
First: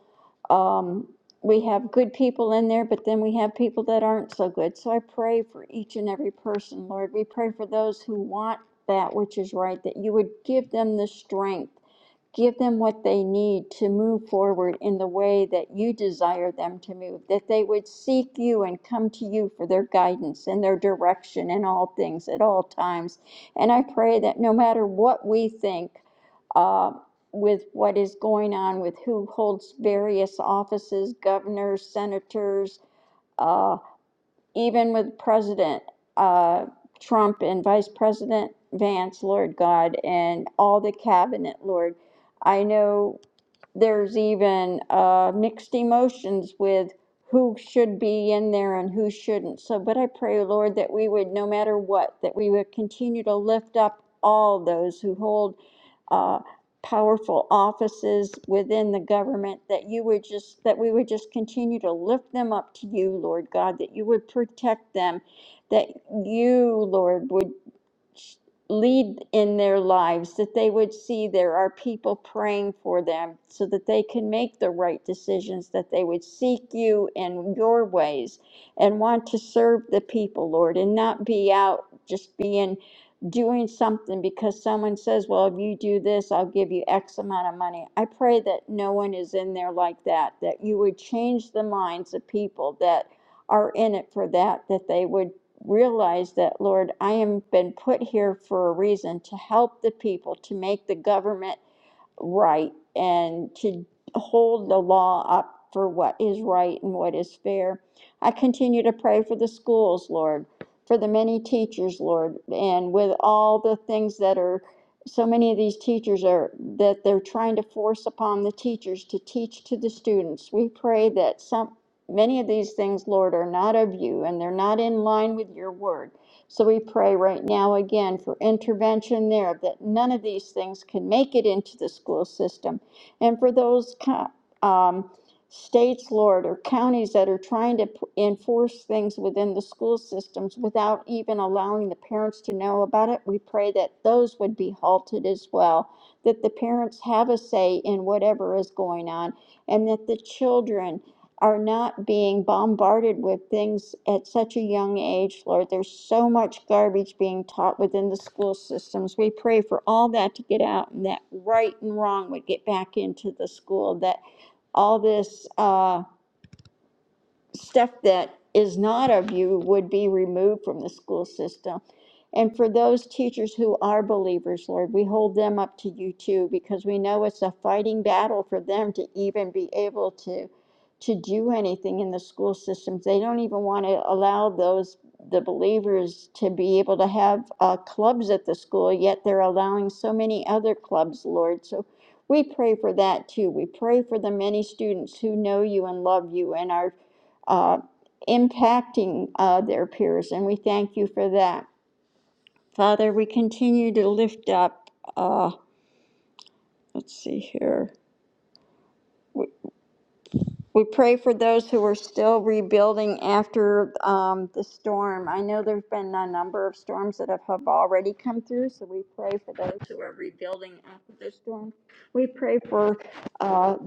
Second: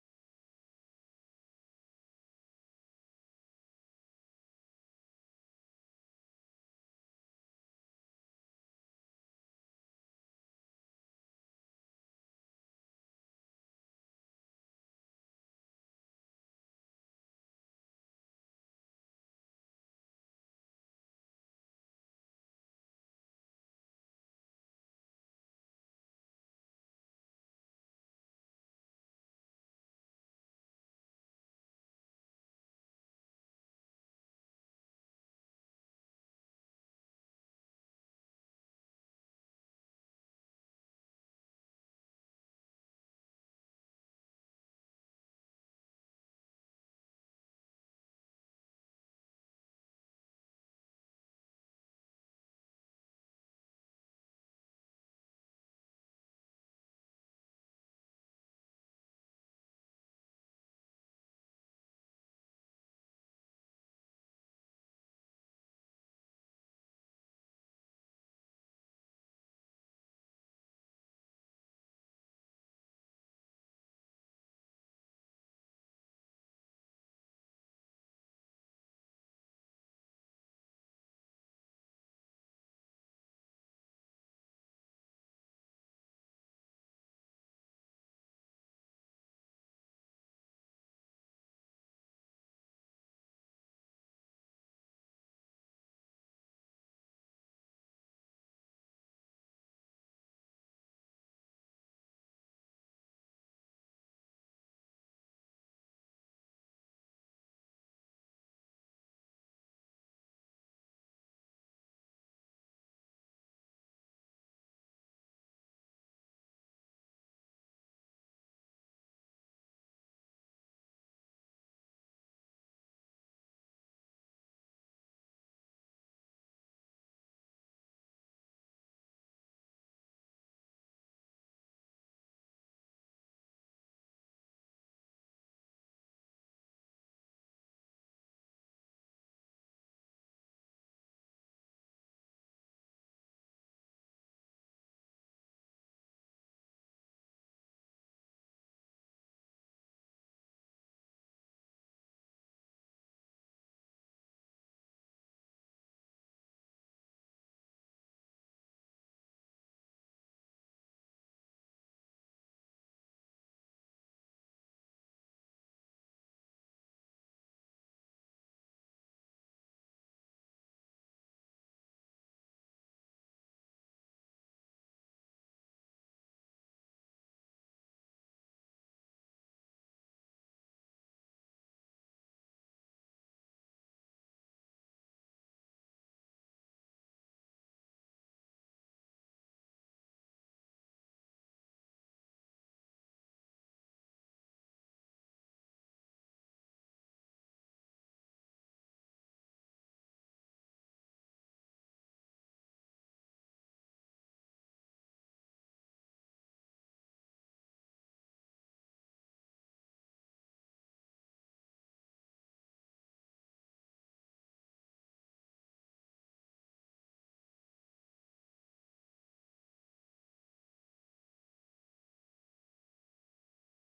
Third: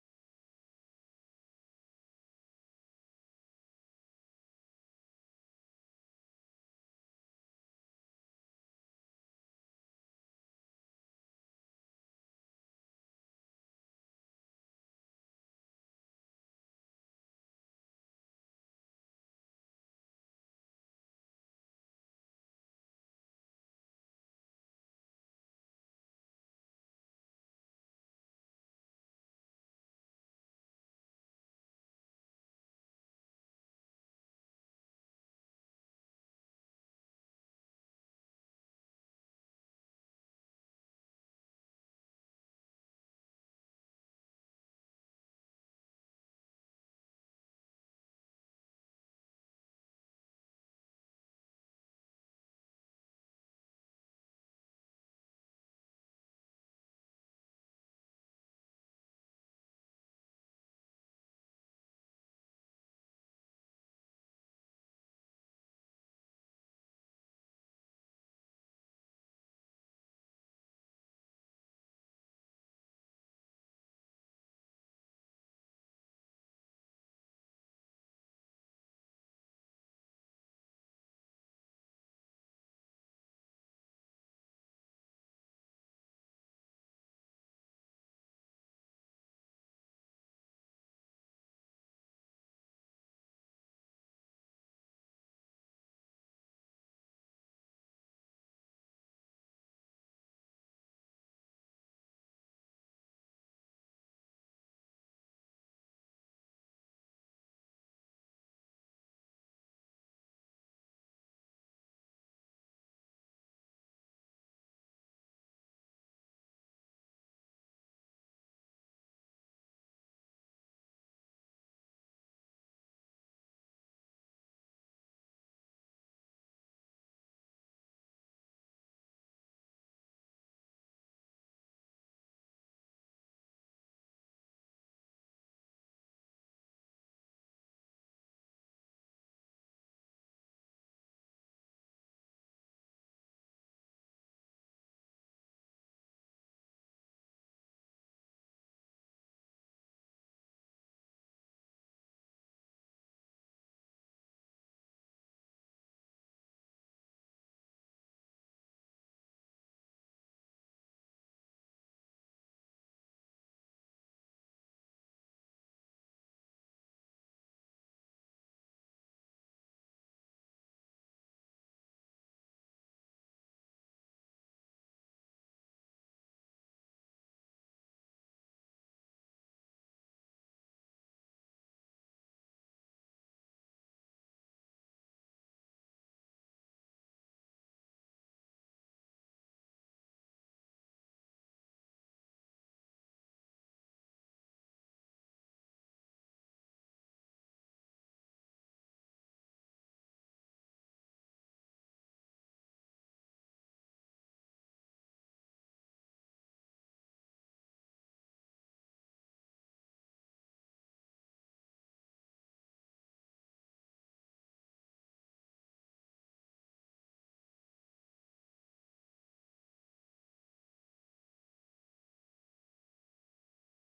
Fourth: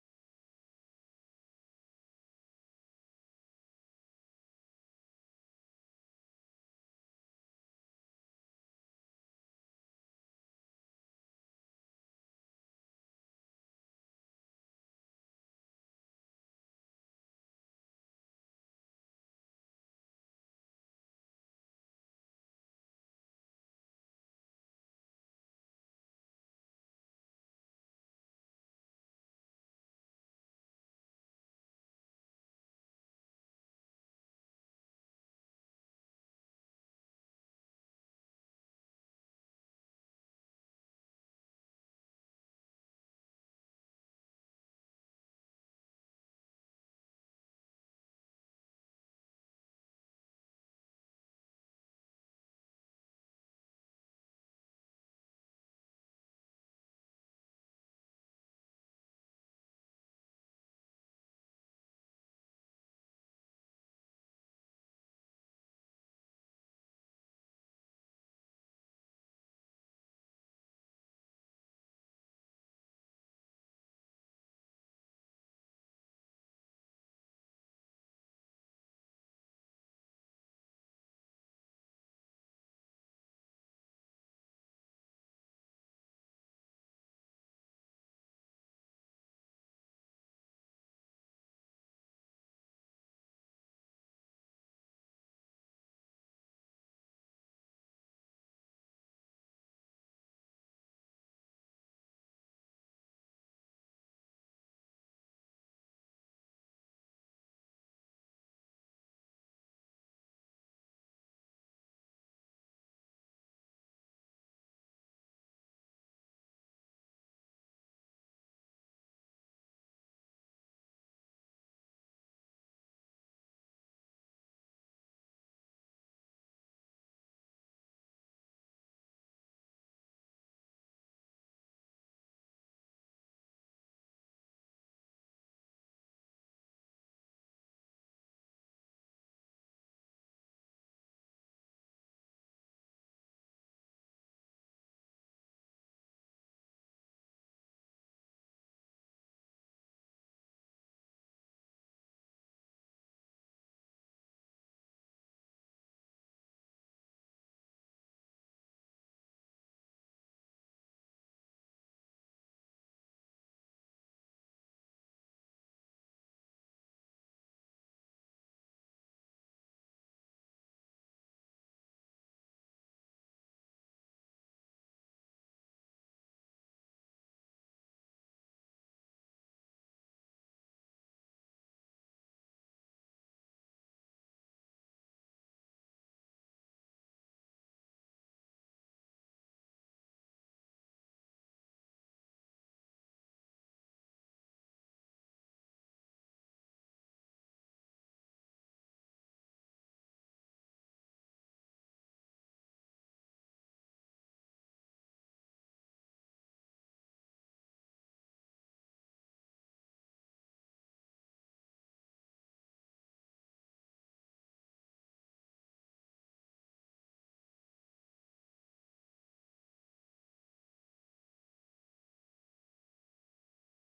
D: um, we have good people in there, but then we have people that aren't so good. So I pray for each and every person, Lord. We pray for those who want that which is right, that you would give them the strength, give them what they need to move forward in the way that you desire them to move, that they would seek you and come to you for their guidance and their direction in all things at all times and I pray that no matter what we think uh, with what is going on with who holds various offices, governors, senators, uh, even with President uh, Trump and Vice President Vance, Lord God, and all the cabinet, Lord, I know there's even uh, mixed emotions with who should be in there and who shouldn't. So, but I pray, Lord, that we would, no matter what, that we would continue to lift up all those who hold uh, powerful offices within the government, that you would just, that we would just continue to lift them up to you, Lord God, that you would protect them, that you, Lord, would lead in their lives, that they would see there are people praying for them so that they can make the right decisions, that they would seek you in your ways and want to serve the people, Lord, and not be out just being doing something because someone says, Well, if you do this, I'll give you X amount of money. I pray that no one is in there like that, that you would change the minds of people that are in it for that, that they would realize that, Lord, I am been put here for a reason to help the people, to make the government right and to hold the law up for what is right and what is fair. I continue to pray for the schools, Lord, for the many teachers, Lord, and with all the things that are so many of these teachers are that they're trying to force upon the teachers to teach to the students. We pray that some many of these things, Lord, are not of you and they're not in line with your word. So we pray right now again for intervention there that none of these things can make it into the school system. And for those um, states, Lord, or counties that are trying to p- enforce things within the school systems without even allowing the parents to know about it, we pray that those would be halted as well, that the parents have a say in whatever is going on, and that the children are not being bombarded with things at such a young age, Lord. There's so much garbage being taught within the school systems. We pray for all that to get out and that right and wrong would get back into the school, that all this. uh stuff that is not of you would be removed from the school system. And for those teachers who are believers, Lord, we hold them up to you too, because we know it's a fighting battle for them to even be able to to do anything in the school systems. They don't even want to allow those the believers to be able to have uh, clubs at the school, yet they're allowing so many other clubs, Lord. So we pray for that too. We pray for the many students who know you and love you and are uh, impacting uh, their peers, and we thank you for that. Father, we continue to lift up, uh, let's see here, We pray for those who are still rebuilding after um, the storm. I know there's been a number of storms that have, have already come through, so we pray for those who are rebuilding after the storm. We pray for uh,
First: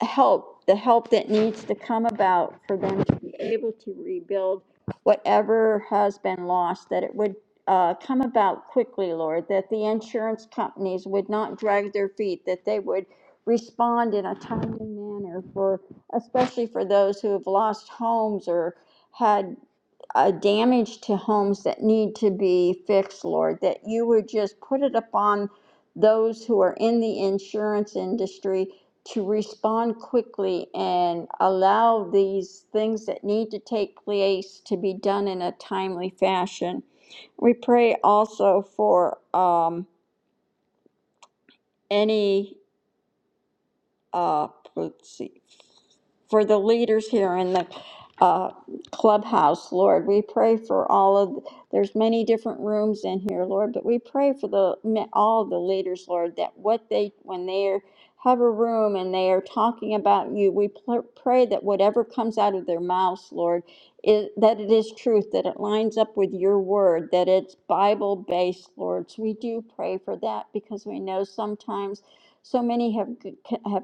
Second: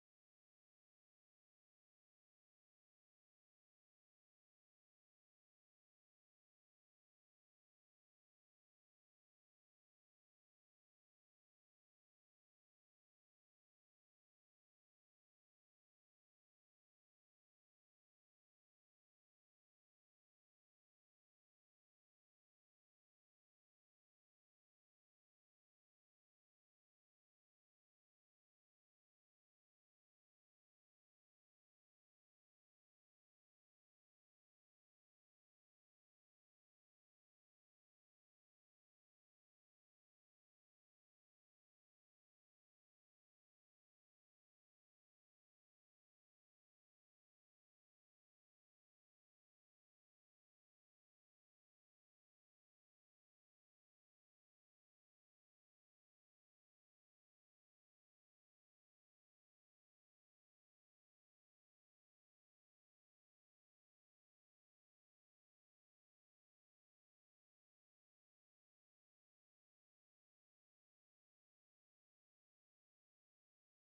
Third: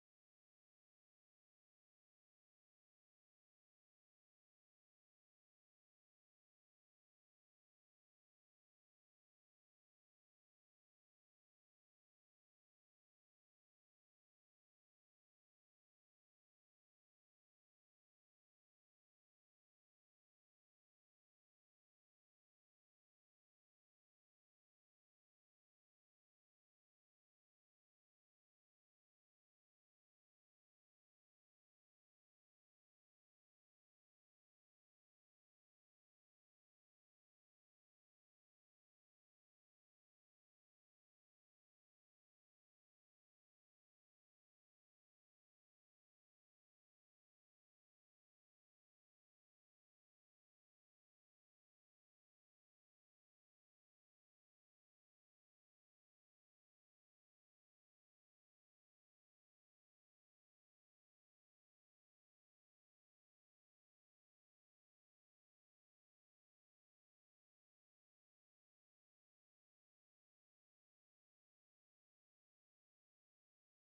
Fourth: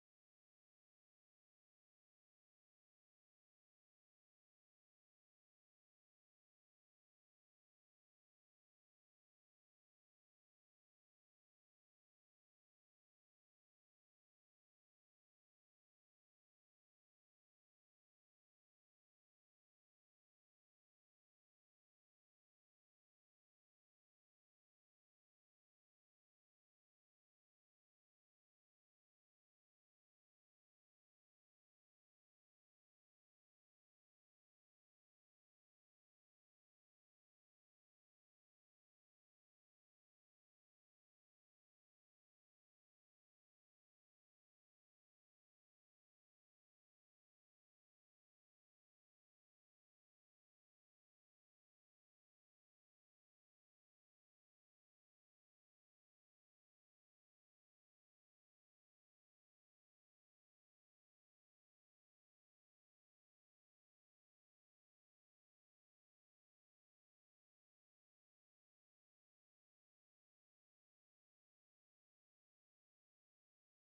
D: help, the help that needs to come about for them to be able to rebuild whatever has been lost, that it would uh, come about quickly, Lord, that the insurance companies would not drag their feet, that they would respond in a timely manner for especially for those who have lost homes or had uh, damage to homes that need to be fixed, Lord, that you would just put it upon those who are in the insurance industry to respond quickly and allow these things that need to take place to be done in a timely fashion. We pray also for um, any uh, let's see, for the leaders here in the uh, clubhouse, Lord. We pray for all of, there's many different rooms in here, Lord, but we pray for the all the leaders, Lord, that what they, when they are, have a room and they are talking about you, we pl- pray that whatever comes out of their mouths, Lord, is, that it is truth, that it lines up with your word, that it's Bible based, Lord. So we do pray for that because we know sometimes so many have have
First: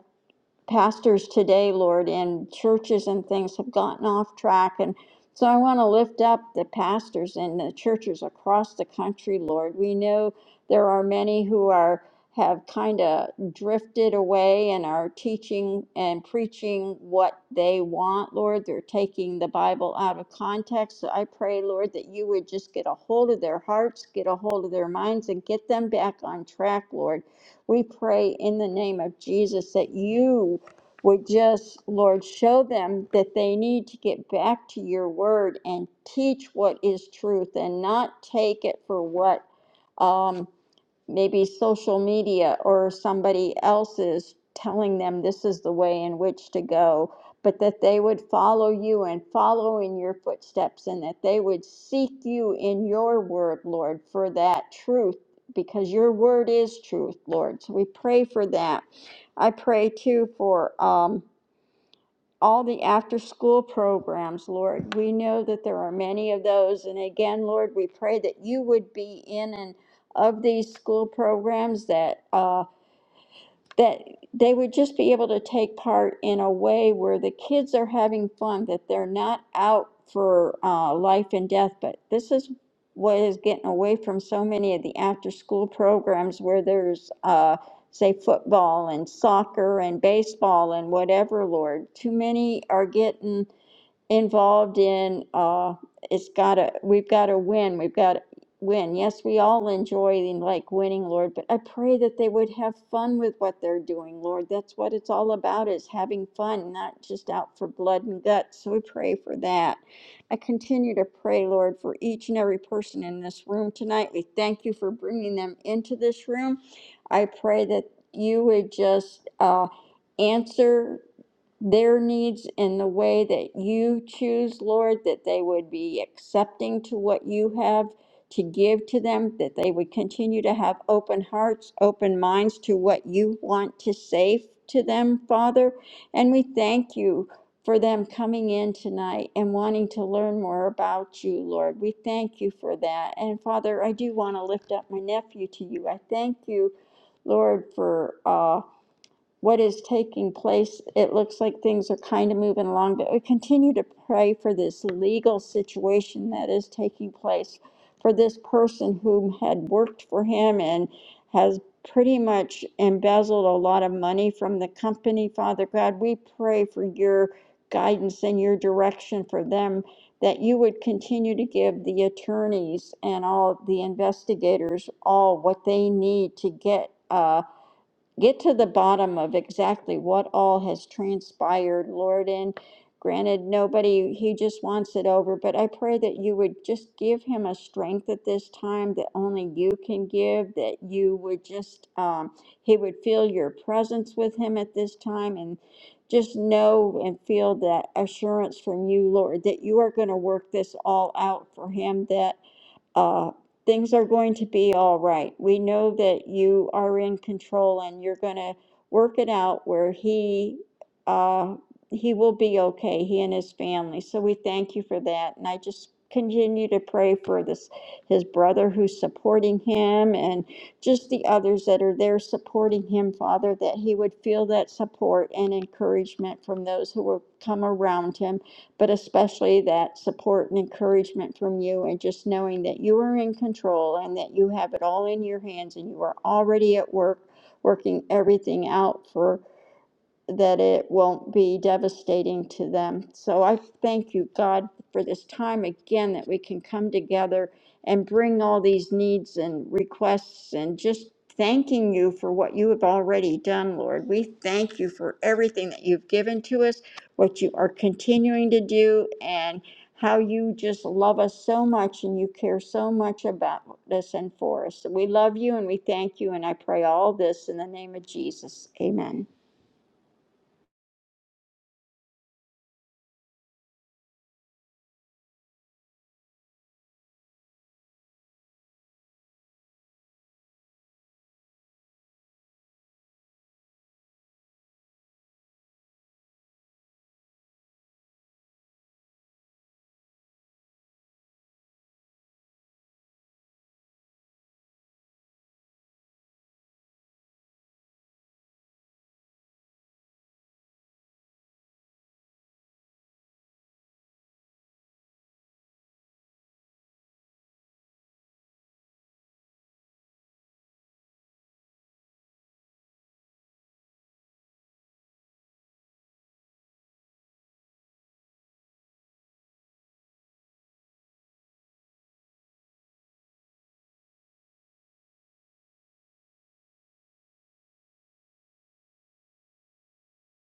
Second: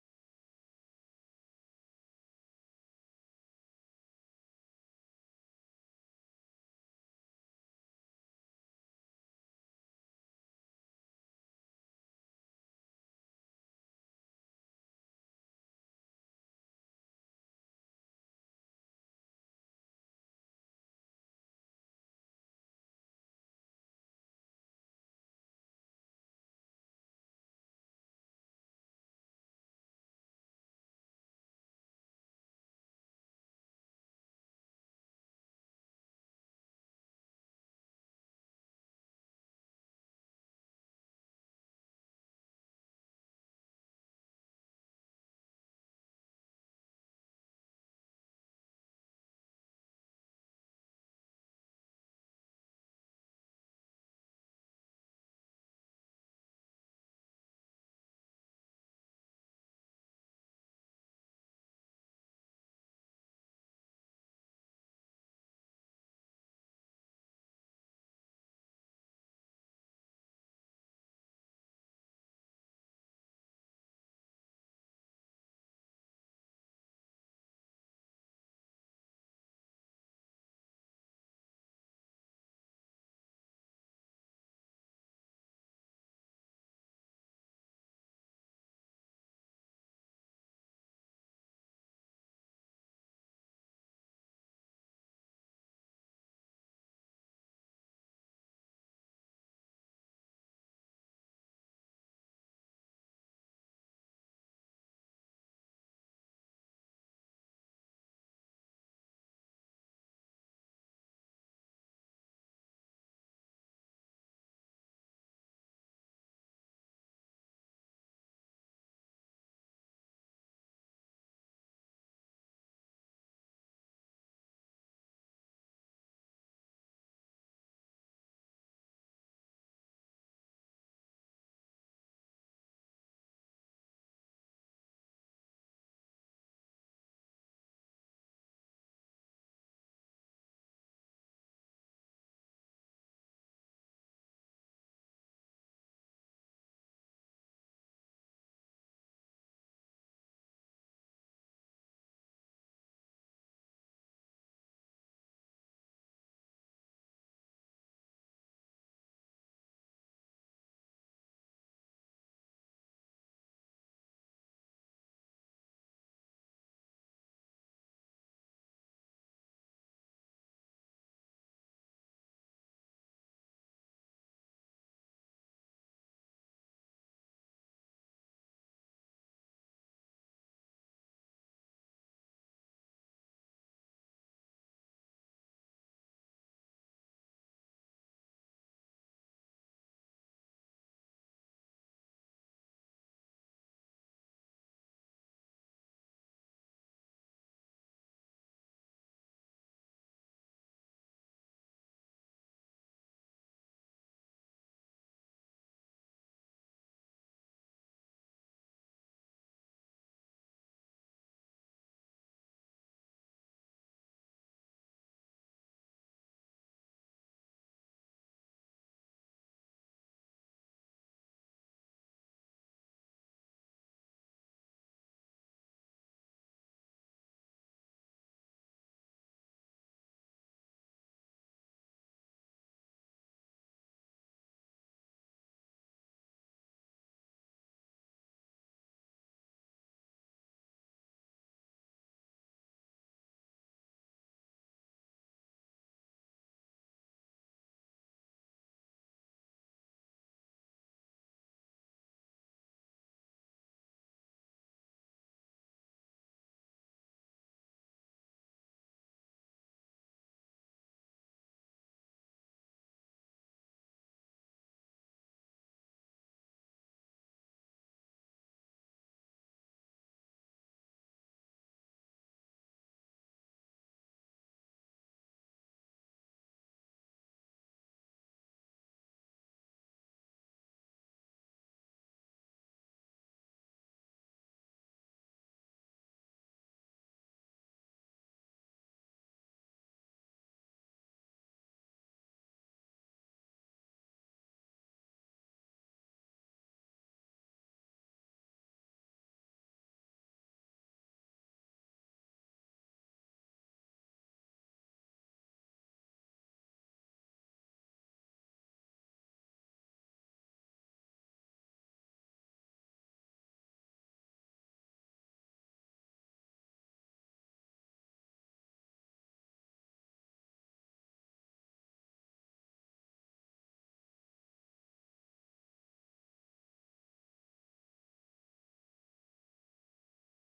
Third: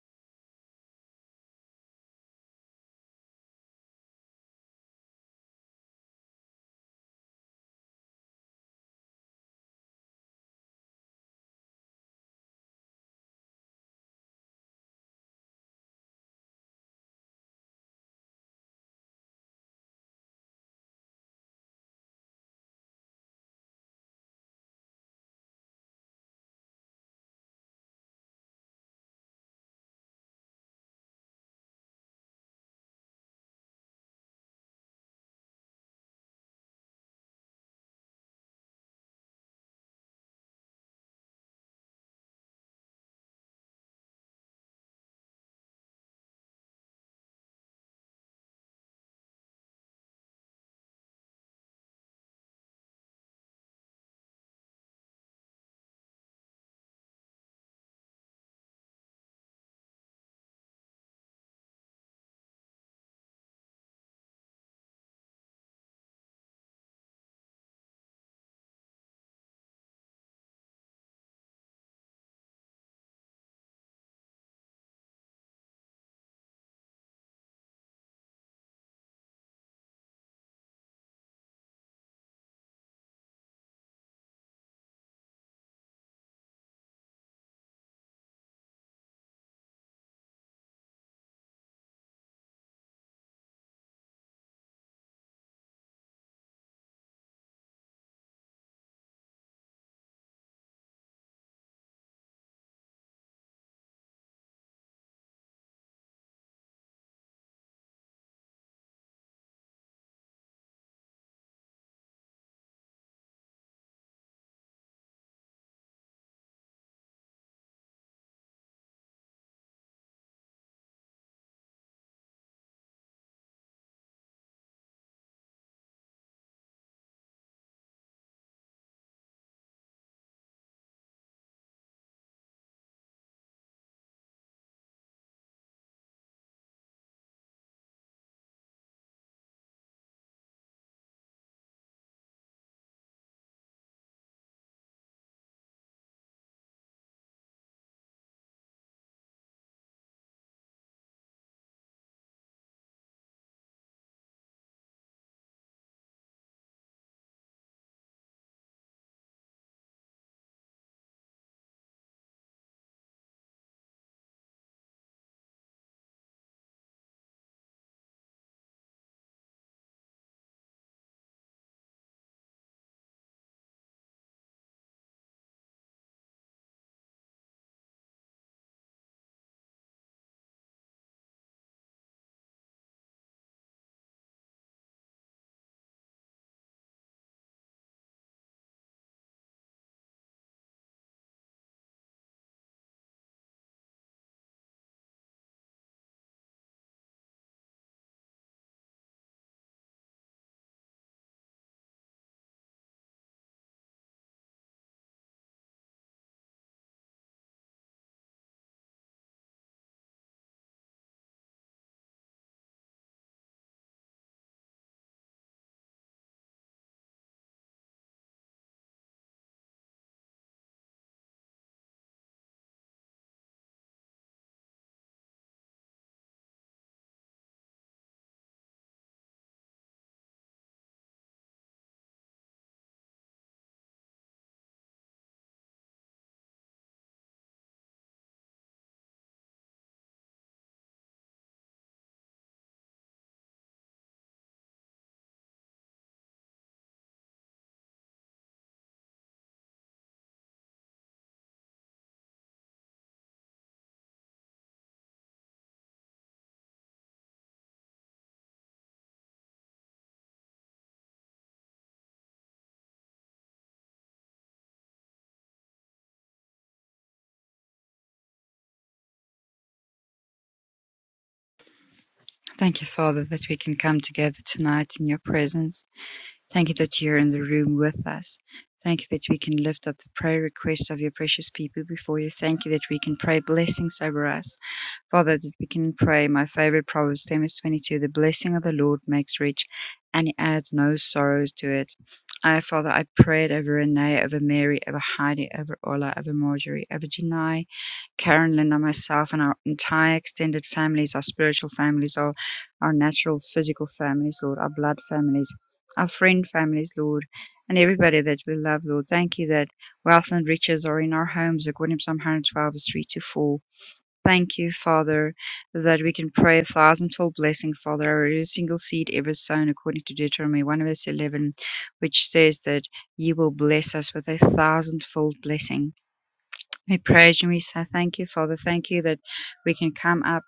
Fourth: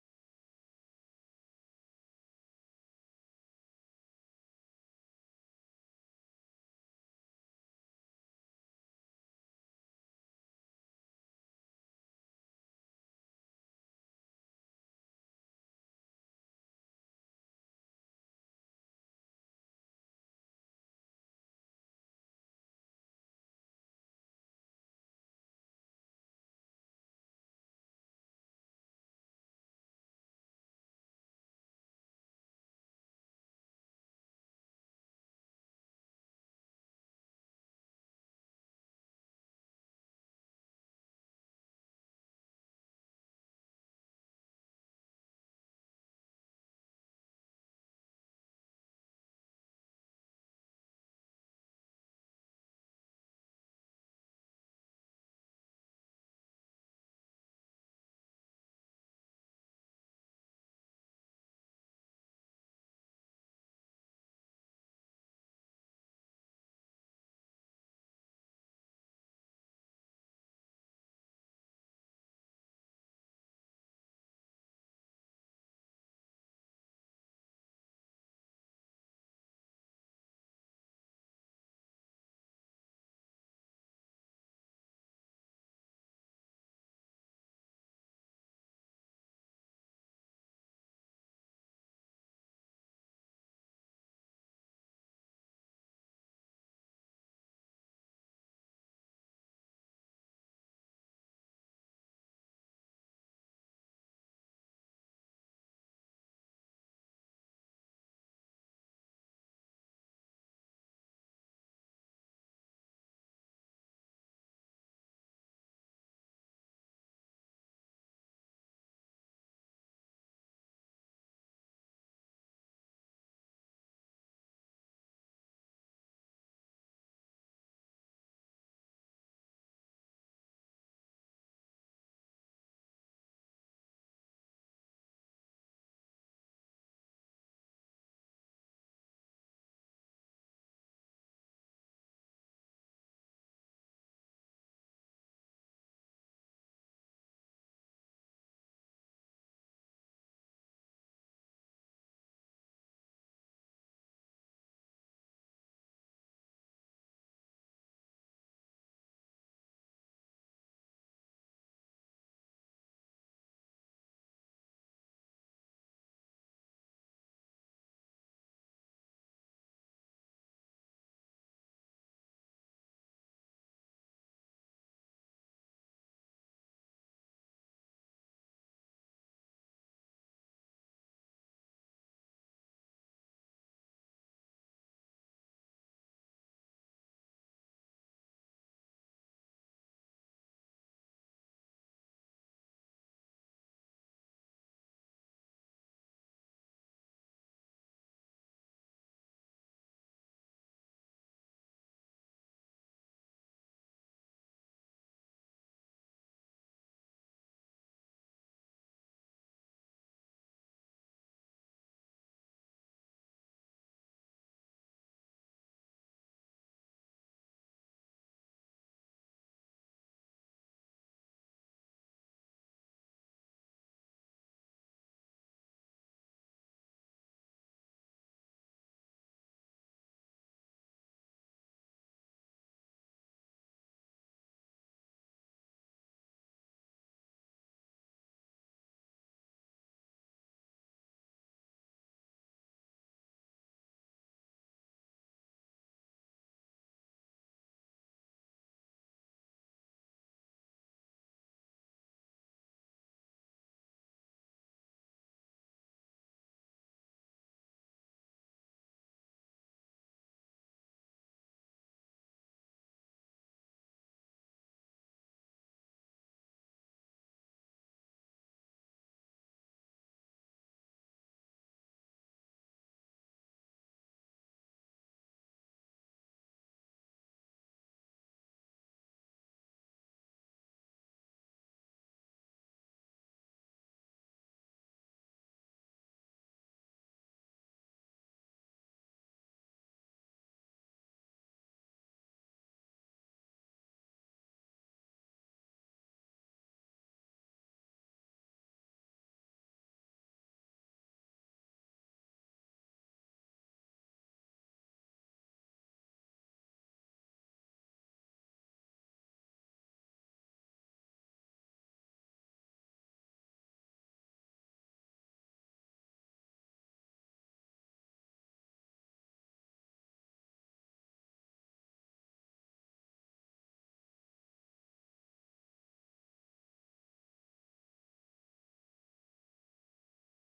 D: pastors today, Lord, and churches and things have gotten off track. And so I want to lift up the pastors and the churches across the country, Lord. We know there are many who are have kind of drifted away and are teaching and preaching what they want, Lord. They're taking the Bible out of context. So I pray, Lord, that you would just get a hold of their hearts, get a hold of their minds, and get them back on track, Lord we pray in the name of Jesus that you would just, Lord, show them that they need to get back to your word and teach what is truth and not take it for what. um, maybe social media or somebody else's telling them this is the way in which to go, but that they would follow you and follow in your footsteps and that they would seek you in your word, Lord, for that truth, because your word is truth, Lord. So we pray for that. I pray too for um, all the after-school programs, Lord. We know that there are many of those. And again, Lord, we pray that you would be in and of these school programs that uh, that they would just be able to take part in a way where the kids are having fun, that they're not out for uh, life and death. But this is what is getting away from so many of the after school programs where there's, uh, say, football and soccer and baseball and whatever, Lord. Too many are getting involved in uh it's gotta we've gotta win we've gotta win yes we all enjoy like winning lord but i pray that they would have fun with what they're doing lord that's what it's all about is having fun not just out for blood and guts so we pray for that i continue to pray lord for each and every person in this room tonight we thank you for bringing them into this room i pray that you would just uh answer their needs in the way that you choose, Lord, that they would be accepting to what you have to give to them, that they would continue to have open hearts, open minds to what you want to say to them, Father. And we thank you for them coming in tonight and wanting to learn more about you, Lord. We thank you for that. And Father, I do want to lift up my nephew to you. I thank you, Lord, for. Uh, what is taking place. It looks like things are kind of moving along, but we continue to pray for this legal situation that is taking place for this person who had worked for him and has pretty much embezzled a lot of money from the company. Father God, we pray for your guidance and your direction for them that you would continue to give the attorneys and all the investigators all what they need to get. uh, get to the bottom of exactly what all has transpired, Lord. And granted, nobody, he just wants it over, but I pray that you would just give him a strength at this time that only you can give, that you would just, um, he would feel your presence with him at this time and just know and feel that assurance from you, Lord, that you are going to work this all out for him, That uh, things are going to be all right. We know that you are in control and you're going to work it out where he uh, he will be okay, he and his family. So we thank you for that. And I just continue to pray for this his brother who's supporting him and just the others that are there supporting him, Father, that he would feel that support and encouragement from those who will come around him but especially that support and encouragement from you and just knowing that you are in control and that you have it all in your hands and you are already at work working everything out for that it won't be devastating to them. So I thank you, God, for this time again that we can come together and bring all these needs and requests and just thanking you for what you have already done, Lord. We thank you for everything that you've given to us, what you are continuing to do, and how you just love us so much and you care so much about us and for us. We love you and we thank you, and I pray all this in the name of Jesus. Amen.
B: Thank you, Father, that we can come together tonight in your presence. Thank you that you're in the room with us. Thank you that we can lift up the prayer requests of your precious people before you. Thank you that we can pray blessings over us. Father, that we can pray my favorite Proverbs, Amos 22, the blessing of the Lord makes rich and he adds no sorrows to it. I, Father, I prayed over Renee, over Mary, over Heidi, over Ola, over Marjorie, over Janai, Karen, Linda, myself and our entire extended families, our spiritual families, our, our natural physical families, Lord, our blood families, our friend families, Lord, and everybody that we love, Lord. Thank you that wealth and riches are in our homes, according to Psalm 112, verse 3 to 4. Thank you, Father, that we can pray a thousandfold blessing, Father, over every single seed ever sown, according to Deuteronomy 1 verse 11, which says that you will bless us with a thousandfold blessing. We praise you. We say thank you, Father. Thank you that we can come up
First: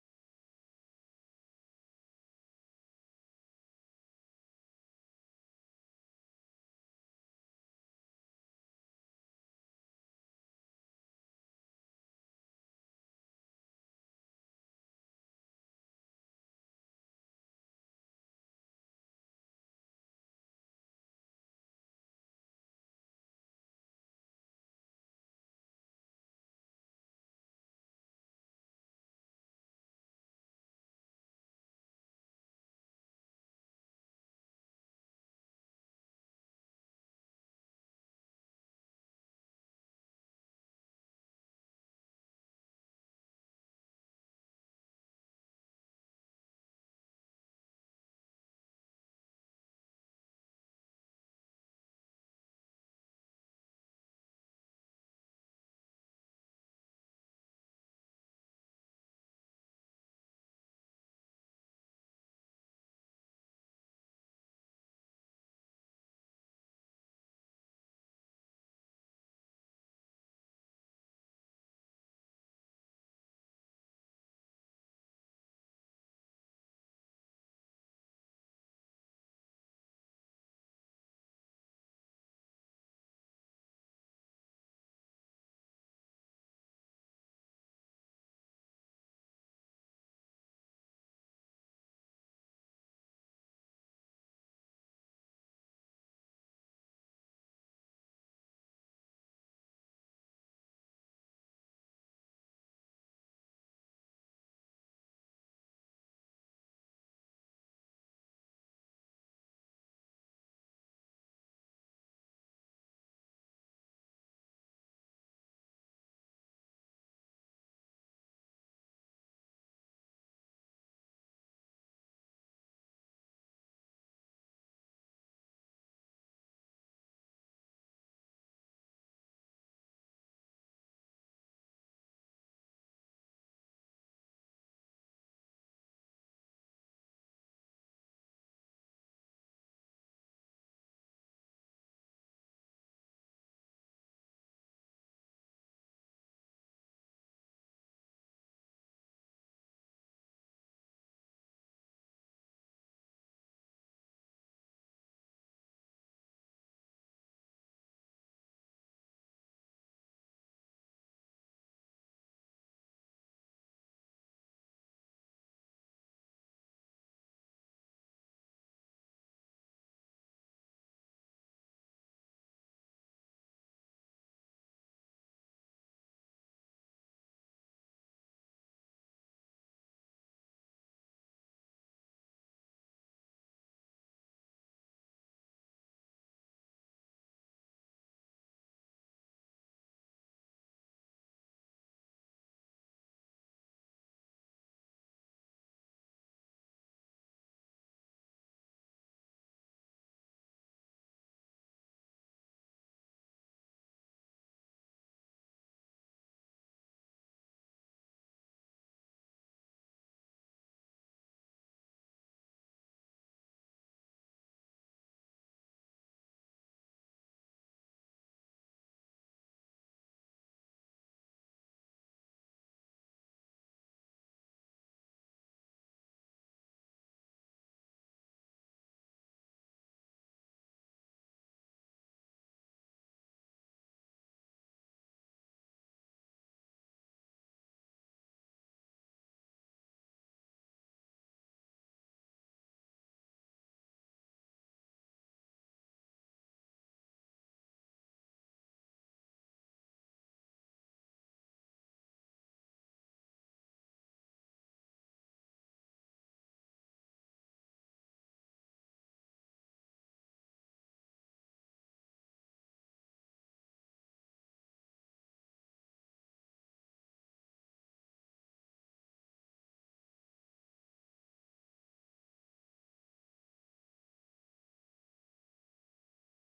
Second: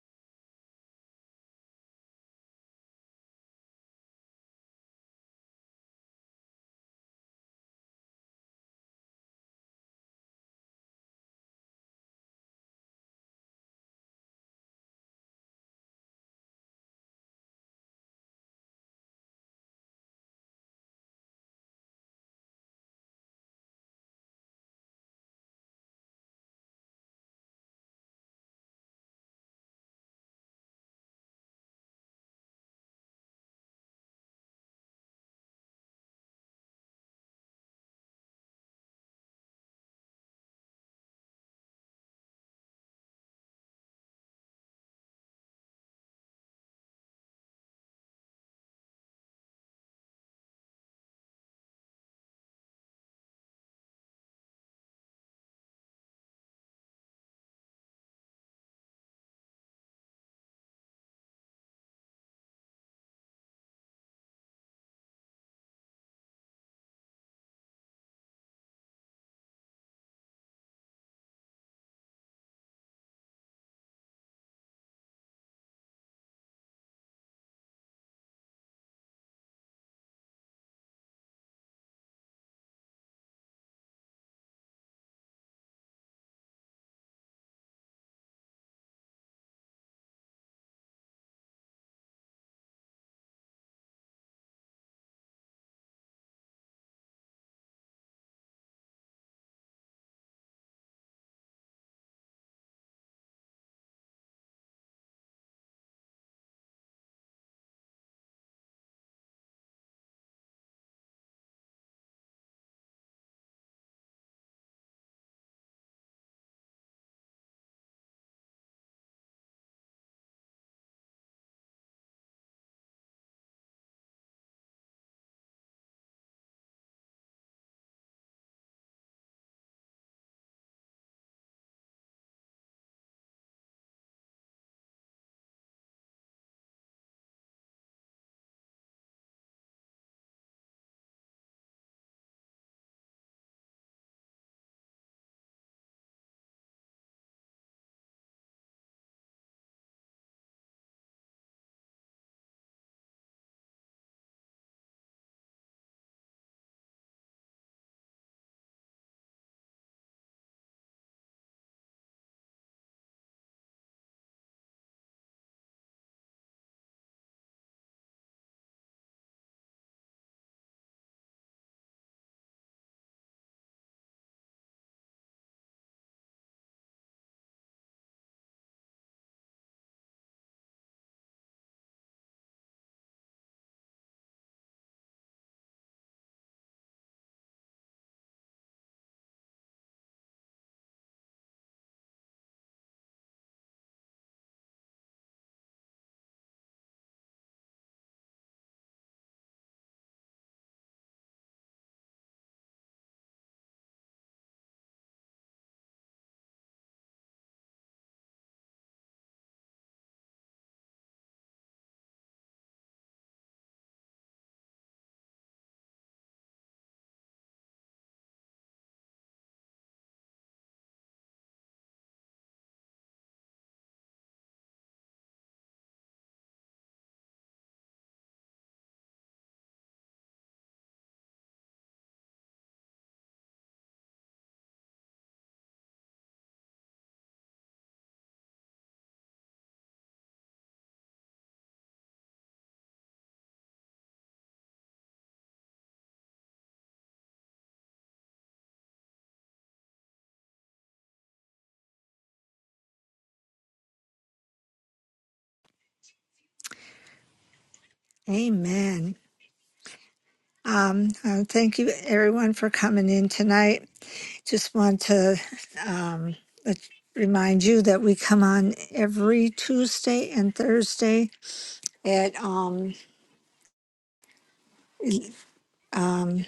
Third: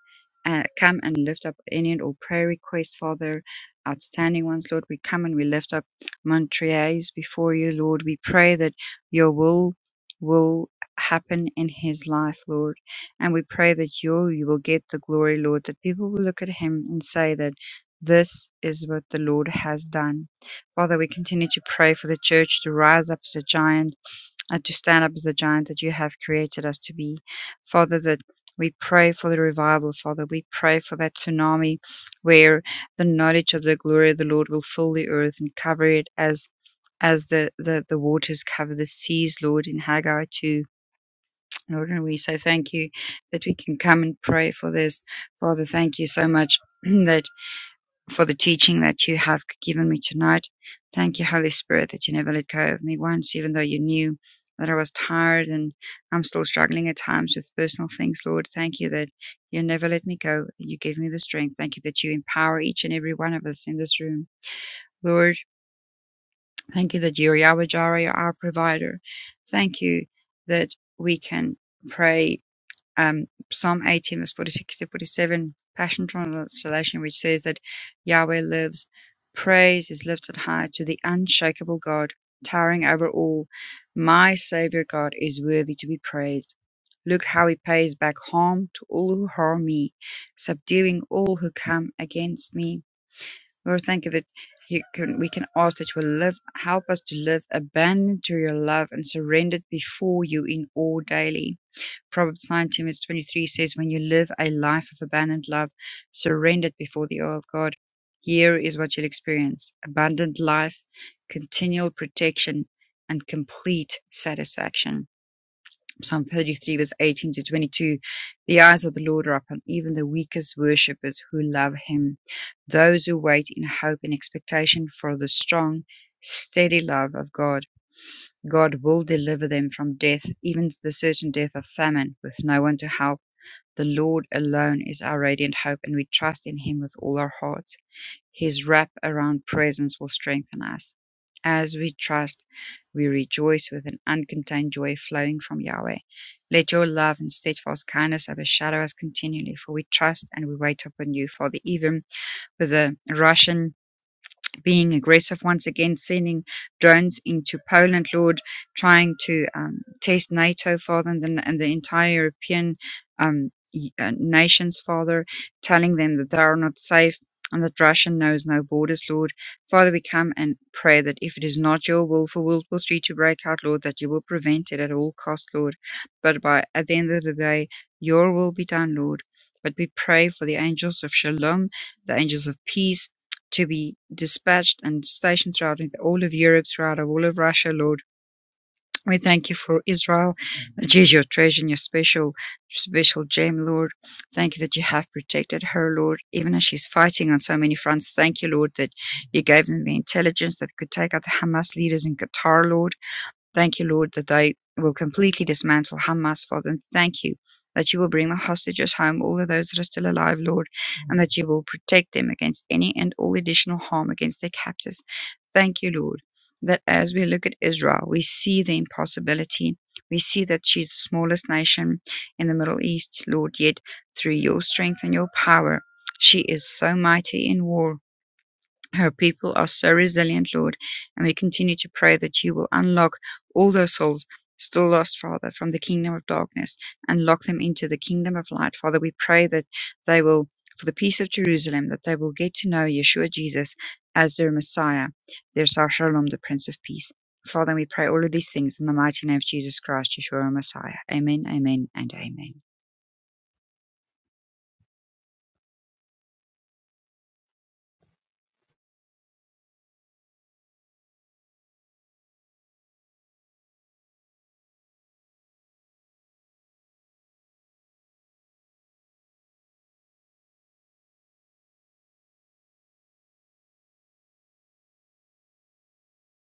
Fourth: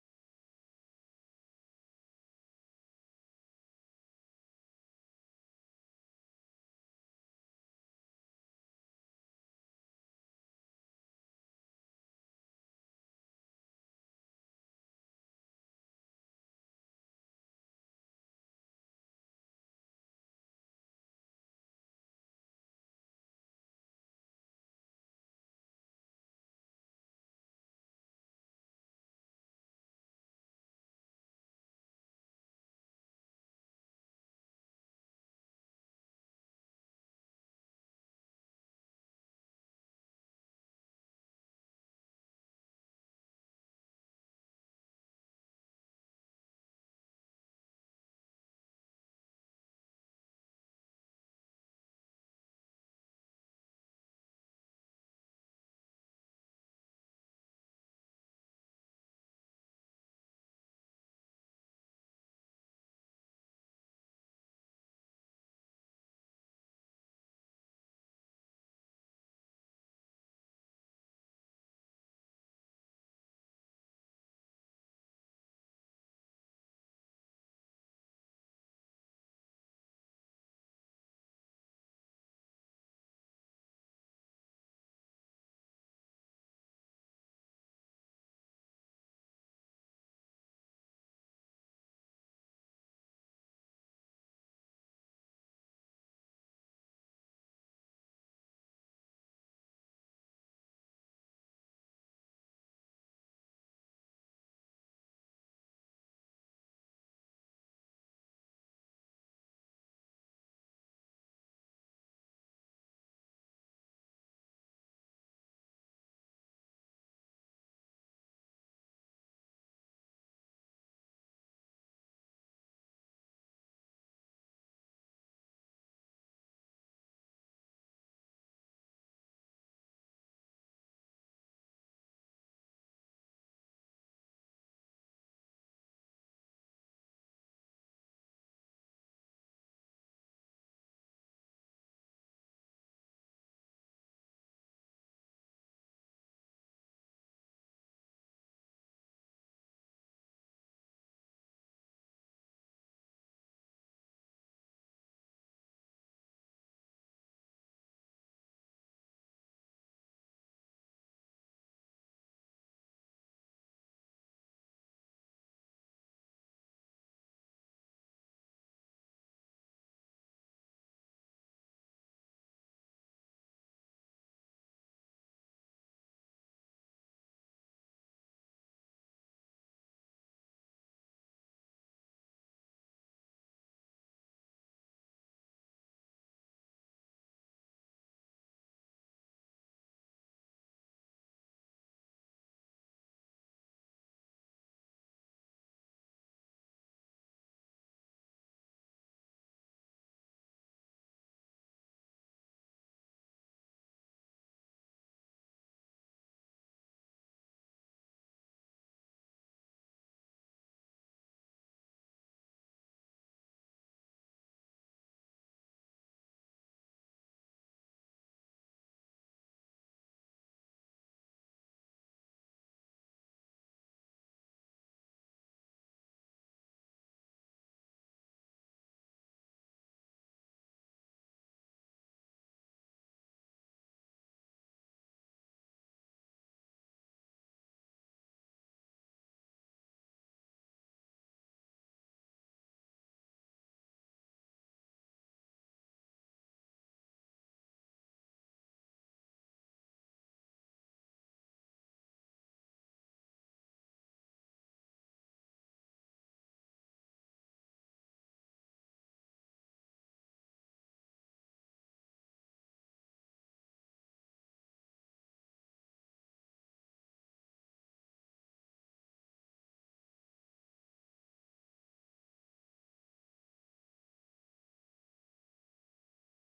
B: and come and lift up any and all prayer requests, Father. Outstanding ones, Lord. We come and we lift up Montrese before you, Lord. We pray that your will will happen in his life, Lord. And we pray that you you will get the glory, Lord, that people will look at him and say that this is what the Lord has done. Father, we continue to pray for the church to rise up as a giant and to stand up as the giant that you have created us to be. Father, that we pray for the revival, Father. We pray for that tsunami where the knowledge of the glory of the Lord will fill the earth and cover it as as the, the, the waters cover the seas, Lord, in Haggai 2. Lord, and we say thank you that we can come and pray for this. Father, thank you so much that for the teaching that you have given me tonight. Thank you, Holy Spirit, that you never let go of me once, even though you knew that I was tired and I'm still struggling at times with personal things, Lord. Thank you that you never let me go. You gave me the strength. Thank you that you empower each and every one of us in this room. Lord, thank you that you're Yahweh Jireh, our provider. Thank you that we can pray um, Psalm 18, verse 46 to 47, Passion Translation, which says that Yahweh lives, praise is lifted high to the unshakable God, towering over all. My Savior God is worthy to be praised. Look how he pays back harm to all who harm me, subduing all who come against me. Lord, thank you that you can, we can ask that you will live, help us to live abandoned to your love and surrendered before you in all daily. Proverbs nineteen, verse twenty-three says, "When you live a life of abandoned love, surrendered before the awe of God, here is what you'll experience: abundant life, continual protection, and complete satisfaction." Psalm thirty-three was eighteen to twenty-two. The eyes of the Lord are upon even the weakest worshippers who love Him, those who wait in hope and expectation for the strong, steady love of God. God will deliver them from death, even the certain death of famine, with no one to help. The Lord alone is our radiant hope, and we trust in Him with all our hearts. His wrap around presence will strengthen us. As we trust, we rejoice with an uncontained joy flowing from Yahweh. Let your love and steadfast kindness overshadow us continually, for we trust and we wait upon you. Father, even with the Russian being aggressive once again, sending drones into Poland, Lord, trying to um, test NATO, Father, and the, and the entire European um, y- uh, nations, Father, telling them that they are not safe. And that Russia knows no borders, Lord. Father, we come and pray that if it is not your will for World War III to break out, Lord, that you will prevent it at all costs, Lord. But by at the end of the day, your will be done, Lord. But we pray for the angels of shalom, the angels of peace, to be dispatched and stationed throughout the all of Europe, throughout all of Russia, Lord. We thank you for Israel, that is your treasure and your special, special gem, Lord. Thank you that you have protected her, Lord, even as she's fighting on so many fronts. Thank you, Lord, that you gave them the intelligence that could take out the Hamas leaders in Qatar, Lord. Thank you, Lord, that I will completely dismantle Hamas, Father. And thank you that you will bring the hostages home, all of those that are still alive, Lord, and that you will protect them against any and all additional harm against their captors. Thank you, Lord, that as we look at Israel, we see the impossibility. We see that she's the smallest nation in the Middle East, Lord, yet through your strength and your power, she is so mighty in war her people are so resilient, Lord, and we continue to pray that you will unlock all those souls still lost, Father, from the kingdom of darkness and lock them into the kingdom of light. Father, we pray that they will, for the peace of Jerusalem, that they will get to know Yeshua Jesus as their Messiah, their Sar Shalom, the Prince of Peace. Father, we pray all of these things in the mighty name of Jesus Christ, Yeshua, our Messiah. Amen, amen, and amen.
C: Amen. Um, uh, thank you, everyone, for coming in tonight. Just want to um, let- remind you that we come on every Tuesday and Thursday at um, Um,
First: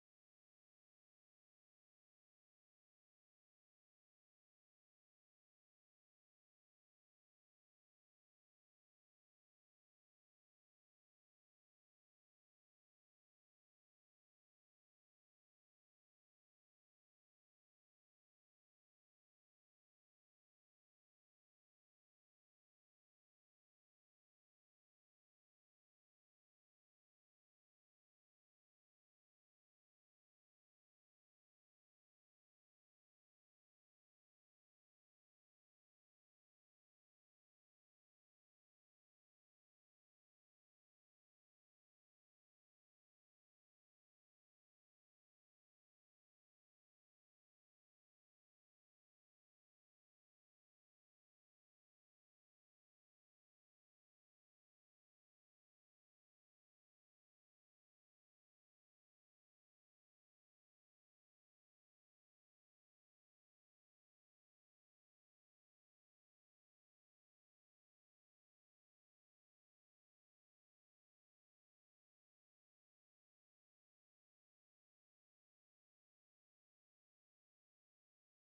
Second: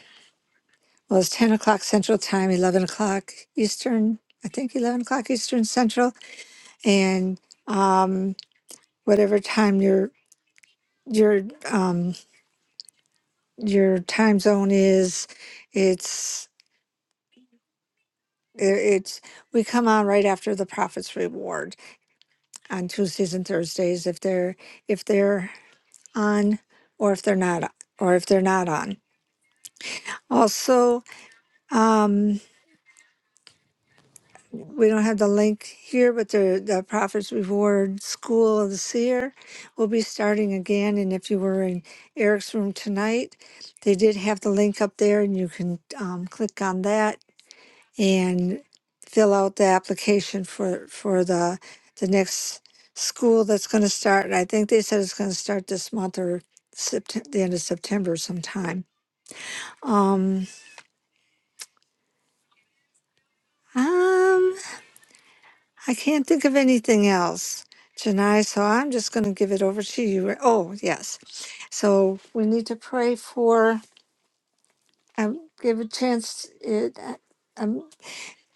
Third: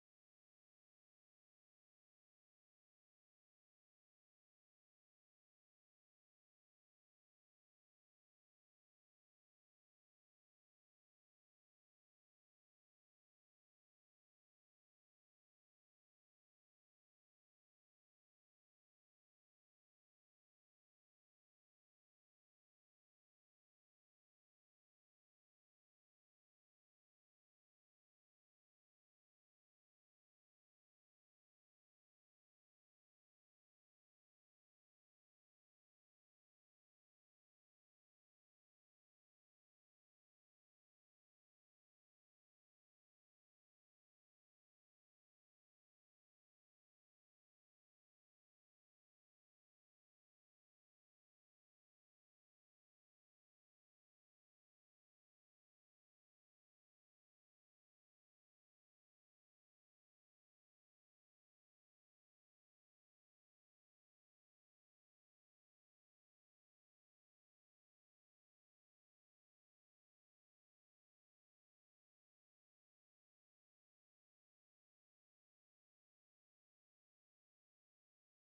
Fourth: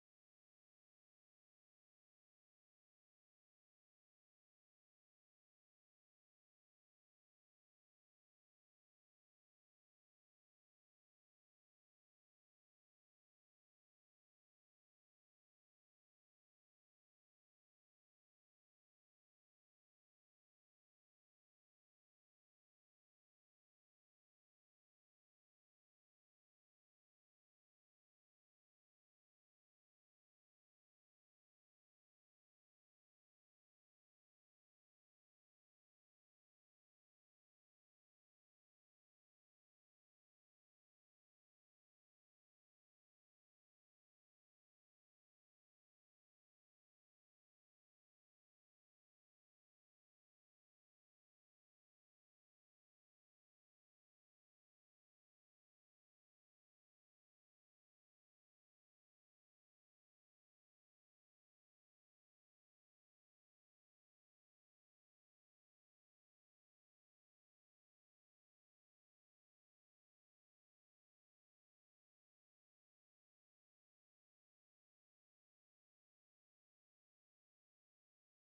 C: well, it's 10 o'clock Central Time, 11 o'clock Eastern, I think 11 o'clock Eastern Central, and um, whatever time your your um, your time zone is, it's i- it's we come on right after the Prophet's Reward on Tuesdays and Thursdays if they're if they're on or if they're not or if they're not on. Also, um, we don't have the link here, but the, the Prophet's Reward School of the Seer will be starting again. And if you were in Eric's room tonight, they did have the link up there, and you can um, click on that and fill out the application for for the the next school that's going to start. And I think they said it's going to start this month or September, the end of September sometime. Um, um, I can't think of anything else, Janai, so I'm just going to give it over to you. Oh, yes. So we need to pray for, um, give a chance. It, uh, um,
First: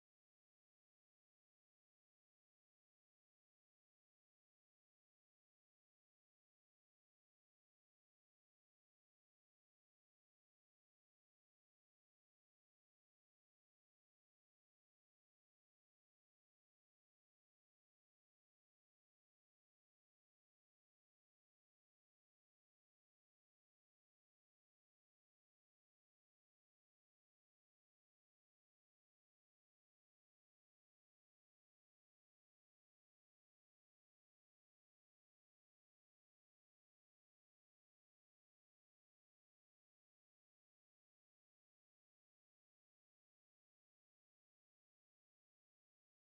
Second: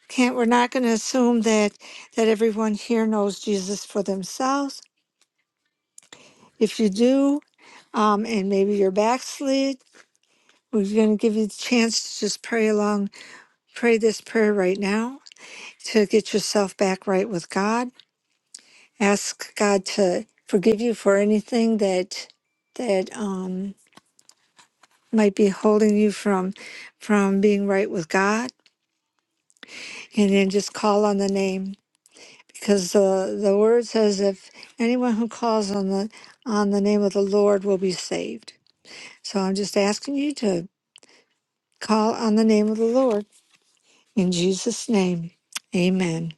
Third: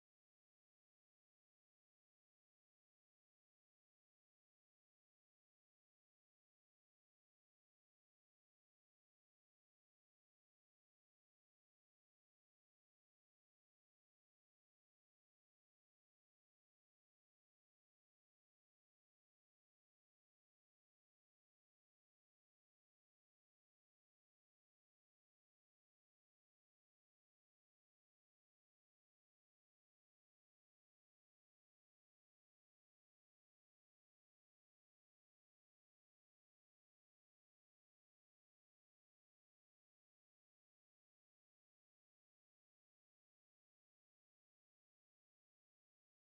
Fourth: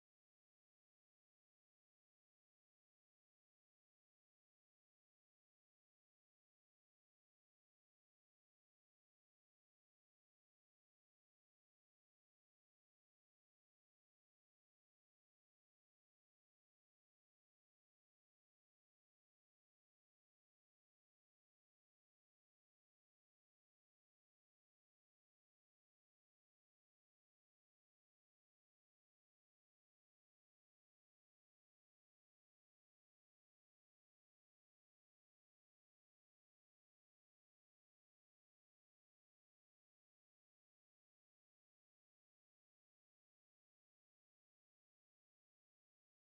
C: can't, we're not going to assume that, that everyone here knows Jesus for themselves. If you do, um, and maybe you're backslid, we're going to give you the chance to just pray along, pray this prayer right now to get yourself back right with God. ask God to forgive you for anything that that um, might be holding you from from being right with God, and then just call on the name because the the word says if anyone who calls on the on the name of the Lord will be saved. So I'm just asking you to call on the name of the Lord in Jesus' name, Amen.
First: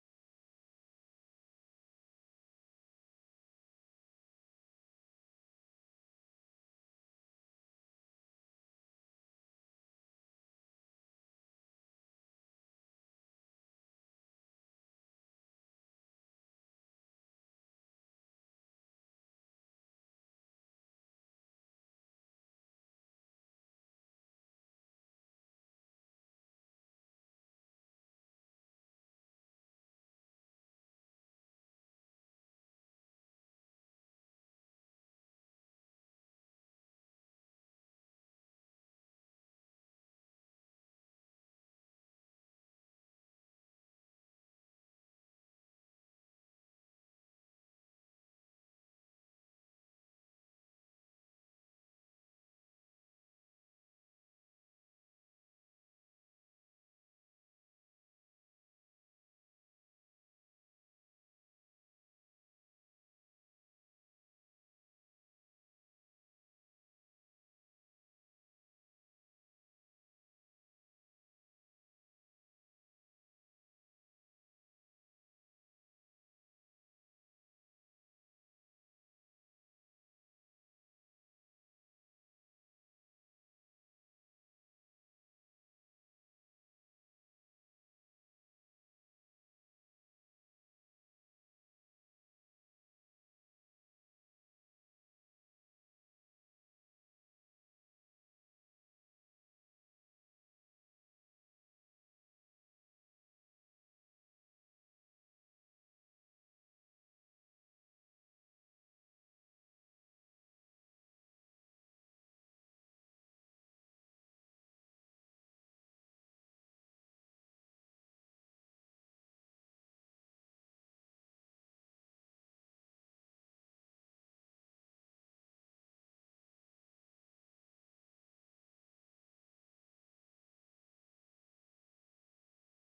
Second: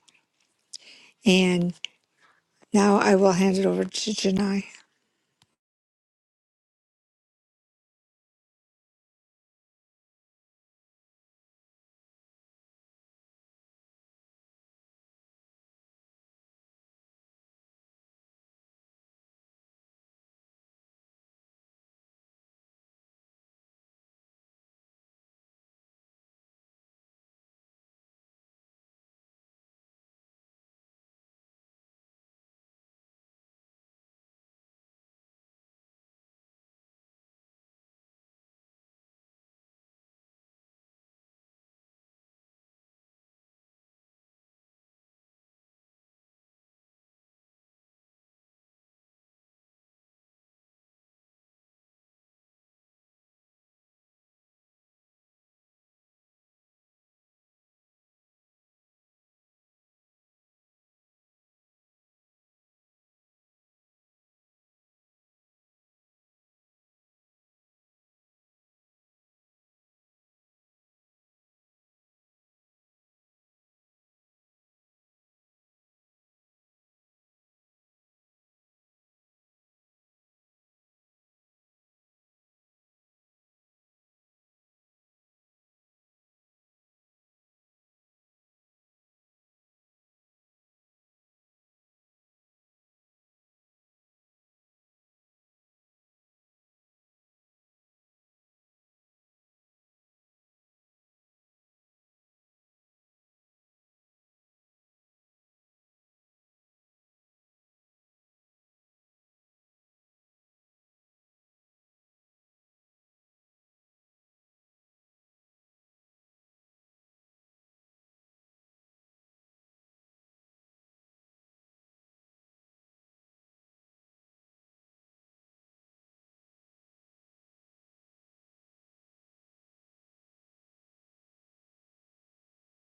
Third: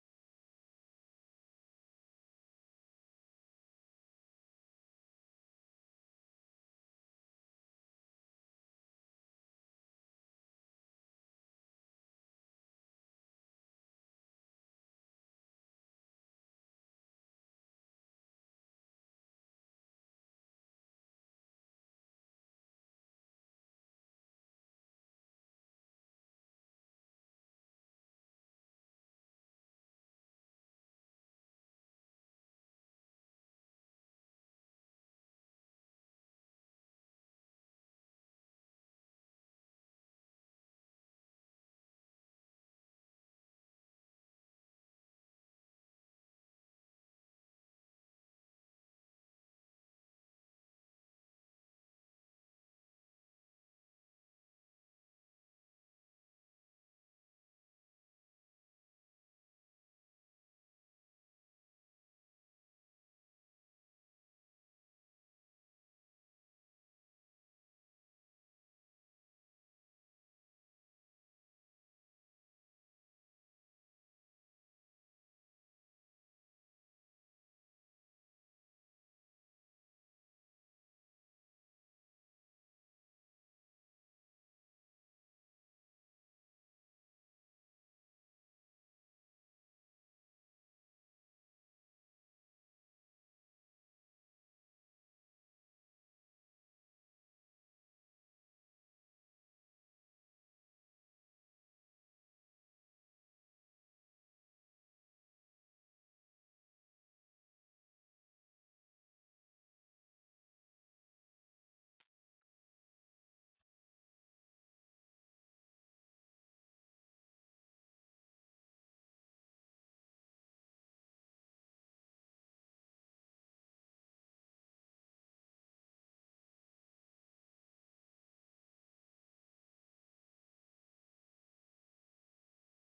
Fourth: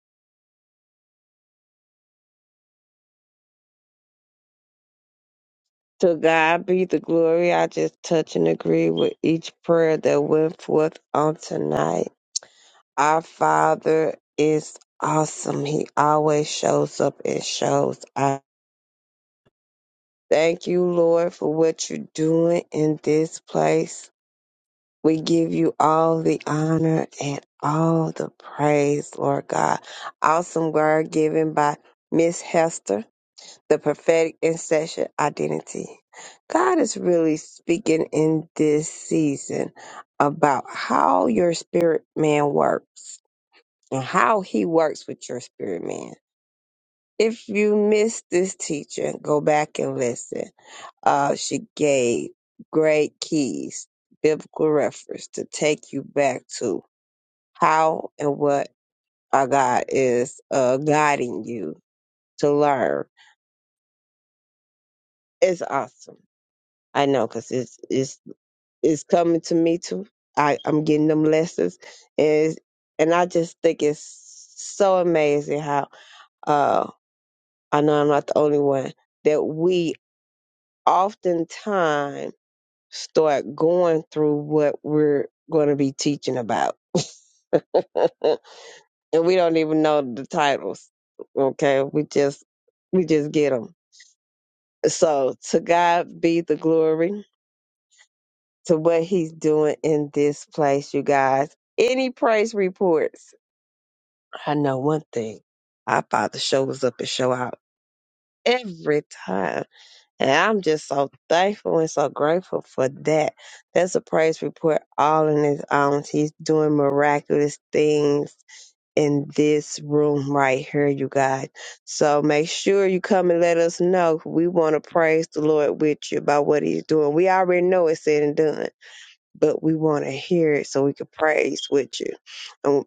C: And now I will hand it over to Janai.
A: To God be the glory. I just touch and agree with each prayer that went forth on tonight. Our Father is awesome. He always shows up and shows up. Thank you, Lord, for what you're doing in this place. We give you all the honor and all the praise, Lord God. Awesome word given by Miss Hester, the prophetic intercession identity. God is really speaking in this season about how your spirit man works and how he works with your spirit man. If you missed this teaching, go back and listen. Uh, she gave great keys, biblical reference to take you back to how and what our God is uh, guiding you to learn. It's awesome. I know because it's it's it's coming to me too. I I'm getting them lessons, and and I just think it's so amazing how uh I know I'm not the only one that we oftentimes start going through what we're going to be teaching about and we don't even know the titles okay we just we just get them so to god be the glory to what he's doing in this place you guys any praise reports i know one thing our father shows up and show out every time And I'm just so thankful and so grateful for that. That's a praise report all in his own. He's doing miraculous things in this room right here, you guys. So make sure you come and let us know. We want to praise the Lord with you about what he's doing. We already know it's said and done, but we want to hear it so we can praise with you. And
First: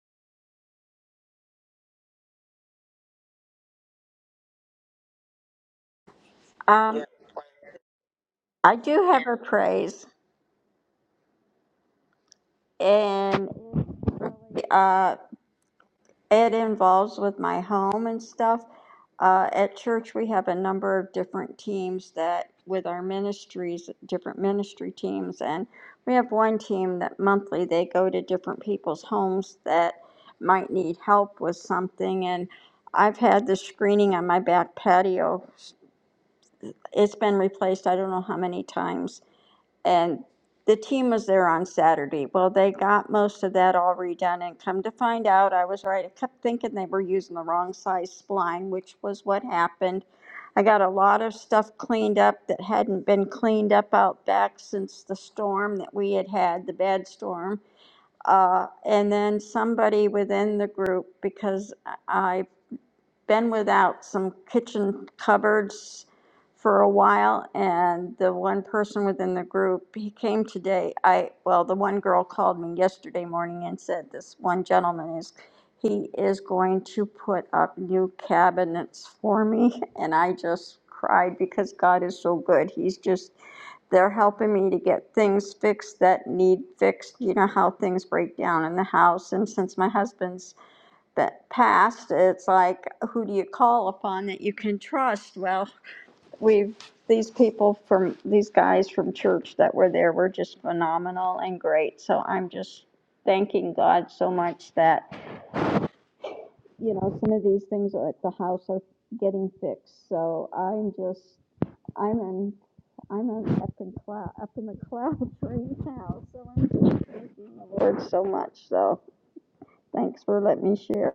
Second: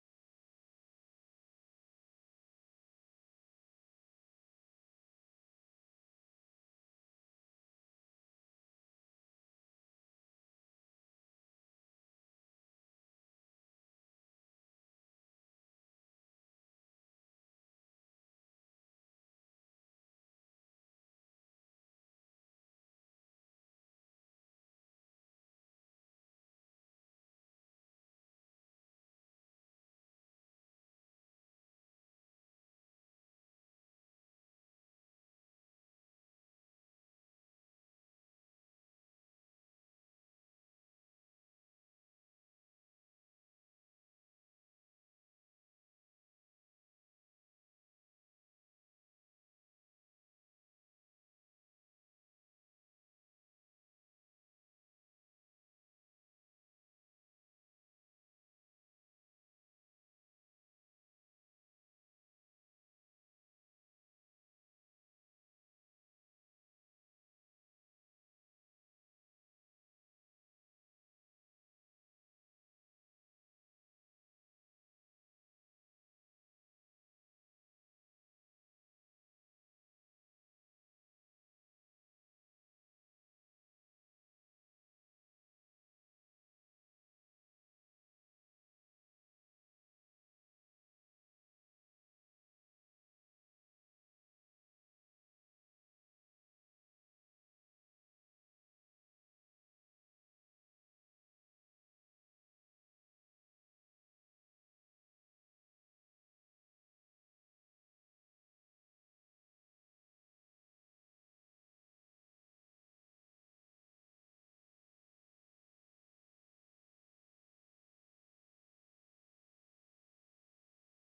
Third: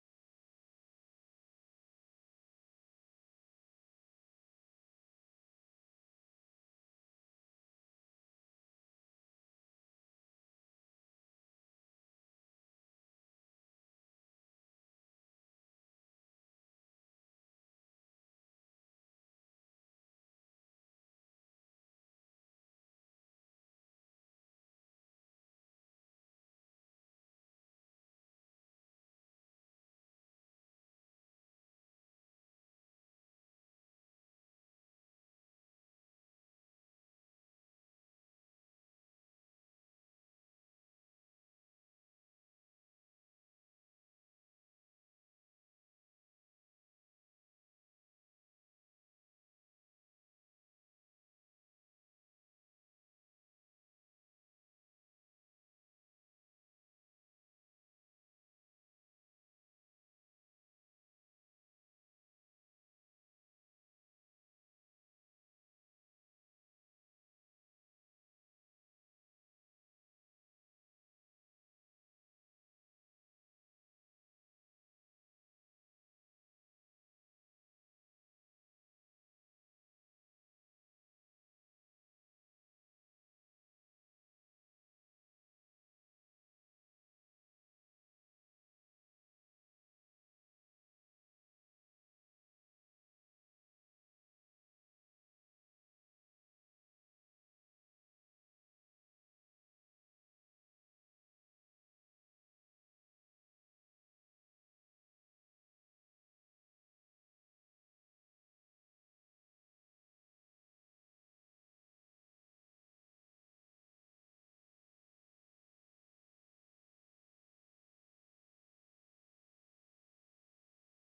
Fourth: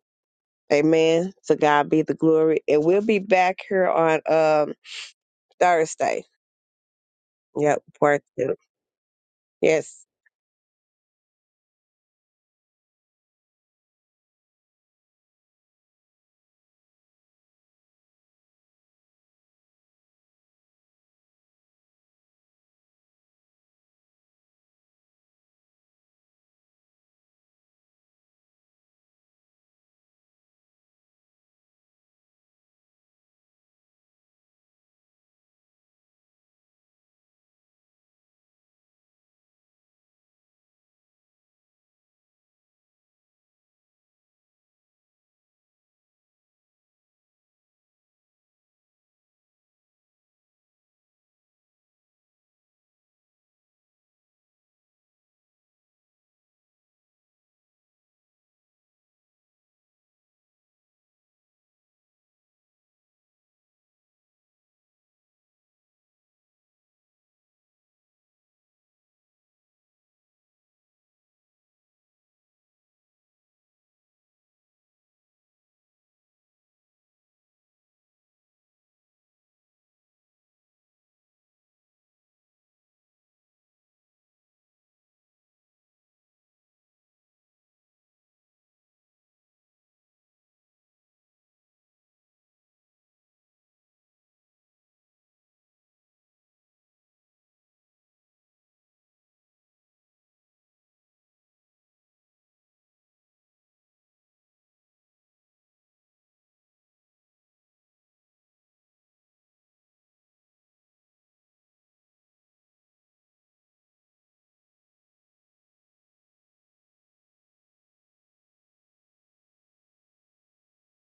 A: amen. To God be the glory. And we'll be back here on um Thursday.
D: Um,
A: Yep, part two.
D: I do have a
A: Yes.
D: praise, and uh, it involves with my home and stuff. Uh, at church, we have a number of different teams that, with our ministries, different ministry teams, and we have one team that monthly they go to different people's homes that might need help with something. And I've had the screening on my back patio. It's been replaced I don't know how many times And the team was there on Saturday. Well, they got most of that all redone, and come to find out, I was right. I kept thinking they were using the wrong size spline, which was what happened. I got a lot of stuff cleaned up that hadn't been cleaned up out back since the storm that we had had, the bad storm. Uh, and then somebody within the group, because I been without some kitchen cupboards for a while and the one person within the group he came today i well the one girl called me yesterday morning and said this one gentleman is he is going to put up new cabinets for me and i just cried because god is so good he's just they're helping me to get things fixed that need fixed you know how things break down in the house and since my husband's that passed, it's like, who do you call upon that you can trust? Well, we've, these people from, these guys from church that were there were just phenomenal and great. So I'm just thanking God so much that, you know, some of these things at the house are getting fixed. So I'm just, I'm in, I'm in up in cloud, up in the clouds right now. So I'm just thanking the Lord so much. So thanks for letting me share.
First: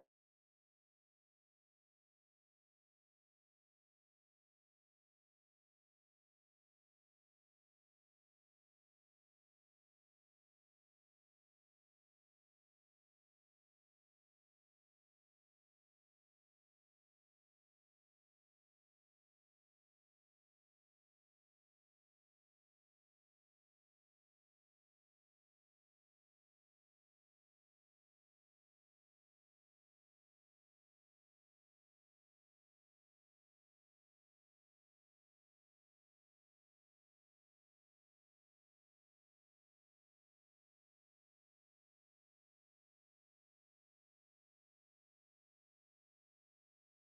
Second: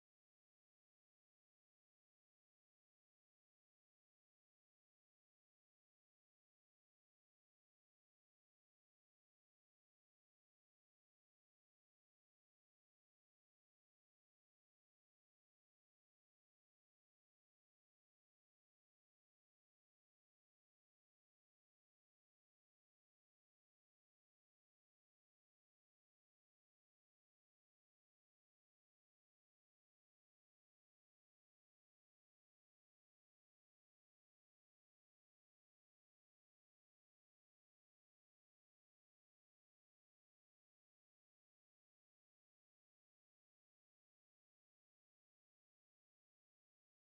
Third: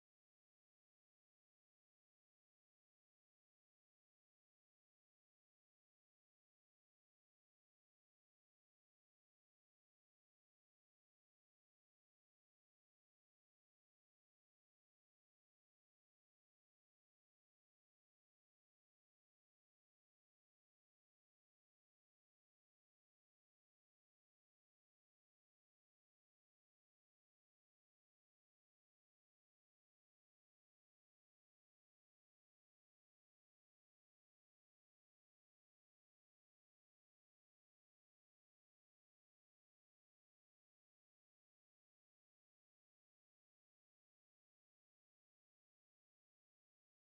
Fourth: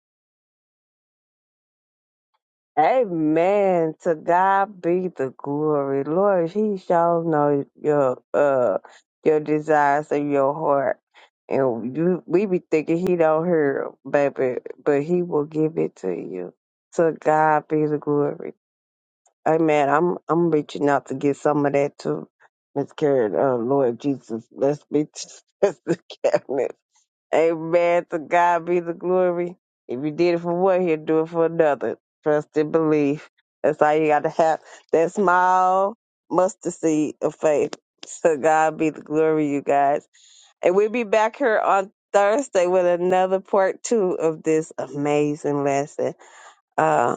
A: Amen. To God be the glory. Lord, He shall know your uh your desires of your heart. And you, we be thinking he don't hear 'em, baby, but he will give it to you. To God be the glory. Amen. I'm I'm reaching out to get some of that too. Miss Karen, uh, Lord Jesus, let's be let's Amen. To God be the glory. If you did it for one, he'll do it for another. Trust and believe. That's all you got to have. That small mustard seed of faith. To God be the glory, you guys. And we'll be back here on Thursday with another part two of this amazing lesson. Uh,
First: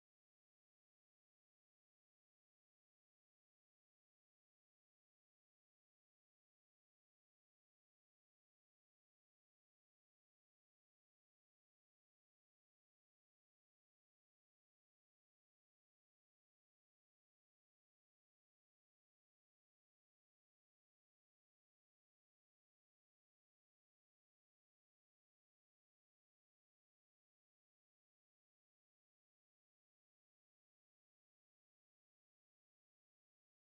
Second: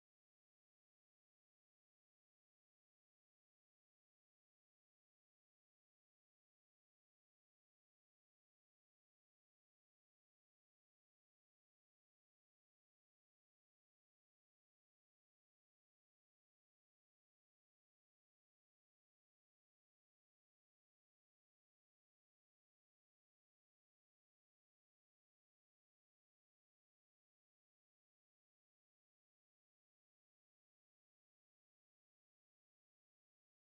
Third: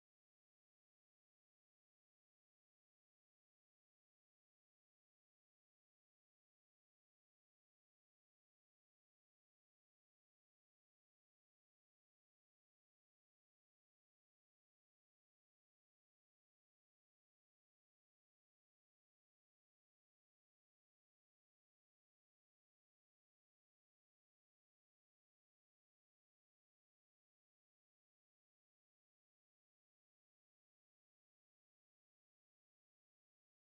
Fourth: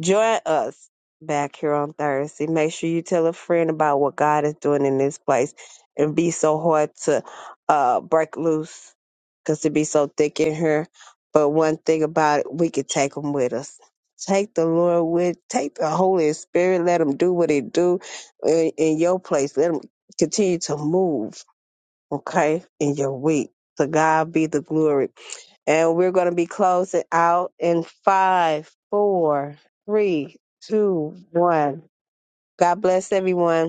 A: join us back here on Thursday. Make sure you tell a friend about what God is doing in this place and be so hard to uh, break loose because it be so thick in here. But one thing about it, we could take them with us. Take the Lord with, take the Holy Spirit. Let him do what he do in, in your place. Let him continue to move okay, in your week. To God be the glory. And we're going to be closing out in five, four, three, two, one. God bless everyone.